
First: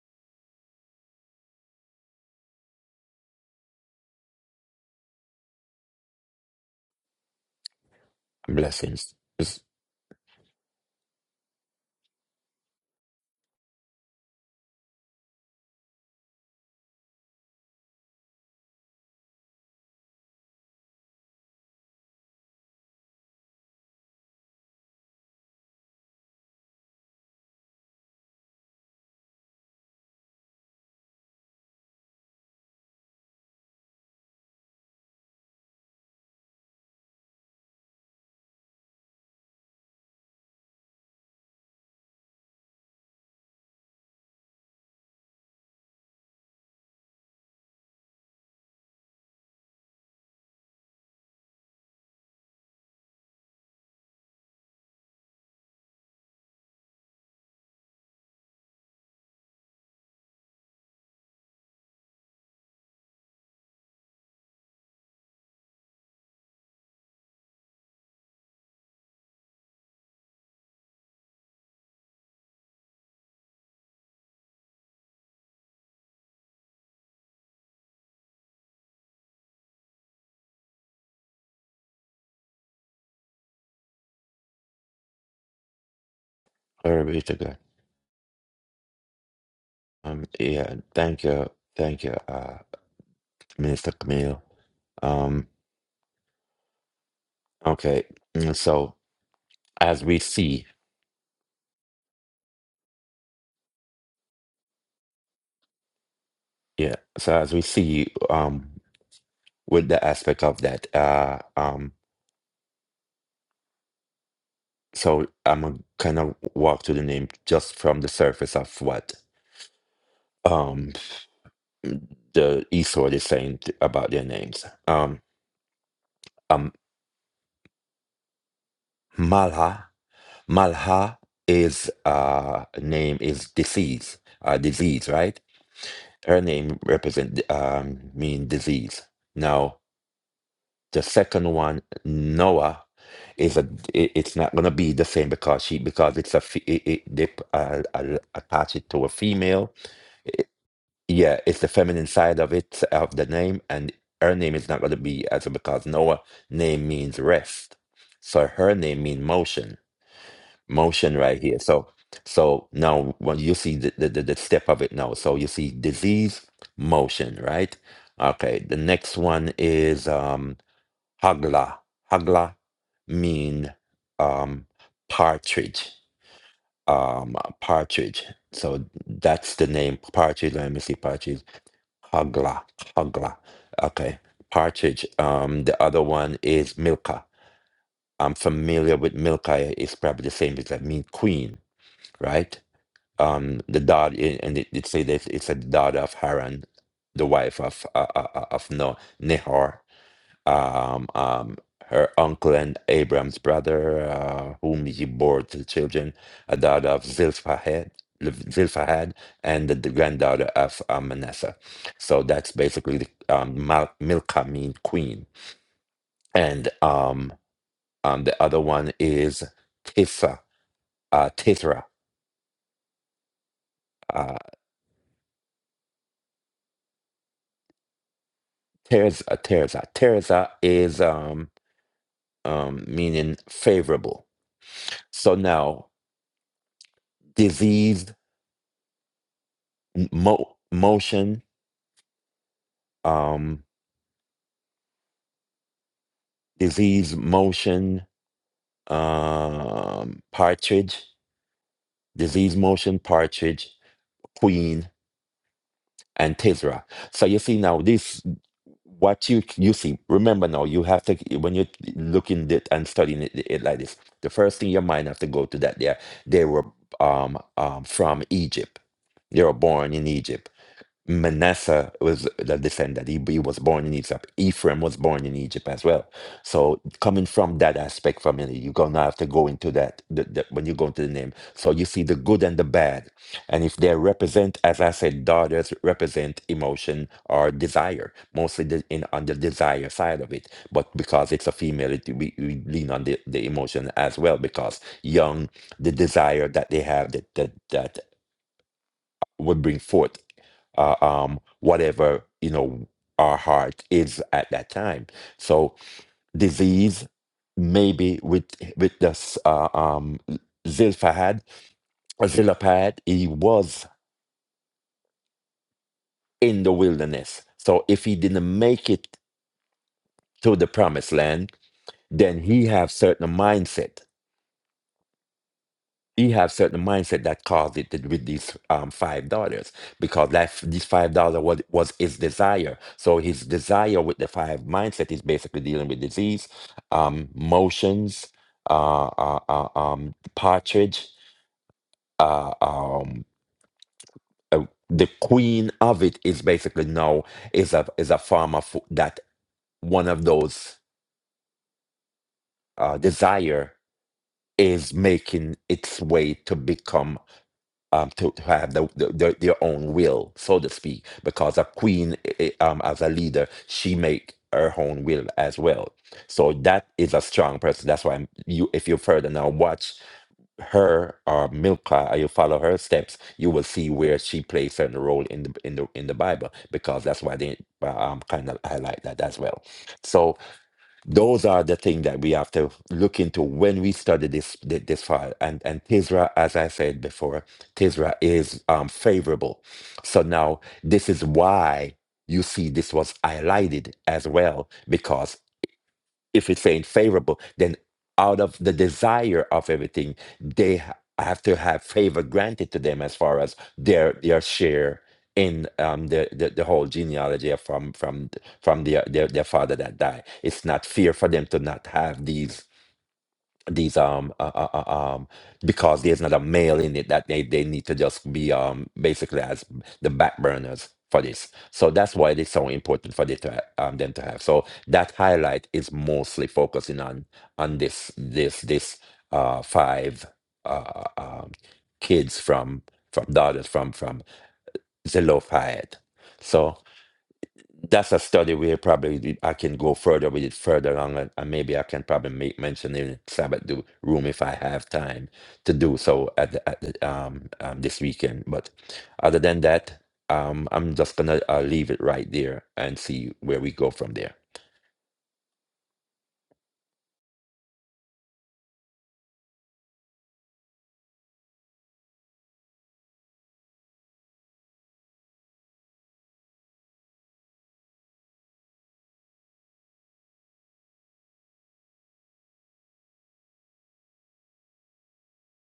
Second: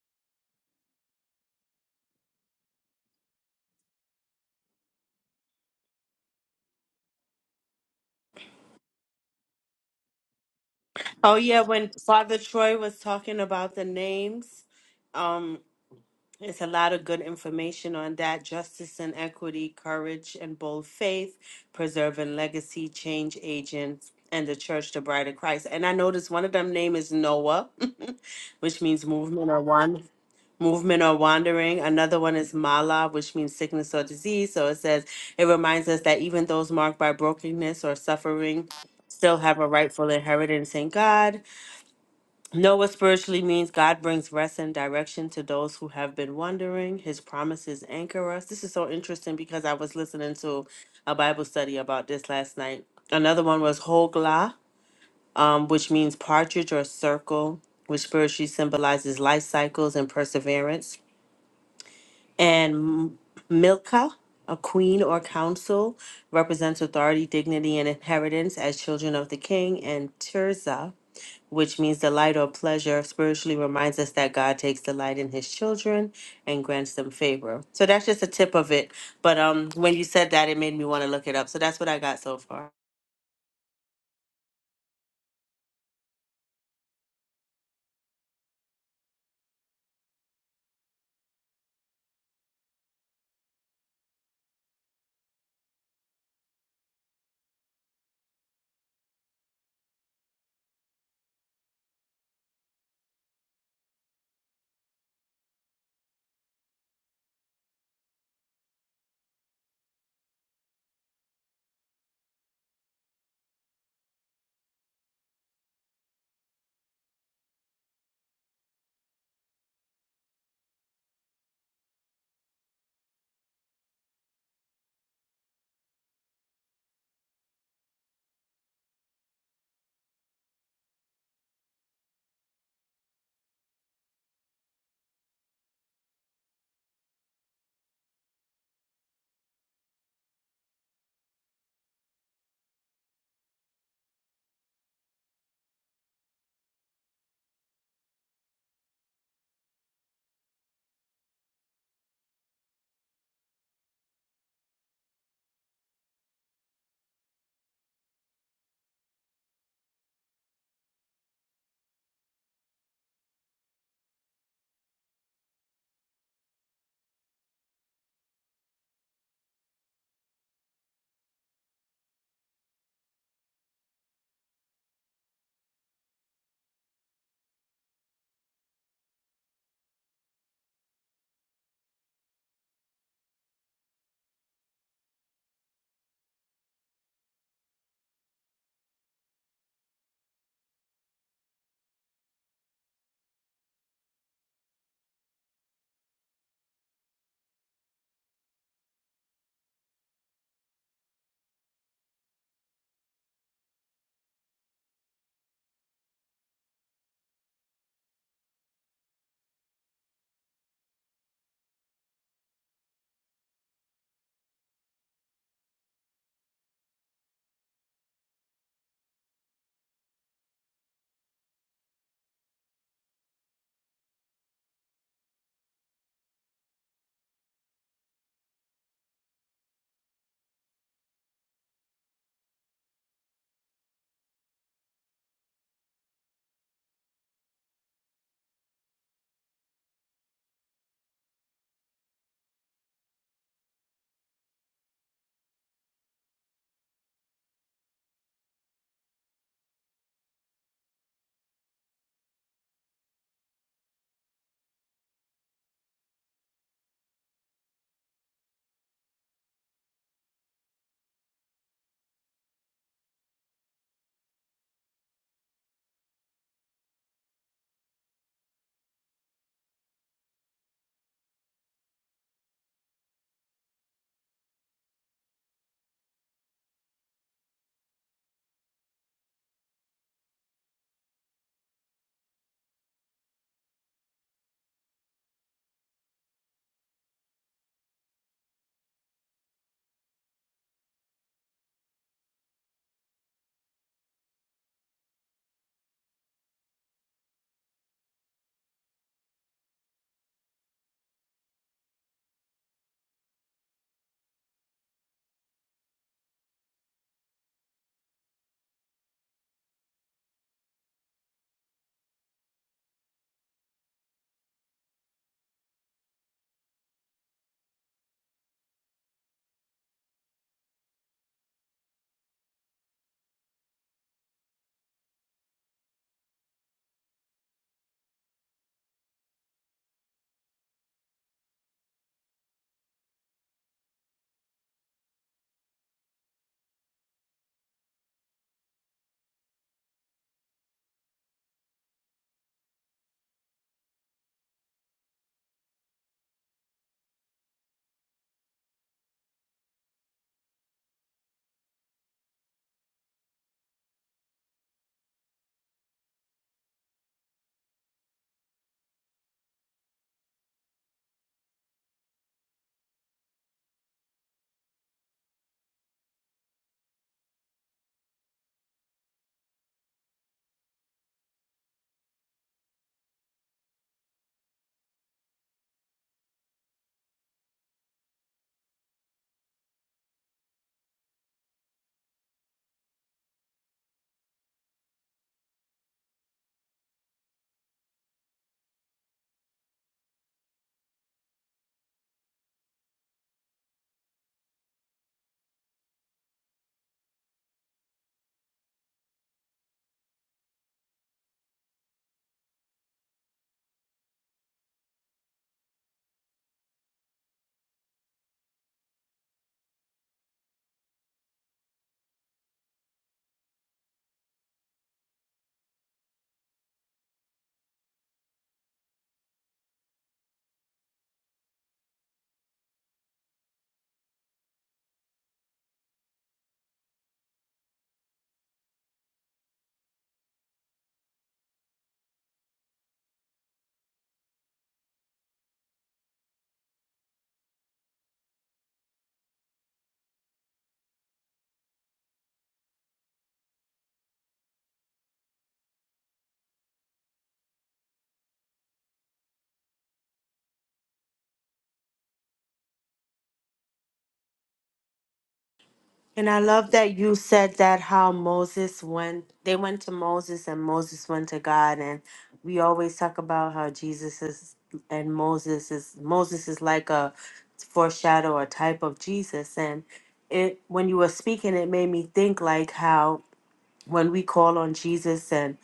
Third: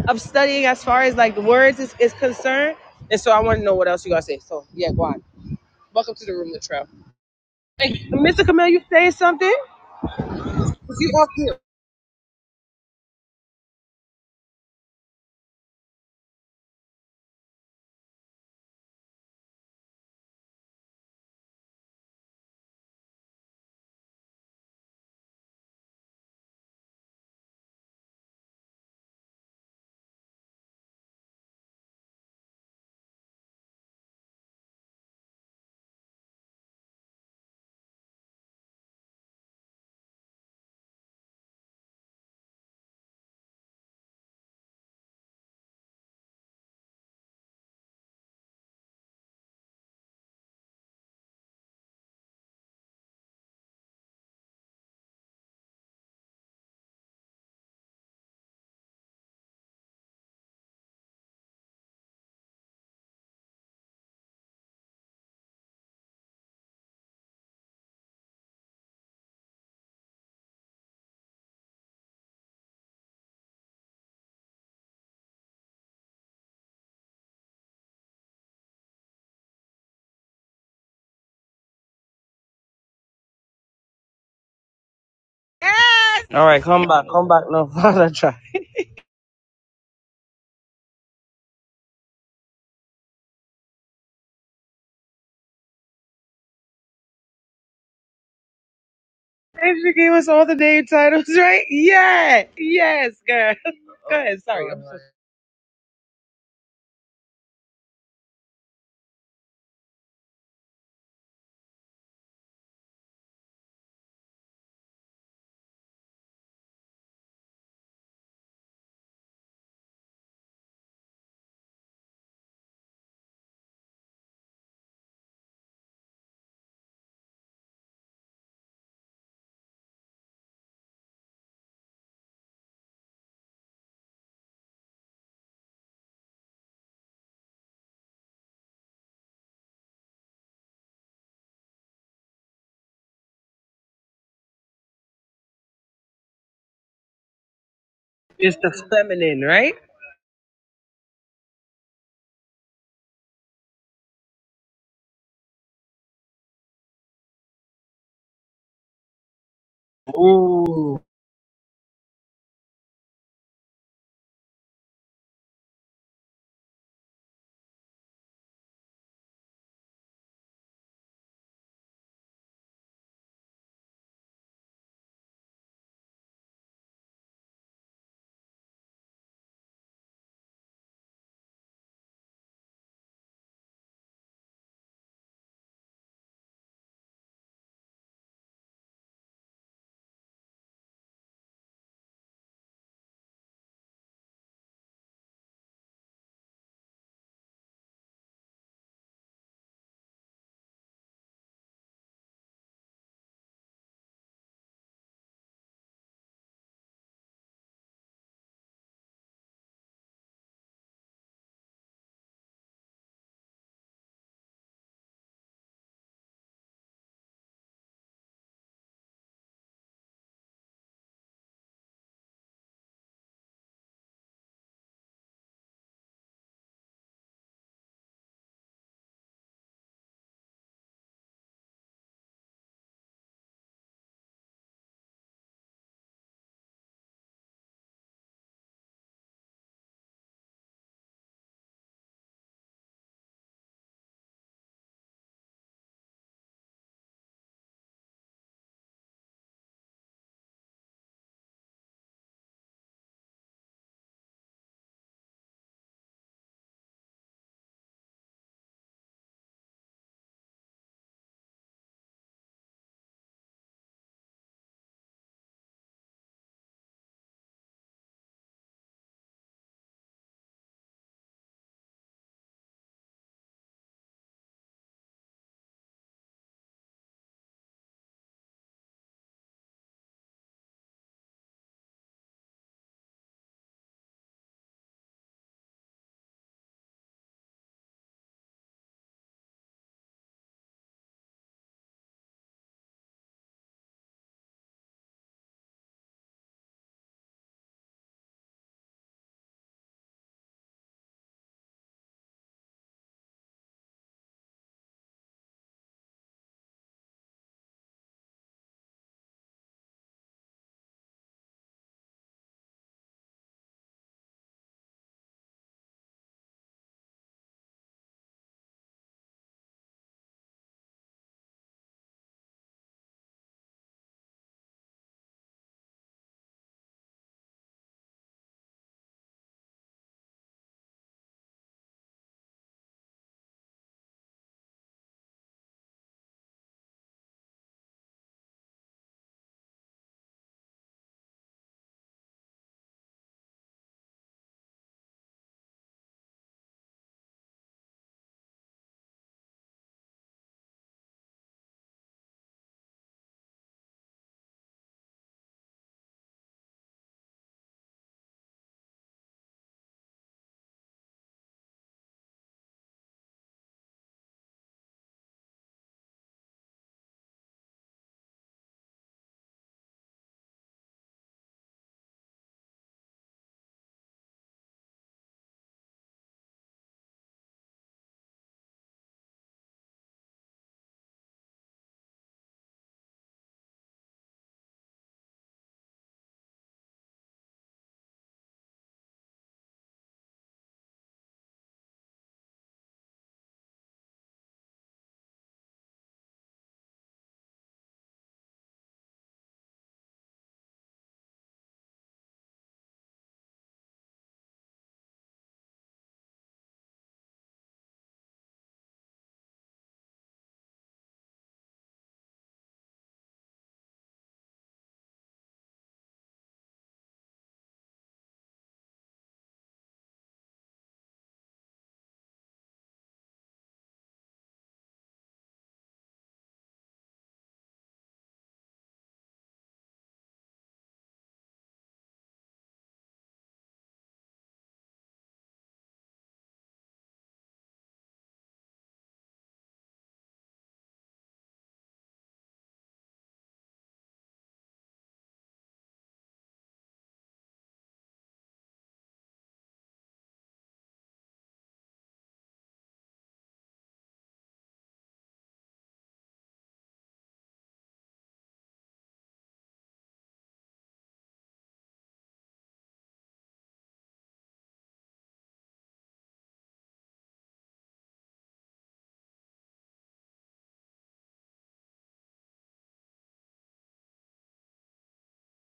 S1: of studying as far as like the words is, is concerned. And so I want to know what else you gotta say. So yeah, go on. Welcome to the room, Latrell. Thank you. Mr. Kamel, you saying
S2: blessings.
S1: something?
S2: It's
S1: You off
S3: Oh
S1: mute.
S3: yeah, when Father Troy was talking about the names, um, It's a lot of good information on that justice and equity, courage and bold faith, preserving legacy, change agents, and the church, the bride of Christ. And I noticed one of them name is Noah, which means movement or one. Movement or wandering. Another one is mala, which means sickness or disease. So it says it reminds us that even those marked by brokenness or suffering still have a rightful inheritance in God. Noah spiritually means God brings rest and direction to those who have been wandering. His promises anchor us. This is so interesting because I was listening to a Bible study about this last night. Another one was Hogla, um, which means partridge or circle, which spiritually symbolizes life cycles and perseverance. And M- Milka, a queen or council, represents authority, dignity, and inheritance as children of the king. And Tirzah which means delight or pleasure, spiritually reminds us that God takes delight in his children and grants them favor. So that's just a tip of it. But um when you said that it made me want to look it up. So that's what I got so far.
S1: Yes. All right, come
S2: glory
S1: back,
S2: be
S1: come
S2: to
S1: back
S2: God.
S1: now. Father, try.
S2: Um, yeah, thank you, thank you, uh, Minister Camille. Um, okay, mm, so
S1: Hey, she
S2: as
S1: gave
S2: we
S1: us all the
S2: see,
S1: name titles, right? Yeah, yes, girl. Go ahead. Sorry, I'm so.
S2: yeah, so as we see, um, with the aspect of that. Uh, um, so I'm gonna kind of walk through the name just from the surface of what um, the Esword is saying t- about their names. Um, um, Malha, Malha is uh, name is disease, uh, disease, right? Her name represent um, mean disease. Now The second one, Noah, is a it- it's not gonna be the same because she because it's a fe- it, it, they uh, uh,
S1: It's the
S2: attach it to a
S1: feminine,
S2: female.
S1: right?
S2: It- yeah, it's the feminine side of it of the name, and her name is not gonna be as because Noah name means rest, so her name means motion,
S1: Ooh,
S2: motion right here. So so now when you see the the, the the step of it now, so you see disease motion right. Okay, the next one is um Hagla. Hagla mean um, partridge. Um, partridge. So that's the name. Partridge. Let me see. Partridge. Hagla. Hagla. Okay. Partridge. Um, the other one is Milka. I'm familiar with Milka. It's probably the same. It's like mean queen, right? Um, the daughter, eh, and it, it say that it's a daughter of Haran, the wife of uh, uh, uh, of no Nehor um, um, her uncle and Abraham's brother, uh, whom he bore to the children, a daughter of Zilphahed, Zilphahad, and the granddaughter of uh, Manasseh. So that's basically the um, Mal- Milcah mean queen. And um, um, the other one is Tissa, uh, Tithra, uh, Terza, Terza. Terza is um, um, meaning favorable. So now, diseased mo- motion um, disease motion um, partridge, disease motion partridge, queen, and tisra. So you see now this what you you see. Remember now you have to when you're looking at and studying it, it like this. The first thing your mind have to go to that there they were um, um, from Egypt. They were born in Egypt Manasseh was the descendant. He, he was born in Egypt. Ephraim was born in Egypt as well. So coming from that aspect family, you're gonna have to go into that, the, the- when you go into the name. So you see the good and the bad, and if they represent, as I said, daughters represent emotion or desire, mostly the, in on the desire side of it. But because it's a female, it, we, we lean on the, the emotion as well because young, the desire that they have that that that would bring forth uh, um, whatever you know our heart is at that time. So disease, maybe with with the s- uh, um, Zilphahad or Zilphahad, he was in the wilderness. So if he didn't make it to the promised land, then he have certain mindset. he have certain mindset that caused it to- with these um, five daughters because that f- these five daughters was, was his desire so his desire with the five mindset is basically dealing with disease um motions uh, uh, uh um partridge uh um uh, the queen of it is basically now is a is a form of that one of those uh desire is making its way to become um, to, to have the, the, their their own will, so to speak, because a queen, eh, eh, um, as a leader, she make her own will as well. So that is a strong person. That's why you, if you further now watch her or Milka, or you follow her steps, you will see where she plays certain role in the in the in the Bible, because that's why they uh, um, kind of highlight that as well. So those are the things that we have to look into when we study this thi- this file. And and Tisra, as I said before, Tisra is um, favorable. So now this is why you see this was highlighted as well because if it's ain't favorable, then out of the desire of everything, they ha- have to have favor granted to them as far as their their share in um, the, the the whole genealogy of from from th- from their, their their father that died. It's not fear for them to not have these these um uh, uh, uh, um because there's not a male in it that they they need to just be um basically as the back burners for this so that's why it's so important for they to ha- um them to have so that highlight is mostly focusing on on this this this uh five uh uh, um kids from from daughters from from Zelophehad so that's a study where probably the- I can go further with it further on and, and maybe I can probably make mention in Sabbath do, room if I have time to do so at the, at the, um, um this weekend. But other than that, um, I'm just gonna uh, leave it right there and see where we go from there.
S3: And I love that you said that how Moses went they went to Moses and Moses went to God and we always talk about how Jesus is and Moses is Moses is like a foreshadow or type of Jesus and it when you were speaking it made me think like how when we call on Jesus and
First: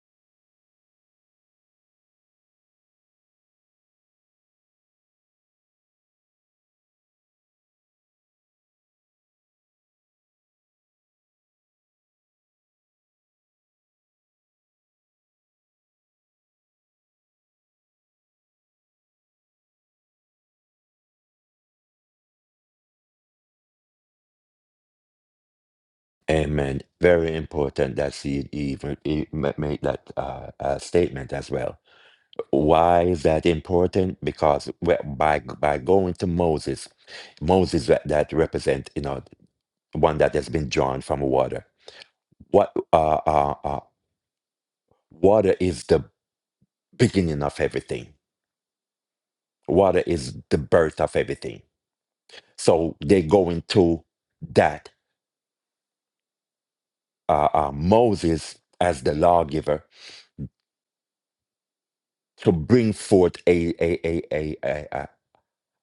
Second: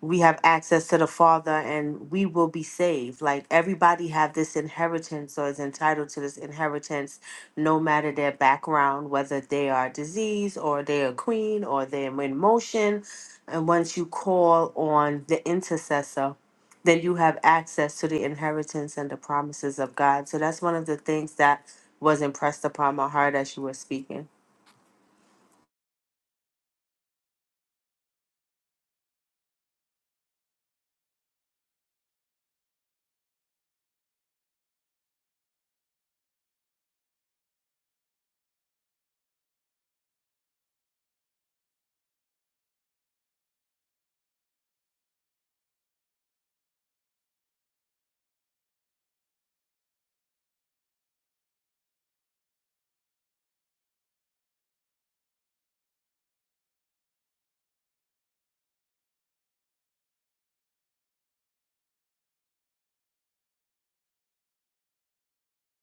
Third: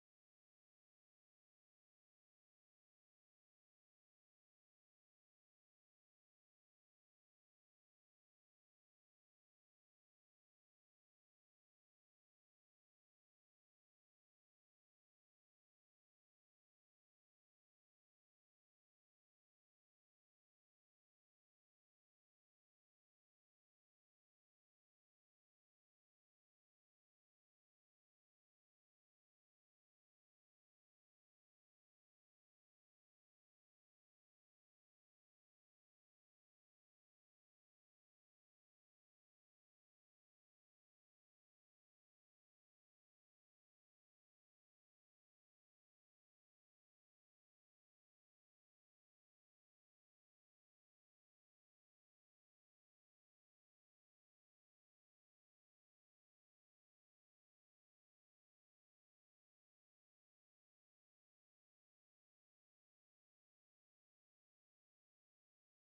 S3: we have access to the Father and we will be saved. Like everybody have this inheritance or is entitled to this inheritance no matter their background, whether they are diseased or they are queen or they're in motion. And once you call on the intercessor, then you have access to the inheritance and the promises of God. So that's one of the things that was impressed upon my heart as you were speaking.
S2: Amen. Very important that she even e- ma- made that uh, uh, statement as well. Why is that important? Because we- by by going to Moses, Moses that, that represent you know one that has been drawn from water. What uh, uh, uh, water is the beginning of everything. Water is the birth of everything. So they go into that uh, uh, Moses as the lawgiver to bring forth a a a a a, a,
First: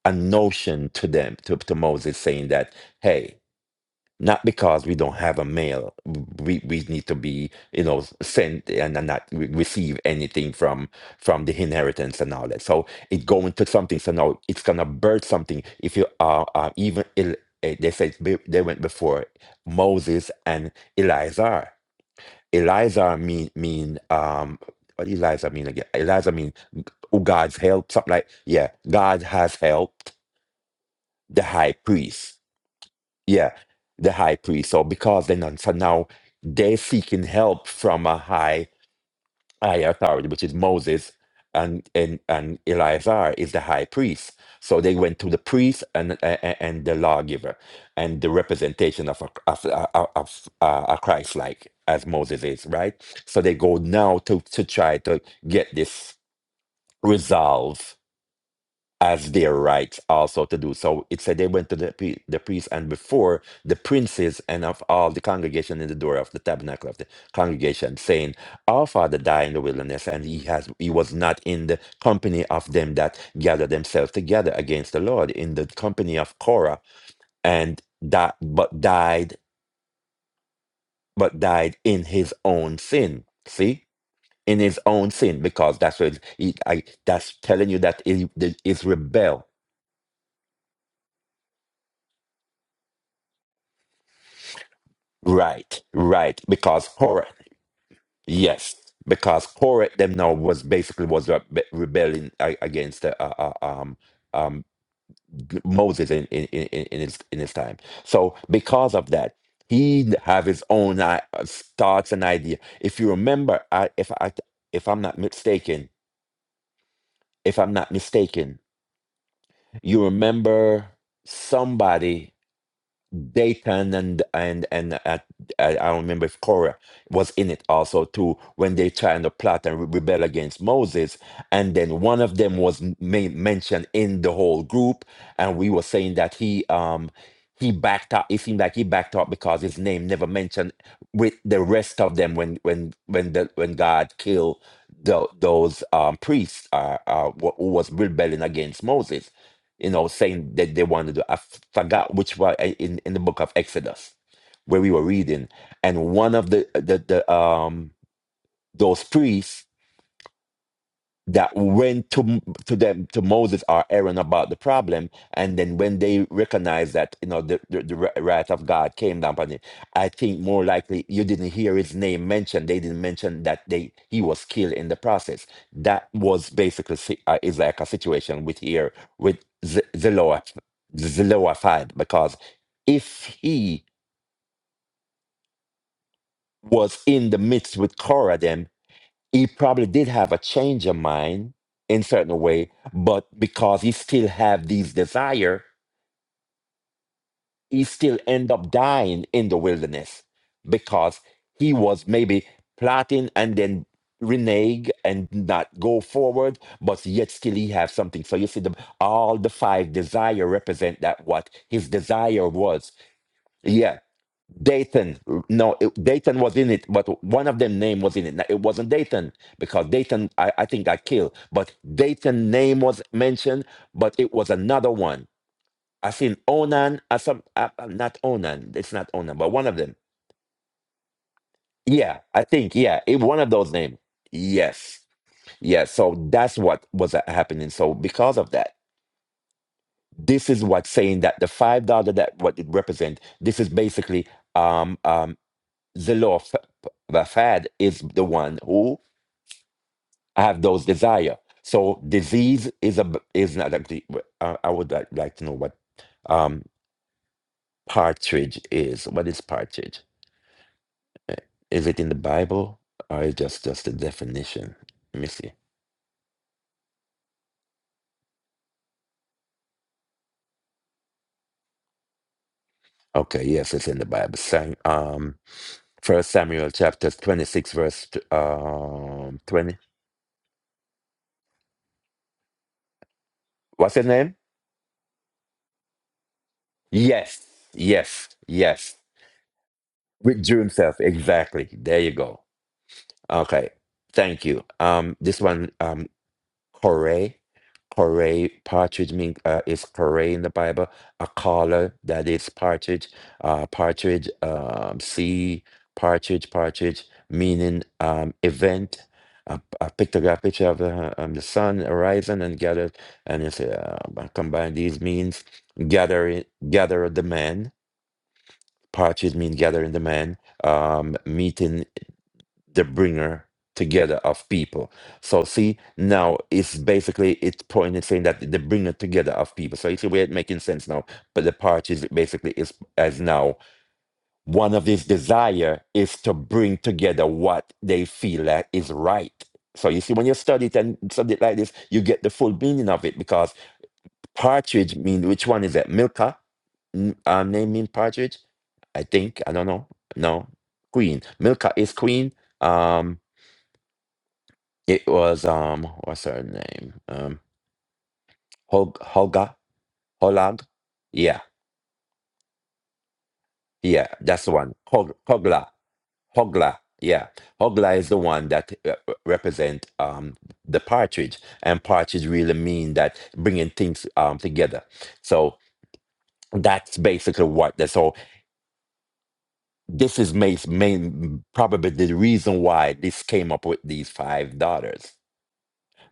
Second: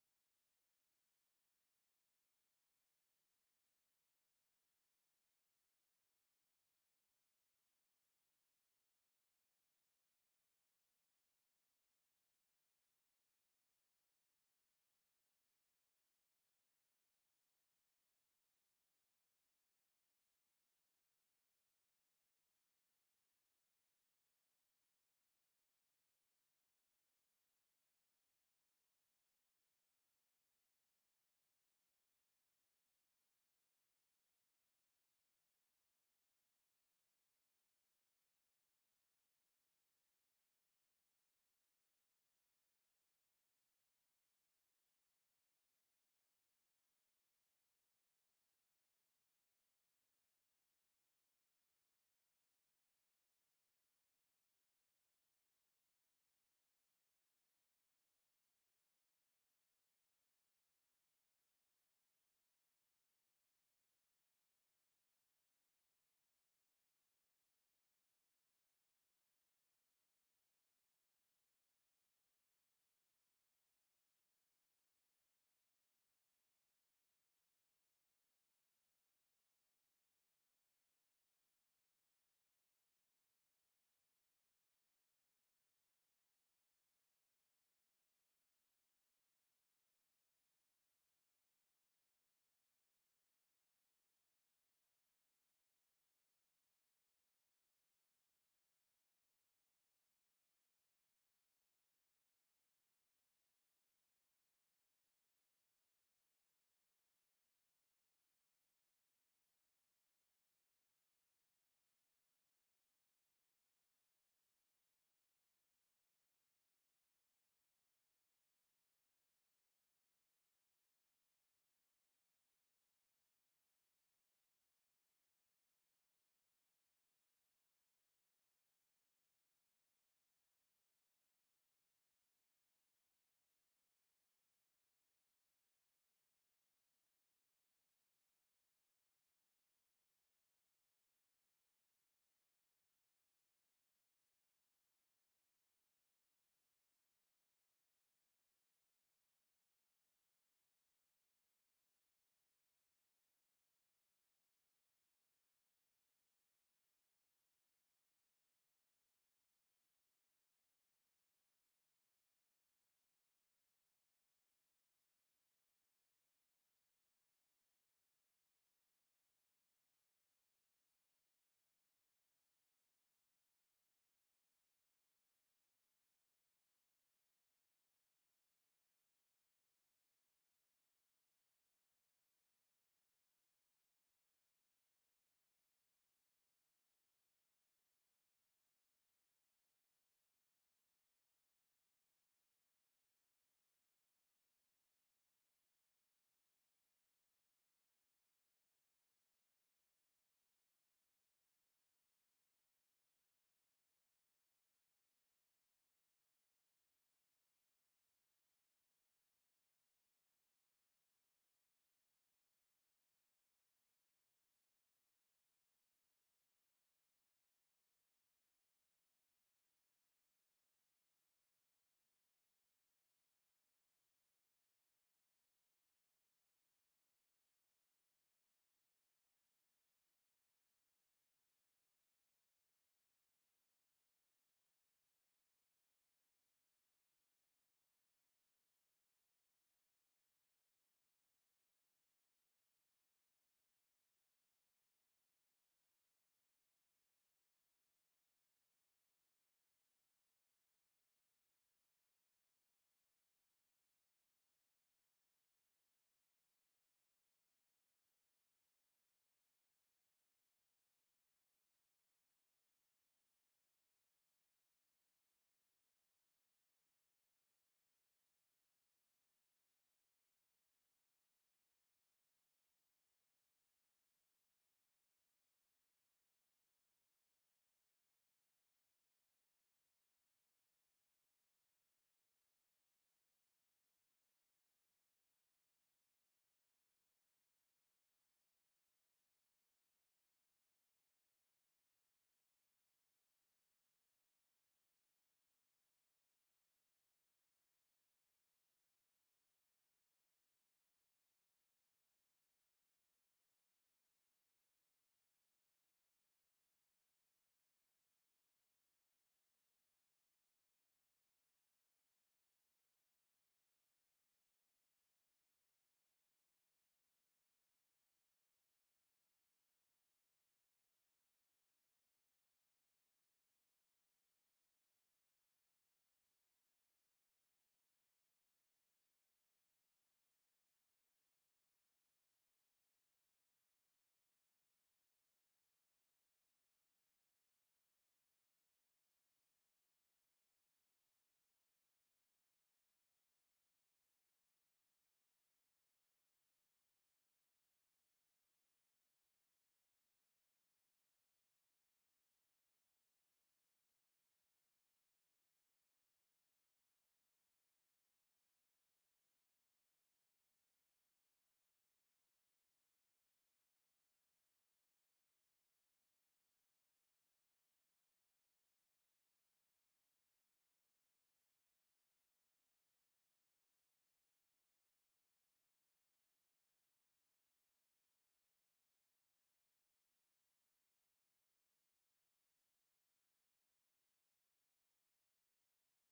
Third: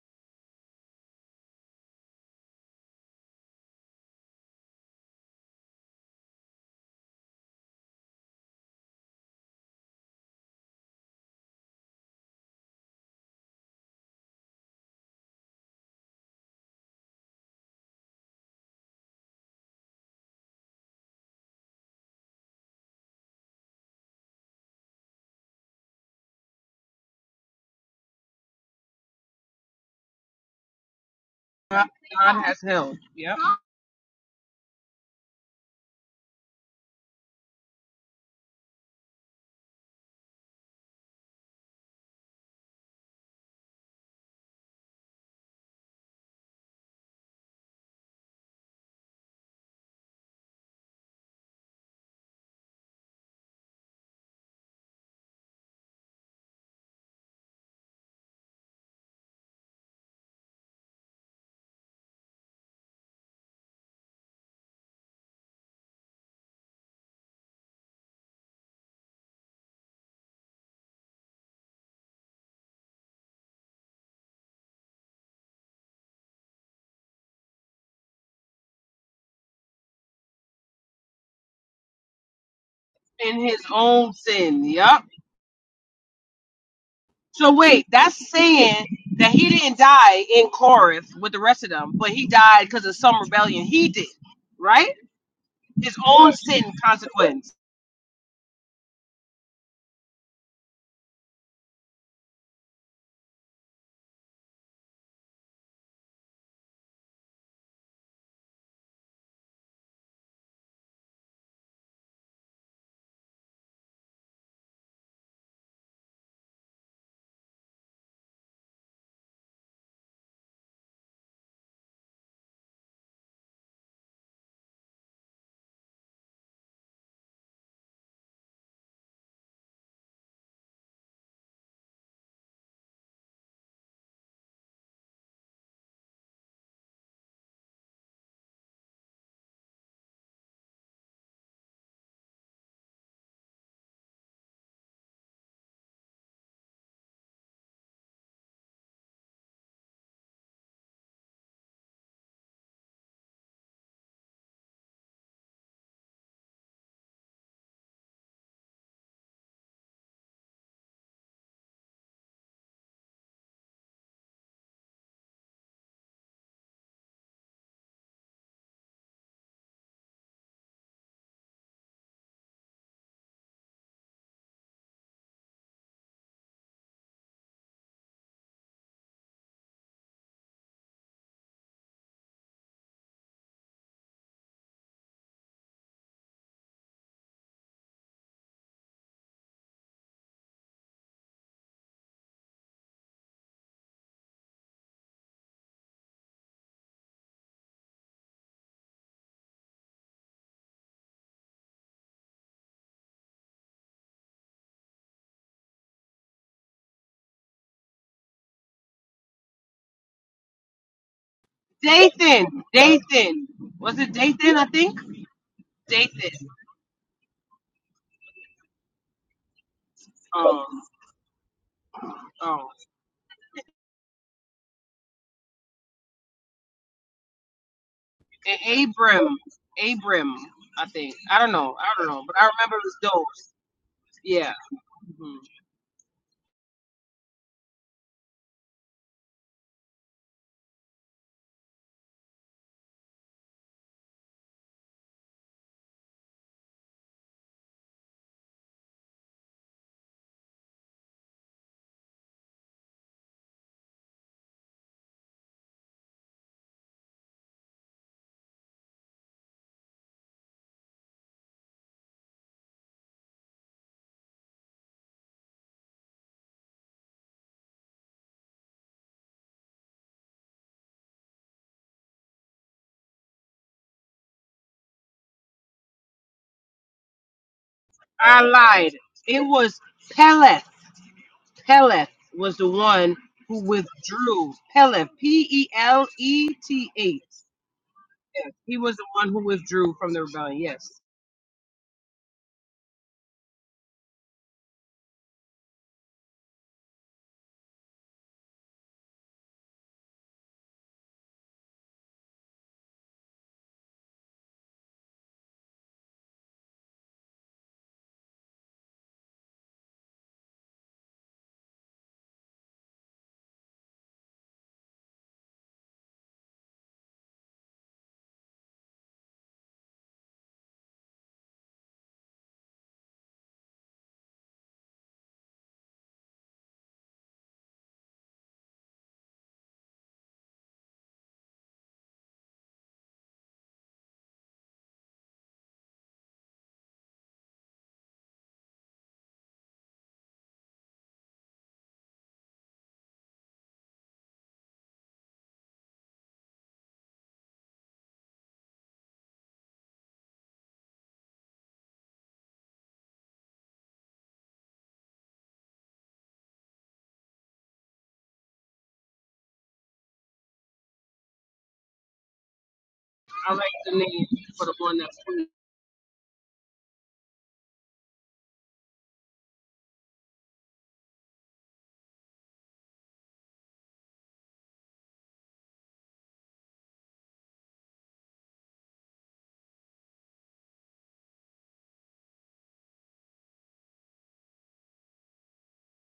S2: a notion to them to, to Moses saying that hey not because we don't have a mail we, we need to be you know sent and, and not re- receive anything from from the inheritance and all that so it going to something so now it's gonna birth something if you are uh, uh, even El- eh, they said be- they went before moses and elizar elizar mean mean um what does elizar mean again elizar mean who god's help something like yeah god has helped the high
S1: God
S2: priest
S1: has held. Yep.
S2: yeah, the high priest. So because they're so now they're seeking help from a high high authority, which is Moses and and and Eleazar is the high priest. So they went to the priest and and, and the lawgiver and the representation of a of a, of a, a Christ like as Moses is, right? So they go now to to try to get this resolved as their right also to do so. It said they went to the, pri- the priest and before the princes and of all the congregation in the door of the tabernacle of the congregation, saying, Our father died in the wilderness, and he has he was not in the company of them that gather themselves together against the Lord, in the company of Korah, and that but died, but died in his own sin. See? In
S1: Feminine.
S2: his
S1: Yep.
S2: own sin, because that's what he, I, that's
S1: So
S2: telling you
S1: wait,
S2: that he,
S1: that's
S2: he is
S1: saying that
S2: rebel
S1: he didn't die in Corinth with the rest of them, but he died because of some rebellion he did, right?
S2: Right,
S1: His own
S2: right.
S1: sin
S2: Because Korah,
S1: consequence.
S2: yes, because Korah them now was basically was rebe- rebelling a- against uh, uh, uh, um um Moses in in in in in his in his time. So because of that, he have his own uh, thoughts and idea. If you remember, I if I if I'm not mistaken, if I'm not mistaken, you remember somebody. Dayton and and and uh, I, I don't remember if Korah was in it also too when they tried to plot and re- rebel against Moses, and then one of them was m- ma- mentioned in the whole group, and we were saying that he um he backed up. It seemed like he backed up because his name never mentioned with the rest of them when when when the when God killed the, those um priests uh, uh wh- who was rebelling against Moses you know, saying that they wanted to. I forgot which one I- in in the book of Exodus where we were reading, and one of the the, the um those priests that went to to them to Moses or Aaron about the problem, and then when they recognized that you know the the, the wrath of God came down upon him, I think more likely you didn't hear his name mentioned. They didn't mention that they he was killed in the process. That was basically si- uh, is like a situation with here with Z- Zeloa- Zelophehad because if he was in the midst with Korah he probably did have a change of mind in certain way, but because he still have these desire, he still end up dying in the wilderness because he was maybe plotting and then renege and not go forward, but yet still he have something. So you see, the, all the five desire represent that what his desire
S1: Dathan,
S2: was.
S1: Dathan,
S2: Yes,
S1: was it Dathan? I think
S2: Dayton. No, it,
S1: Dathan.
S2: Dayton was in it, but one of them name was in it. Now, It wasn't Dayton because Dayton, I, I
S1: Um,
S2: think, got killed. But Dayton
S1: oh,
S2: name was mentioned, but it was another one. I seen Onan. I some uh, uh, not Onan.
S1: and
S2: It's not
S1: Abram,
S2: Onan, but one of them.
S1: Abram. I think I don't know, I don't
S2: Yeah,
S1: know, but
S2: I
S1: I
S2: think.
S1: remember it was
S2: Yeah, it one
S1: those.
S2: of those names.
S1: Yeah,
S2: Yes,
S1: Mhm.
S2: yes. So that's what was uh, happening. So because of that, this is what saying that the five dollar that what it represent. This is basically um um the law of Fad is the one who have those desire. So disease is a is not a. de- I I would like, like to know what um partridge is. What is partridge? Eh, Is it in the Bible or is just just a definition? Let me see. Okay, yes, it's in the Bible. Sam, um, First Samuel chapter twenty six, verse t-
S1: I lied.
S2: um
S1: It
S2: twenty.
S1: was Peleth. Peleth was the one who
S2: What's his name?
S1: withdrew. Peleth, P E L E T H.
S2: Yes, yes,
S1: Yes, He
S2: yes.
S1: was the one who withdrew from the rebellion.
S2: Withdrew himself
S1: Yes.
S2: exactly. There you go. Okay, thank you. Um, this one, um, Corey, Corey partridge mean uh, is Corey in the Bible a caller that is partridge, uh, partridge, um, sea partridge, partridge meaning um event. I, I picked a picture of the, um, the sun horizon and gathered, and it's uh, I combine these means gathering, gather the man. Partridge mean gathering the man. Um, meeting the bringer together of people. So see, now it's basically it's pointing saying that the bringer together of people. So you see where it's a way of making sense now. But the parties basically is as now one of his desire is to bring together what they feel like is right. So you see, when you study it and study it like this, you get the full meaning of it because partridge mean which one is that? Milka? N- Um, name mean partridge? I think. I don't know. No. Queen. Milka is queen. Um it was um, what's her name? Um, Hog Hoga Holag. Yeah,
S1: I like the
S2: yeah,
S1: name
S2: that's the
S1: for
S2: one.
S1: the one
S2: Hog
S1: that's.
S2: Hogla Hogla. Yeah, Hogla is the one that uh, uh, represent um the partridge, and partridge really mean that bringing things um together. So that's basically what that's all. This is main, main probably the reason why this came up with these five daughters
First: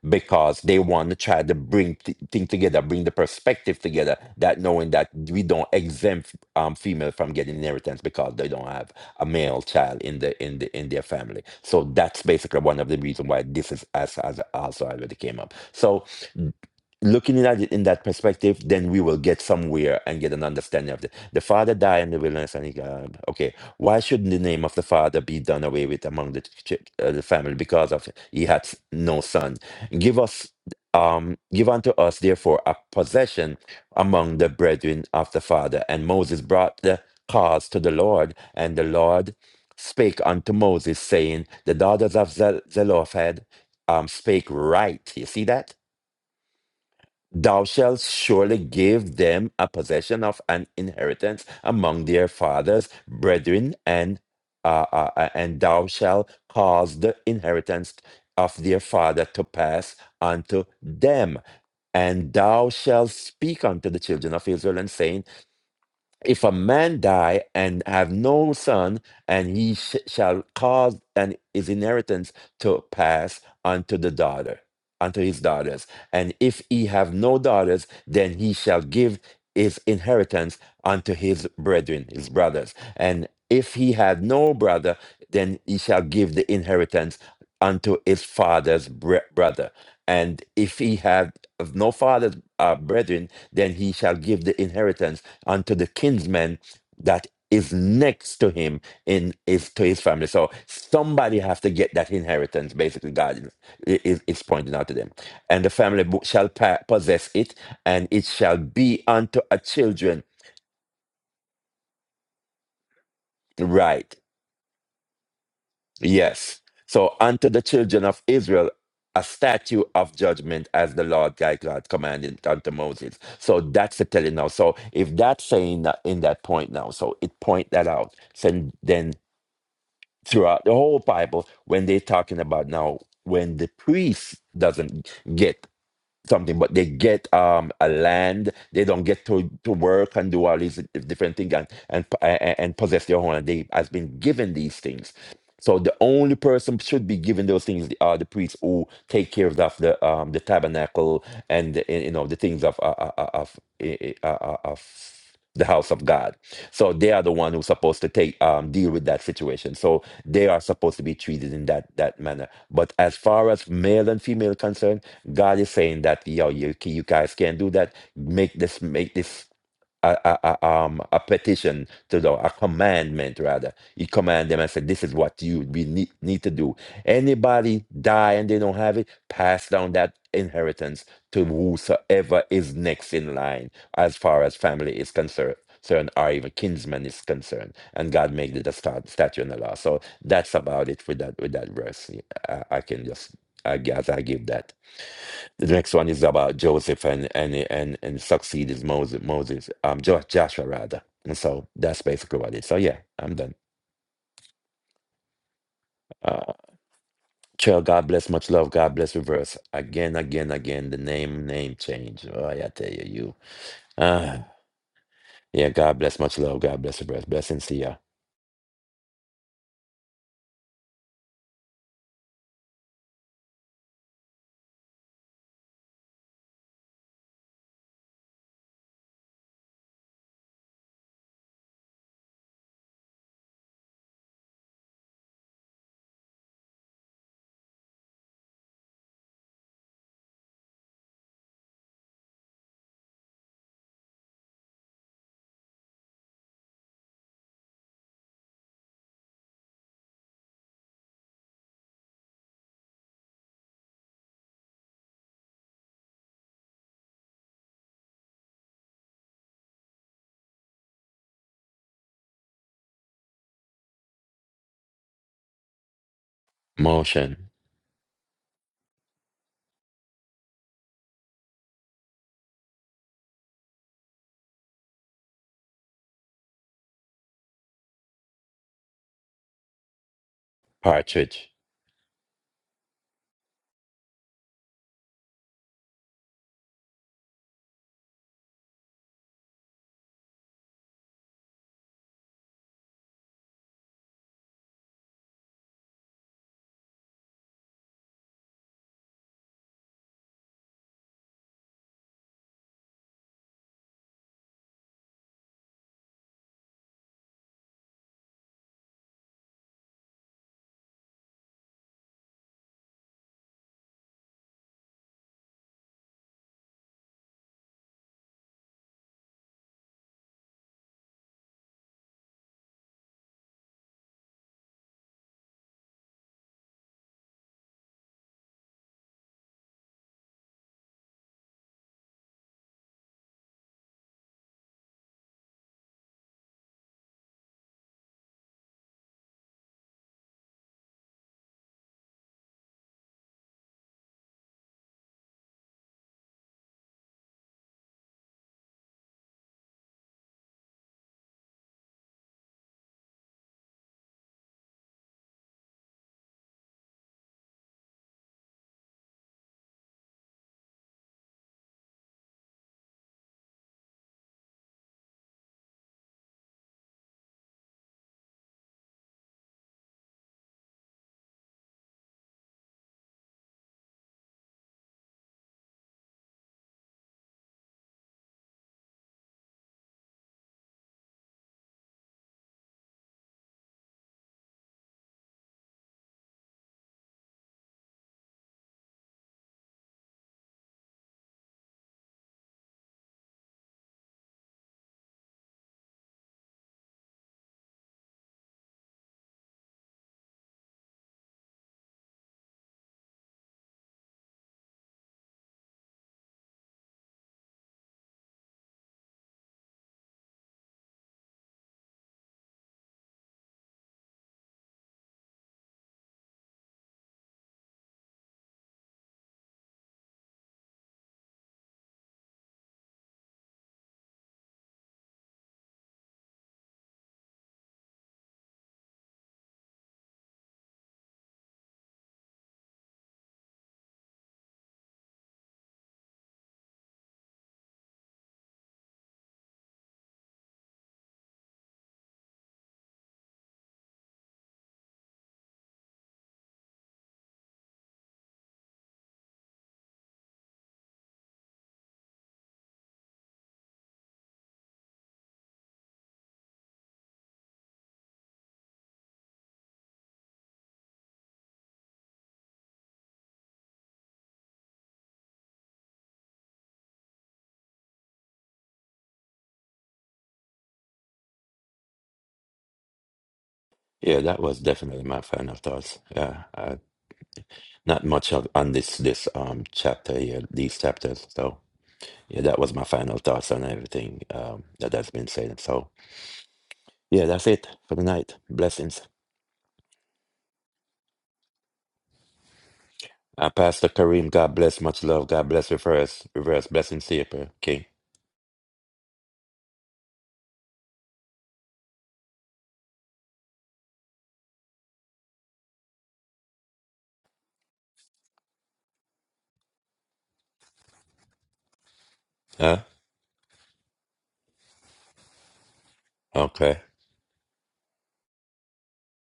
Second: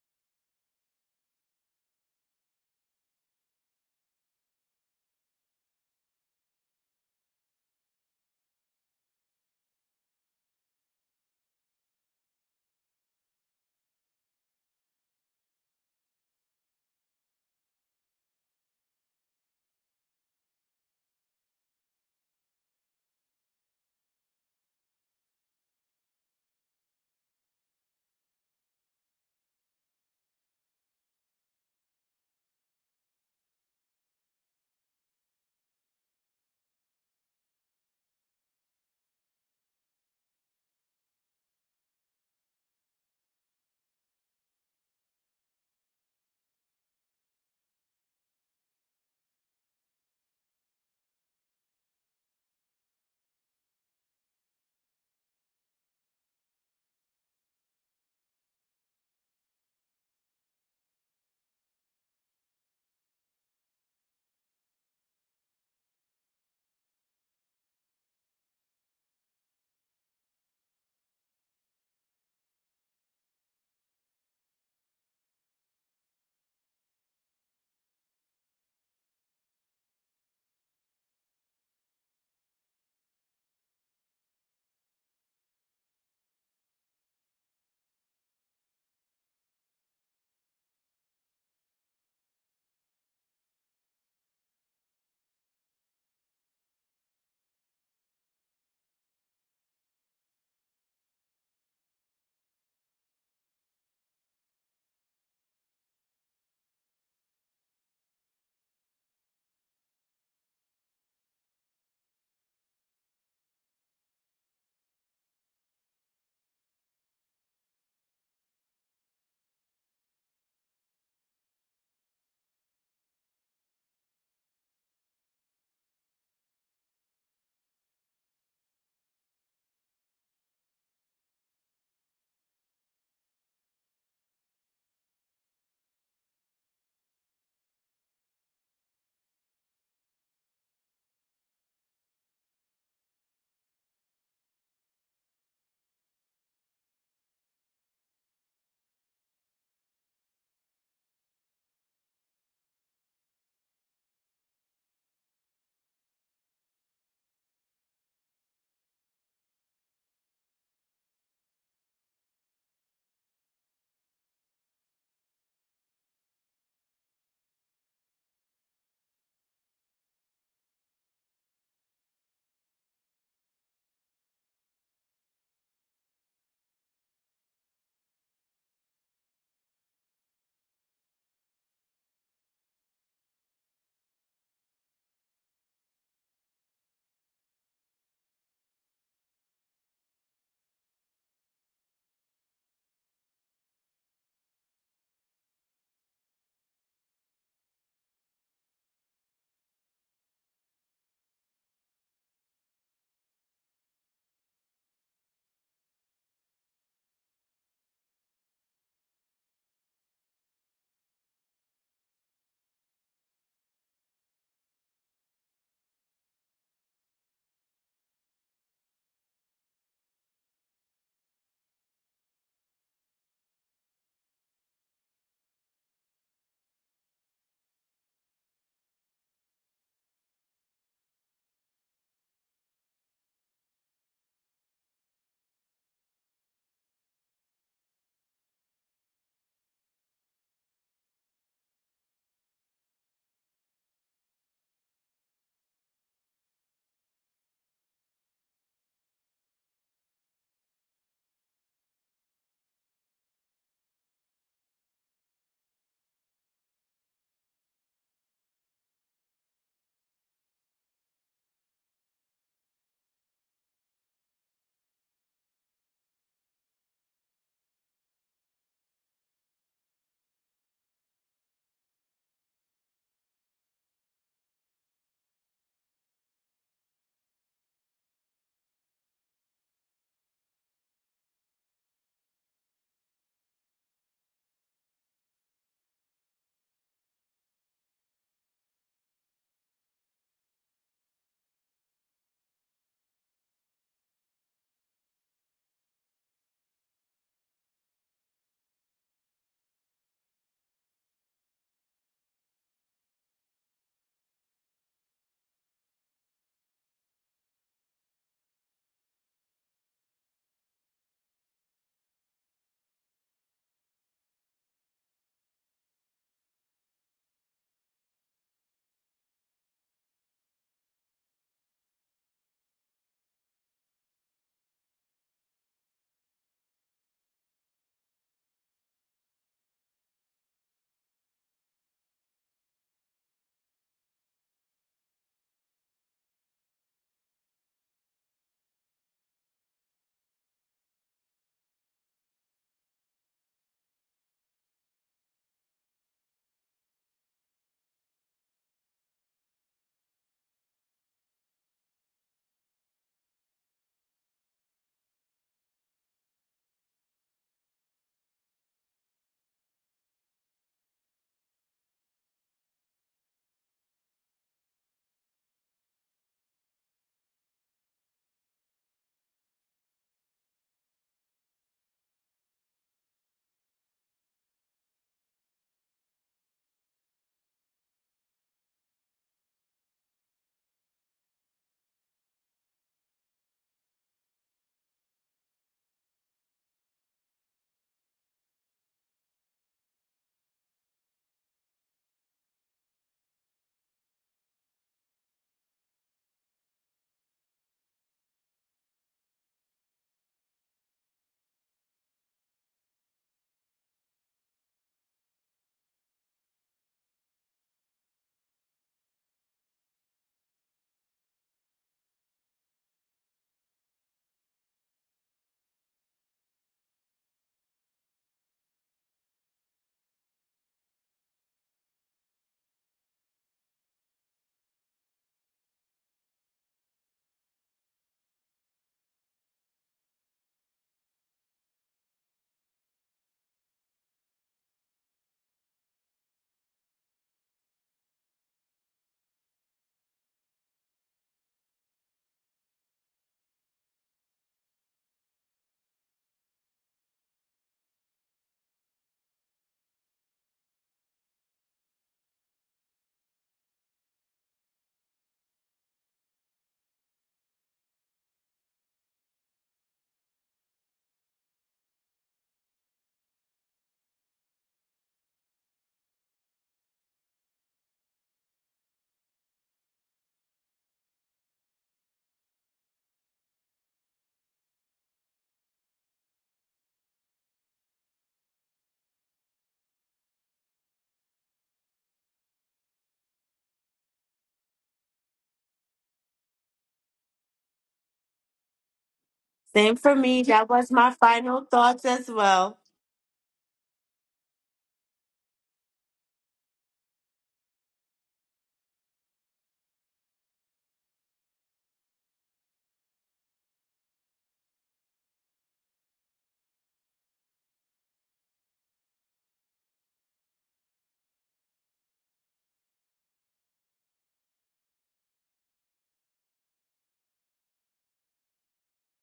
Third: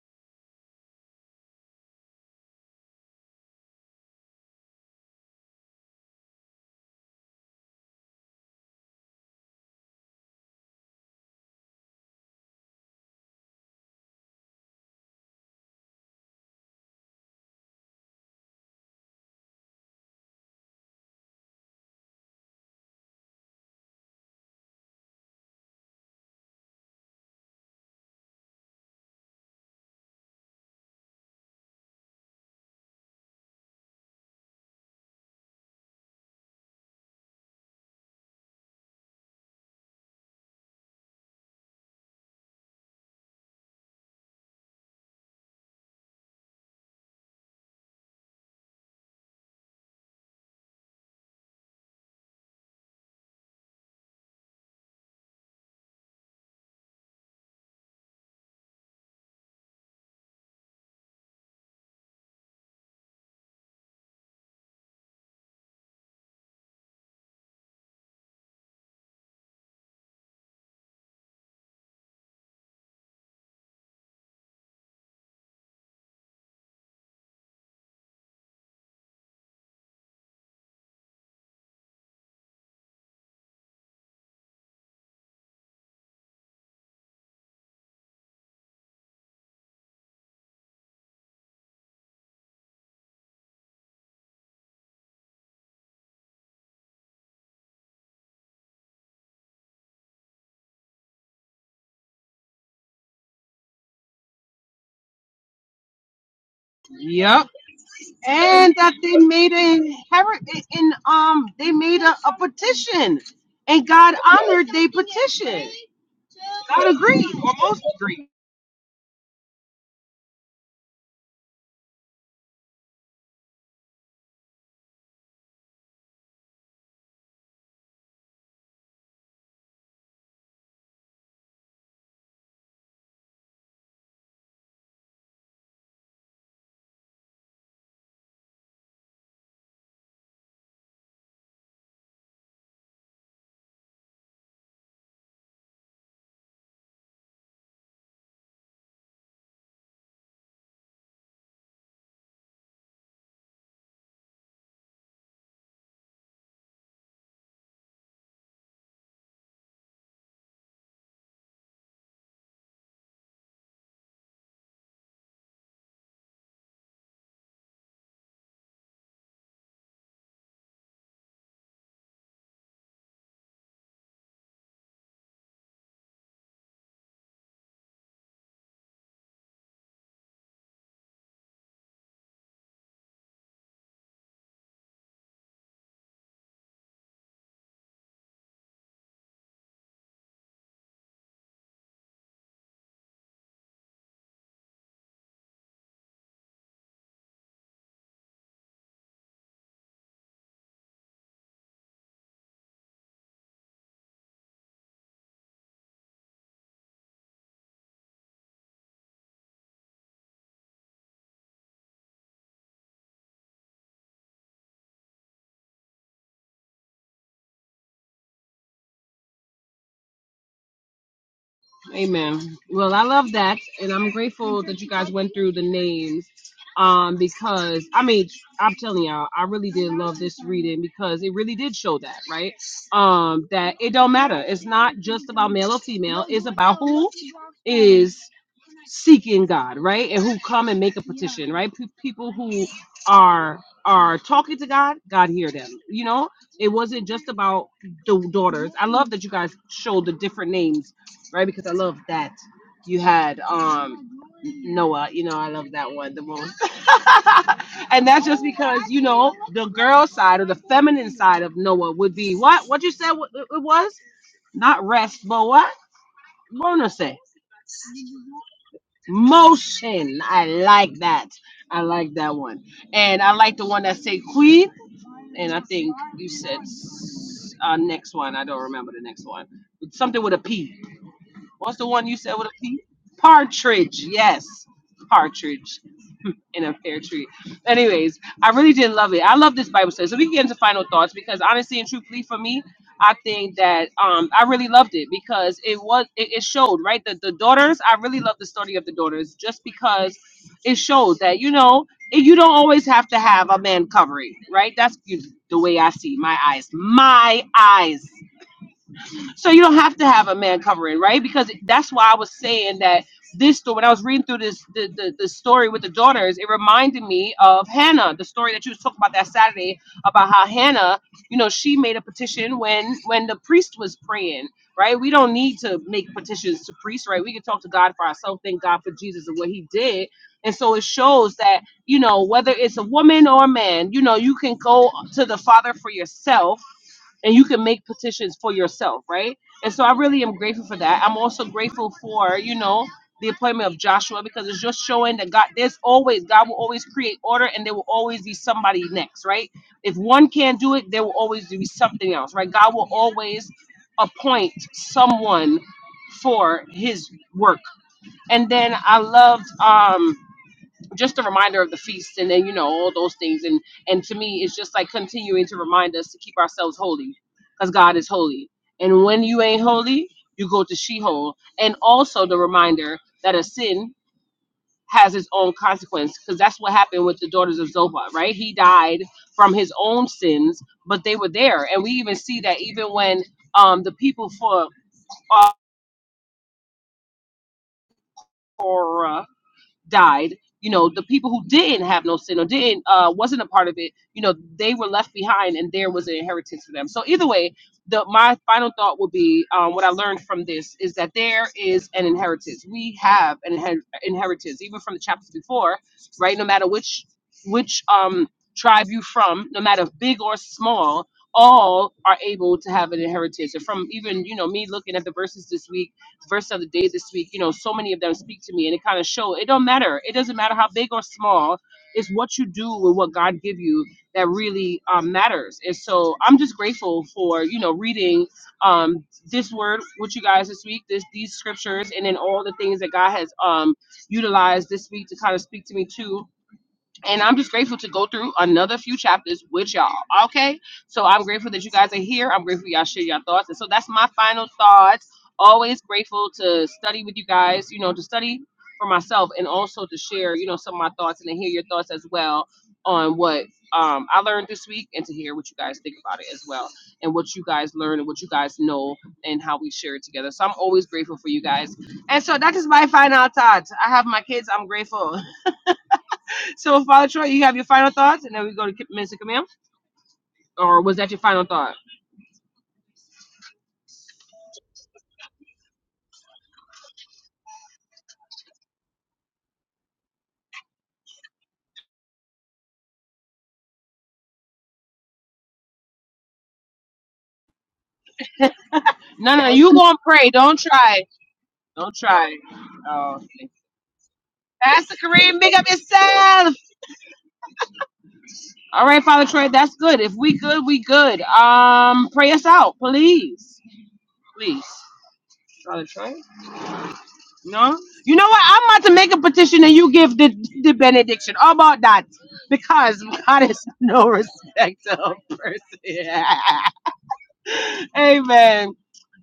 S2: because they want to try to bring th- things together, bring the perspective together, that knowing that we don't exempt um, female from getting inheritance because they don't have a male child in the in the in their family. So that's basically one of the reasons why this is as, as also already came up. So looking at it in that perspective, then we will get somewhere and get an understanding of it. the Father died in the wilderness. And he got, okay, why shouldn't the name of the Father be done away with among the ch- uh, the family because of he had s- no son? Give us, um, give unto us therefore a possession among the brethren of the Father. And Moses brought the cause to the Lord, and the Lord spake unto Moses, saying, "The daughters of Zel- Zelophehad um, spake right." You see that? Thou shalt surely give them a possession of an inheritance among their fathers, brethren, and uh, uh, uh, and thou shalt cause the inheritance of their father to pass unto them. And thou shalt speak unto the children of Israel, and saying, if a man die and have no son, and he sh- shall cause and his inheritance to pass unto the daughter, unto his daughters. And if he have no daughters, then he shall give his inheritance unto his brethren, his brothers. And if he had no brother, then he shall give the inheritance unto his father's bre- brother. And if he have no father's uh, brethren, then he shall give the inheritance unto the kinsman that is next to him in if to his family. So somebody has to get that inheritance. Basically, God is, is is pointing out to them, and the family bo- shall pa- possess
S1: Yep.
S2: it, and it shall
S1: And that
S2: be
S1: they
S2: unto
S1: made
S2: a
S1: a
S2: children
S1: her- in um they made a, a petition, and
S2: right.
S1: God honored their petition.
S2: Yes.
S1: God
S2: So
S1: agreed,
S2: unto
S1: or
S2: the
S1: most
S2: children
S1: agreed.
S2: of Israel. A statue of judgment as the Lord thy God commanded unto Moses. So that's the telling now. So if that's saying that in that point now, so it point that out. So then throughout the whole Bible when they're talking about now when the priest doesn't get something, but they get um a land, they don't get to, to work and do all these different things and and and and possess their own. They has been given these things. So the only person should be given those things are the priests who take care of the of the, um, the tabernacle and the, you know the things of uh, uh, uh, of uh, uh, uh, of the house of God. So they are the one who's supposed to take um, deal with that situation. So they are supposed to be treated in that that manner. But as far as male and female concerned, God is saying that yo, you you guys can't do that. Make this make this a, a, a, um, a petition to the a commandment rather. He command them and said, "This is what you we need, need to do. Anybody die and they don't have it, pass down that inheritance to whosoever is next in line, as far as family is concerned." concerned or even kinsman is concerned and god made it a stat- statue in the law so that's about it with that with that verse Yeah, i, I can just i guess i give that the next one is about joseph and and and and succeed is moses moses um Jo- joshua rather and so that's basically what it is so yeah i'm done uh chill god bless much love god bless reverse again again again the name name change oh yeah, i tell you you ah yeah god bless much love god bless reverse blessings to you
S1: Amen. Well, I love that, and I'm grateful that you guys went through the names, um, because I mean, I'm telling y'all, I really did love this reading because it really did show that, right? Um, that it don't matter. It's not just about male or female. It's about who is seeking God, right? And who come and make a petition, right? Pe- people who are are talking to God, God hear them. You know, it wasn't just about the daughters. I love that you guys showed the different names, right? Because I love that you had um Noah. You know, I love that one the most. and that's just because you know the girl side or the feminine side of Noah would be what? What you said wa- it was not rest, but what? Bonus.
S2: motion
S1: Motion. I like that. I like that one. And I like the one that say Queen. And I think you said s- uh, next one. I don't remember the next one. It's something with a P.
S2: partridge
S1: What's the one you said with a P? Partridge. Yes. Partridge and a fair treat. Anyways, I really did love it. I love this Bible study. So we can get into final thoughts because honestly and truthfully for me, I think that um I really loved it because it was it, it showed, right? The the daughters, I really love the story of the daughters just because it showed that, you know, it, you don't always have to have a man covering, right? That's you- the way I see my eyes. My eyes. So you don't have to have a man covering, right? Because that's why I was saying that this story. When I was reading through this the, the the story with the daughters, it reminded me of Hannah, the story that you was talking about that Saturday about how Hannah, you know, she made a petition when when the priest was praying. Right, we don't need to make petitions to priests, right? We can talk to God for ourselves. Thank God for Jesus and what He did, and so it shows that you know whether it's a woman or a man, you know, you can go to the Father for yourself and you can make petitions for yourself, right? And so I really am grateful for that. I'm also grateful for, you know, the appointment of Joshua because it's just showing that God, there's always, God will always create order and there will always be somebody next, right? If one can't do it, there will always be something else, right? God will always appoint someone for his work. And then I loved, um, just a reminder of the feast and then you know all those things and and to me it's just like continuing to remind us to keep ourselves holy because god is holy and when you ain't holy you go to sheol and also the reminder that a sin has its own consequence because that's what happened with the daughters of zophar right he died from his own sins but they were there and we even see that even when um the people for uh, for uh, died, you know, the people who didn't have no sin or didn't uh, wasn't a part of it, you know, they were left behind, and there was an inheritance for them. So either way, the my final thought would be um, what I learned from this is that there is an inheritance. We have an inher- inheritance, even from the chapters before, right? No matter which which um tribe you from, no matter big or small, all are able to have an inheritance. And from even you know me looking at the verses this week verse of the day this week, you know, so many of them speak to me and it kind of show it don't matter. It doesn't matter how big or small. It's what you do with what God give you that really um, matters. And so I'm just grateful for, you know, reading um, this word with you guys this week, this these scriptures, and then all the things that God has um, utilized this week to kind of speak to me too and I'm just grateful to go through another few chapters with y'all. Okay. So I'm grateful that you guys are here. I'm grateful y'all share your thoughts. And so that's my final thoughts. Always grateful to study with you guys, you know, to study for myself and also to share, you know, some of my thoughts and to hear your thoughts as well on what um, I learned this week and to hear what you guys think about it as well and what you guys learn and what you guys know and how we share it together. So I'm always grateful for you guys. And so that is my final thoughts. I have my kids. I'm grateful. So, Father Troy, you have your final thoughts, and then we go to K- Mr. Camille. Or was that your final thought?
S2: Yeah, that was definitely my final thoughts. Yeah, uh, not much of, on this this um chapter here, these chapters. So yeah, that was my final thoughts on everything um that has been said. So yeah, that's it for the night. Blessings.
S1: No, no, no, you
S3: Same
S1: gonna
S3: for
S1: pray.
S3: me.
S1: Don't
S3: That was
S1: try.
S3: my final
S1: Don't
S3: thoughts as
S1: try.
S3: well.
S1: Oh, okay.
S2: Uh, Pastor Kareem, God bless,
S1: Pastor
S2: much love,
S1: Kareem,
S2: God
S1: make up
S2: bless, reverse,
S1: yourself.
S2: reverse, blessings to you, King. Okay.
S1: All right, Father Troy, that's good. If we good, we good. Um, pray us out, please, please. Father Troy, no. You know what? I'm about to make a petition, and you give the, the benediction. How about that?
S2: Huh?
S1: Because God is no respecter of person.
S2: Okay.
S1: Amen.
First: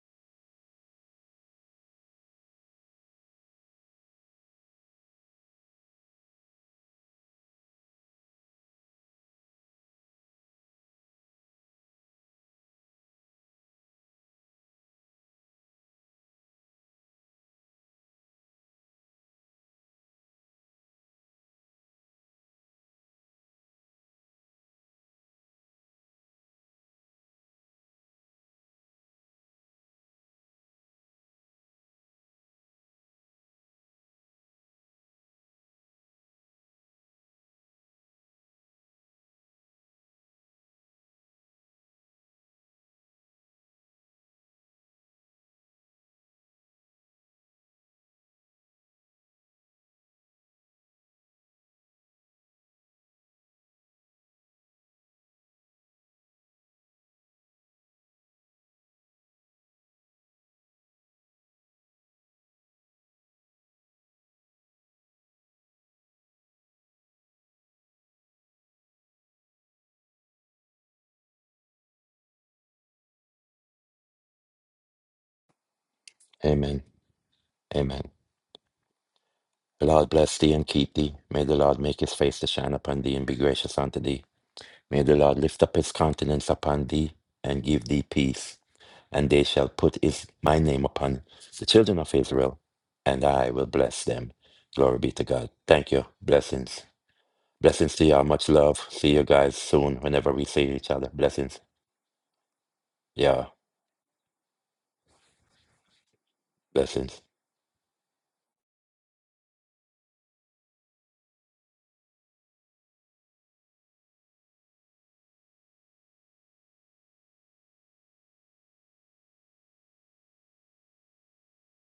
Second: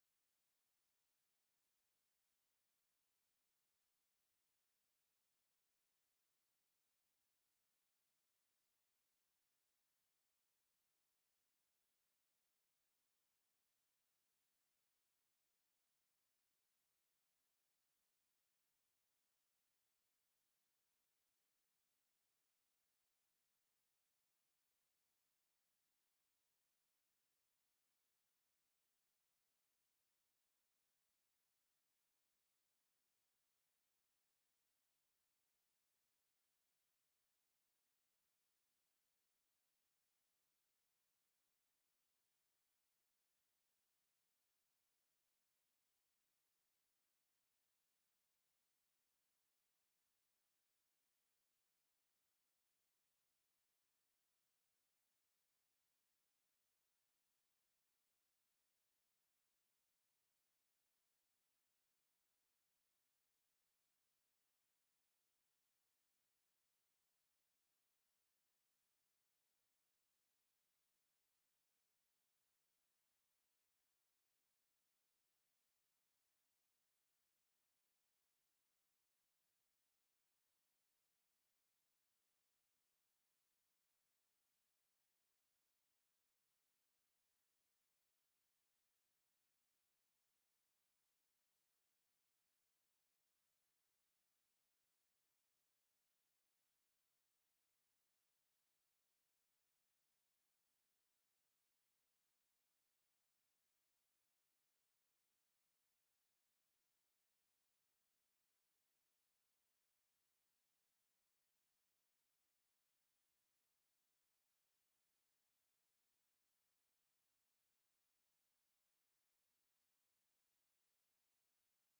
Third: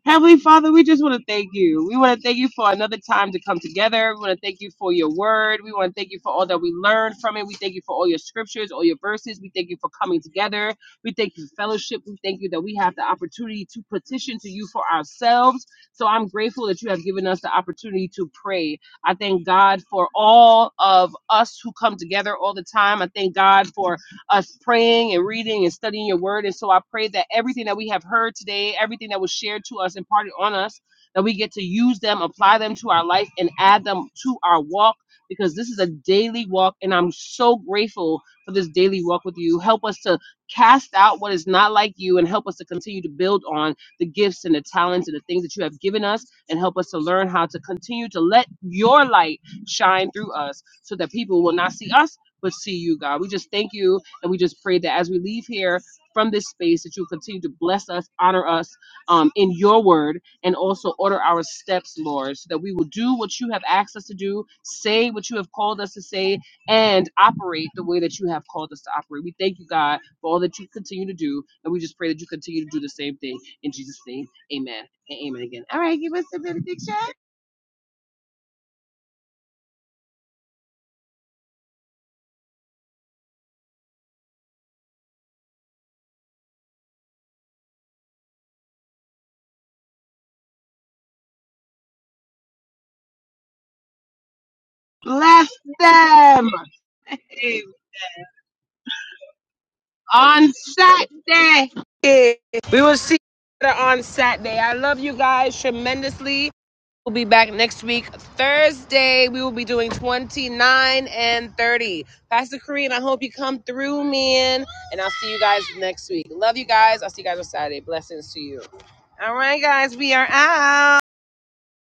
S1: Heavenly Father, we just want to thank you. We want to thank you for another time to come together. We want to thank you for your word. We want to thank you for all that we learned from it. We thank you for all your scriptures, all your verses. We thank you for coming together. We thank you for fellowship. We thank you that we have the opportunity to petition to you for ourselves. So I'm grateful that you have given us the opportunity to pray. I thank God for all of us who come together all the time. I thank God for us praying and reading and studying your word. And so I pray that everything that we have heard today, everything that was shared to us, imparted on us, that we get to use them, apply them to our life, and add them to our walk because this is a daily walk. And I'm so grateful for this daily walk with you. Help us to cast out what is not like you and help us to continue to build on the gifts and the talents and the things that you have given us and help us to learn how to continue to let your light shine through us so that people will not see us but see you, God. We just thank you and we just pray that as we leave here from this space, that you continue to bless us, honor us um, in your word, and also order our steps, Lord, so that we will do what you have asked us to do, say what you have called us to say, and operate the way that you have called us to operate. We thank you, God, for all that you continue to do. And we just pray that you continue to do the same thing. In Jesus' name, amen. And amen again. All right, give us a benediction.
S2: Amen. Amen. The Lord bless thee and keep thee. May the Lord make his face to shine upon thee and be gracious unto thee. May the Lord lift up his countenance upon thee and give thee peace. And they shall put his, my name upon the children of Israel, and I will bless them. Glory be to
S1: Bless
S2: God. Thank you.
S1: them.
S2: Blessings. Blessings to y'all. Much love. See you guys soon whenever we
S1: on
S2: see each other. Blessings.
S1: Saturday. We will see
S2: Yeah.
S1: you on Saturday. I love you guys tremendously. We'll
S2: Blessings.
S1: be back next week, Thursday. We will be doing 29 and 30. Pastor Kareem, I hope you come through, man. And I'll see you guys next week. Love you guys. I'll see you guys on Saturday. Blessings to you. All right, guys, we are out.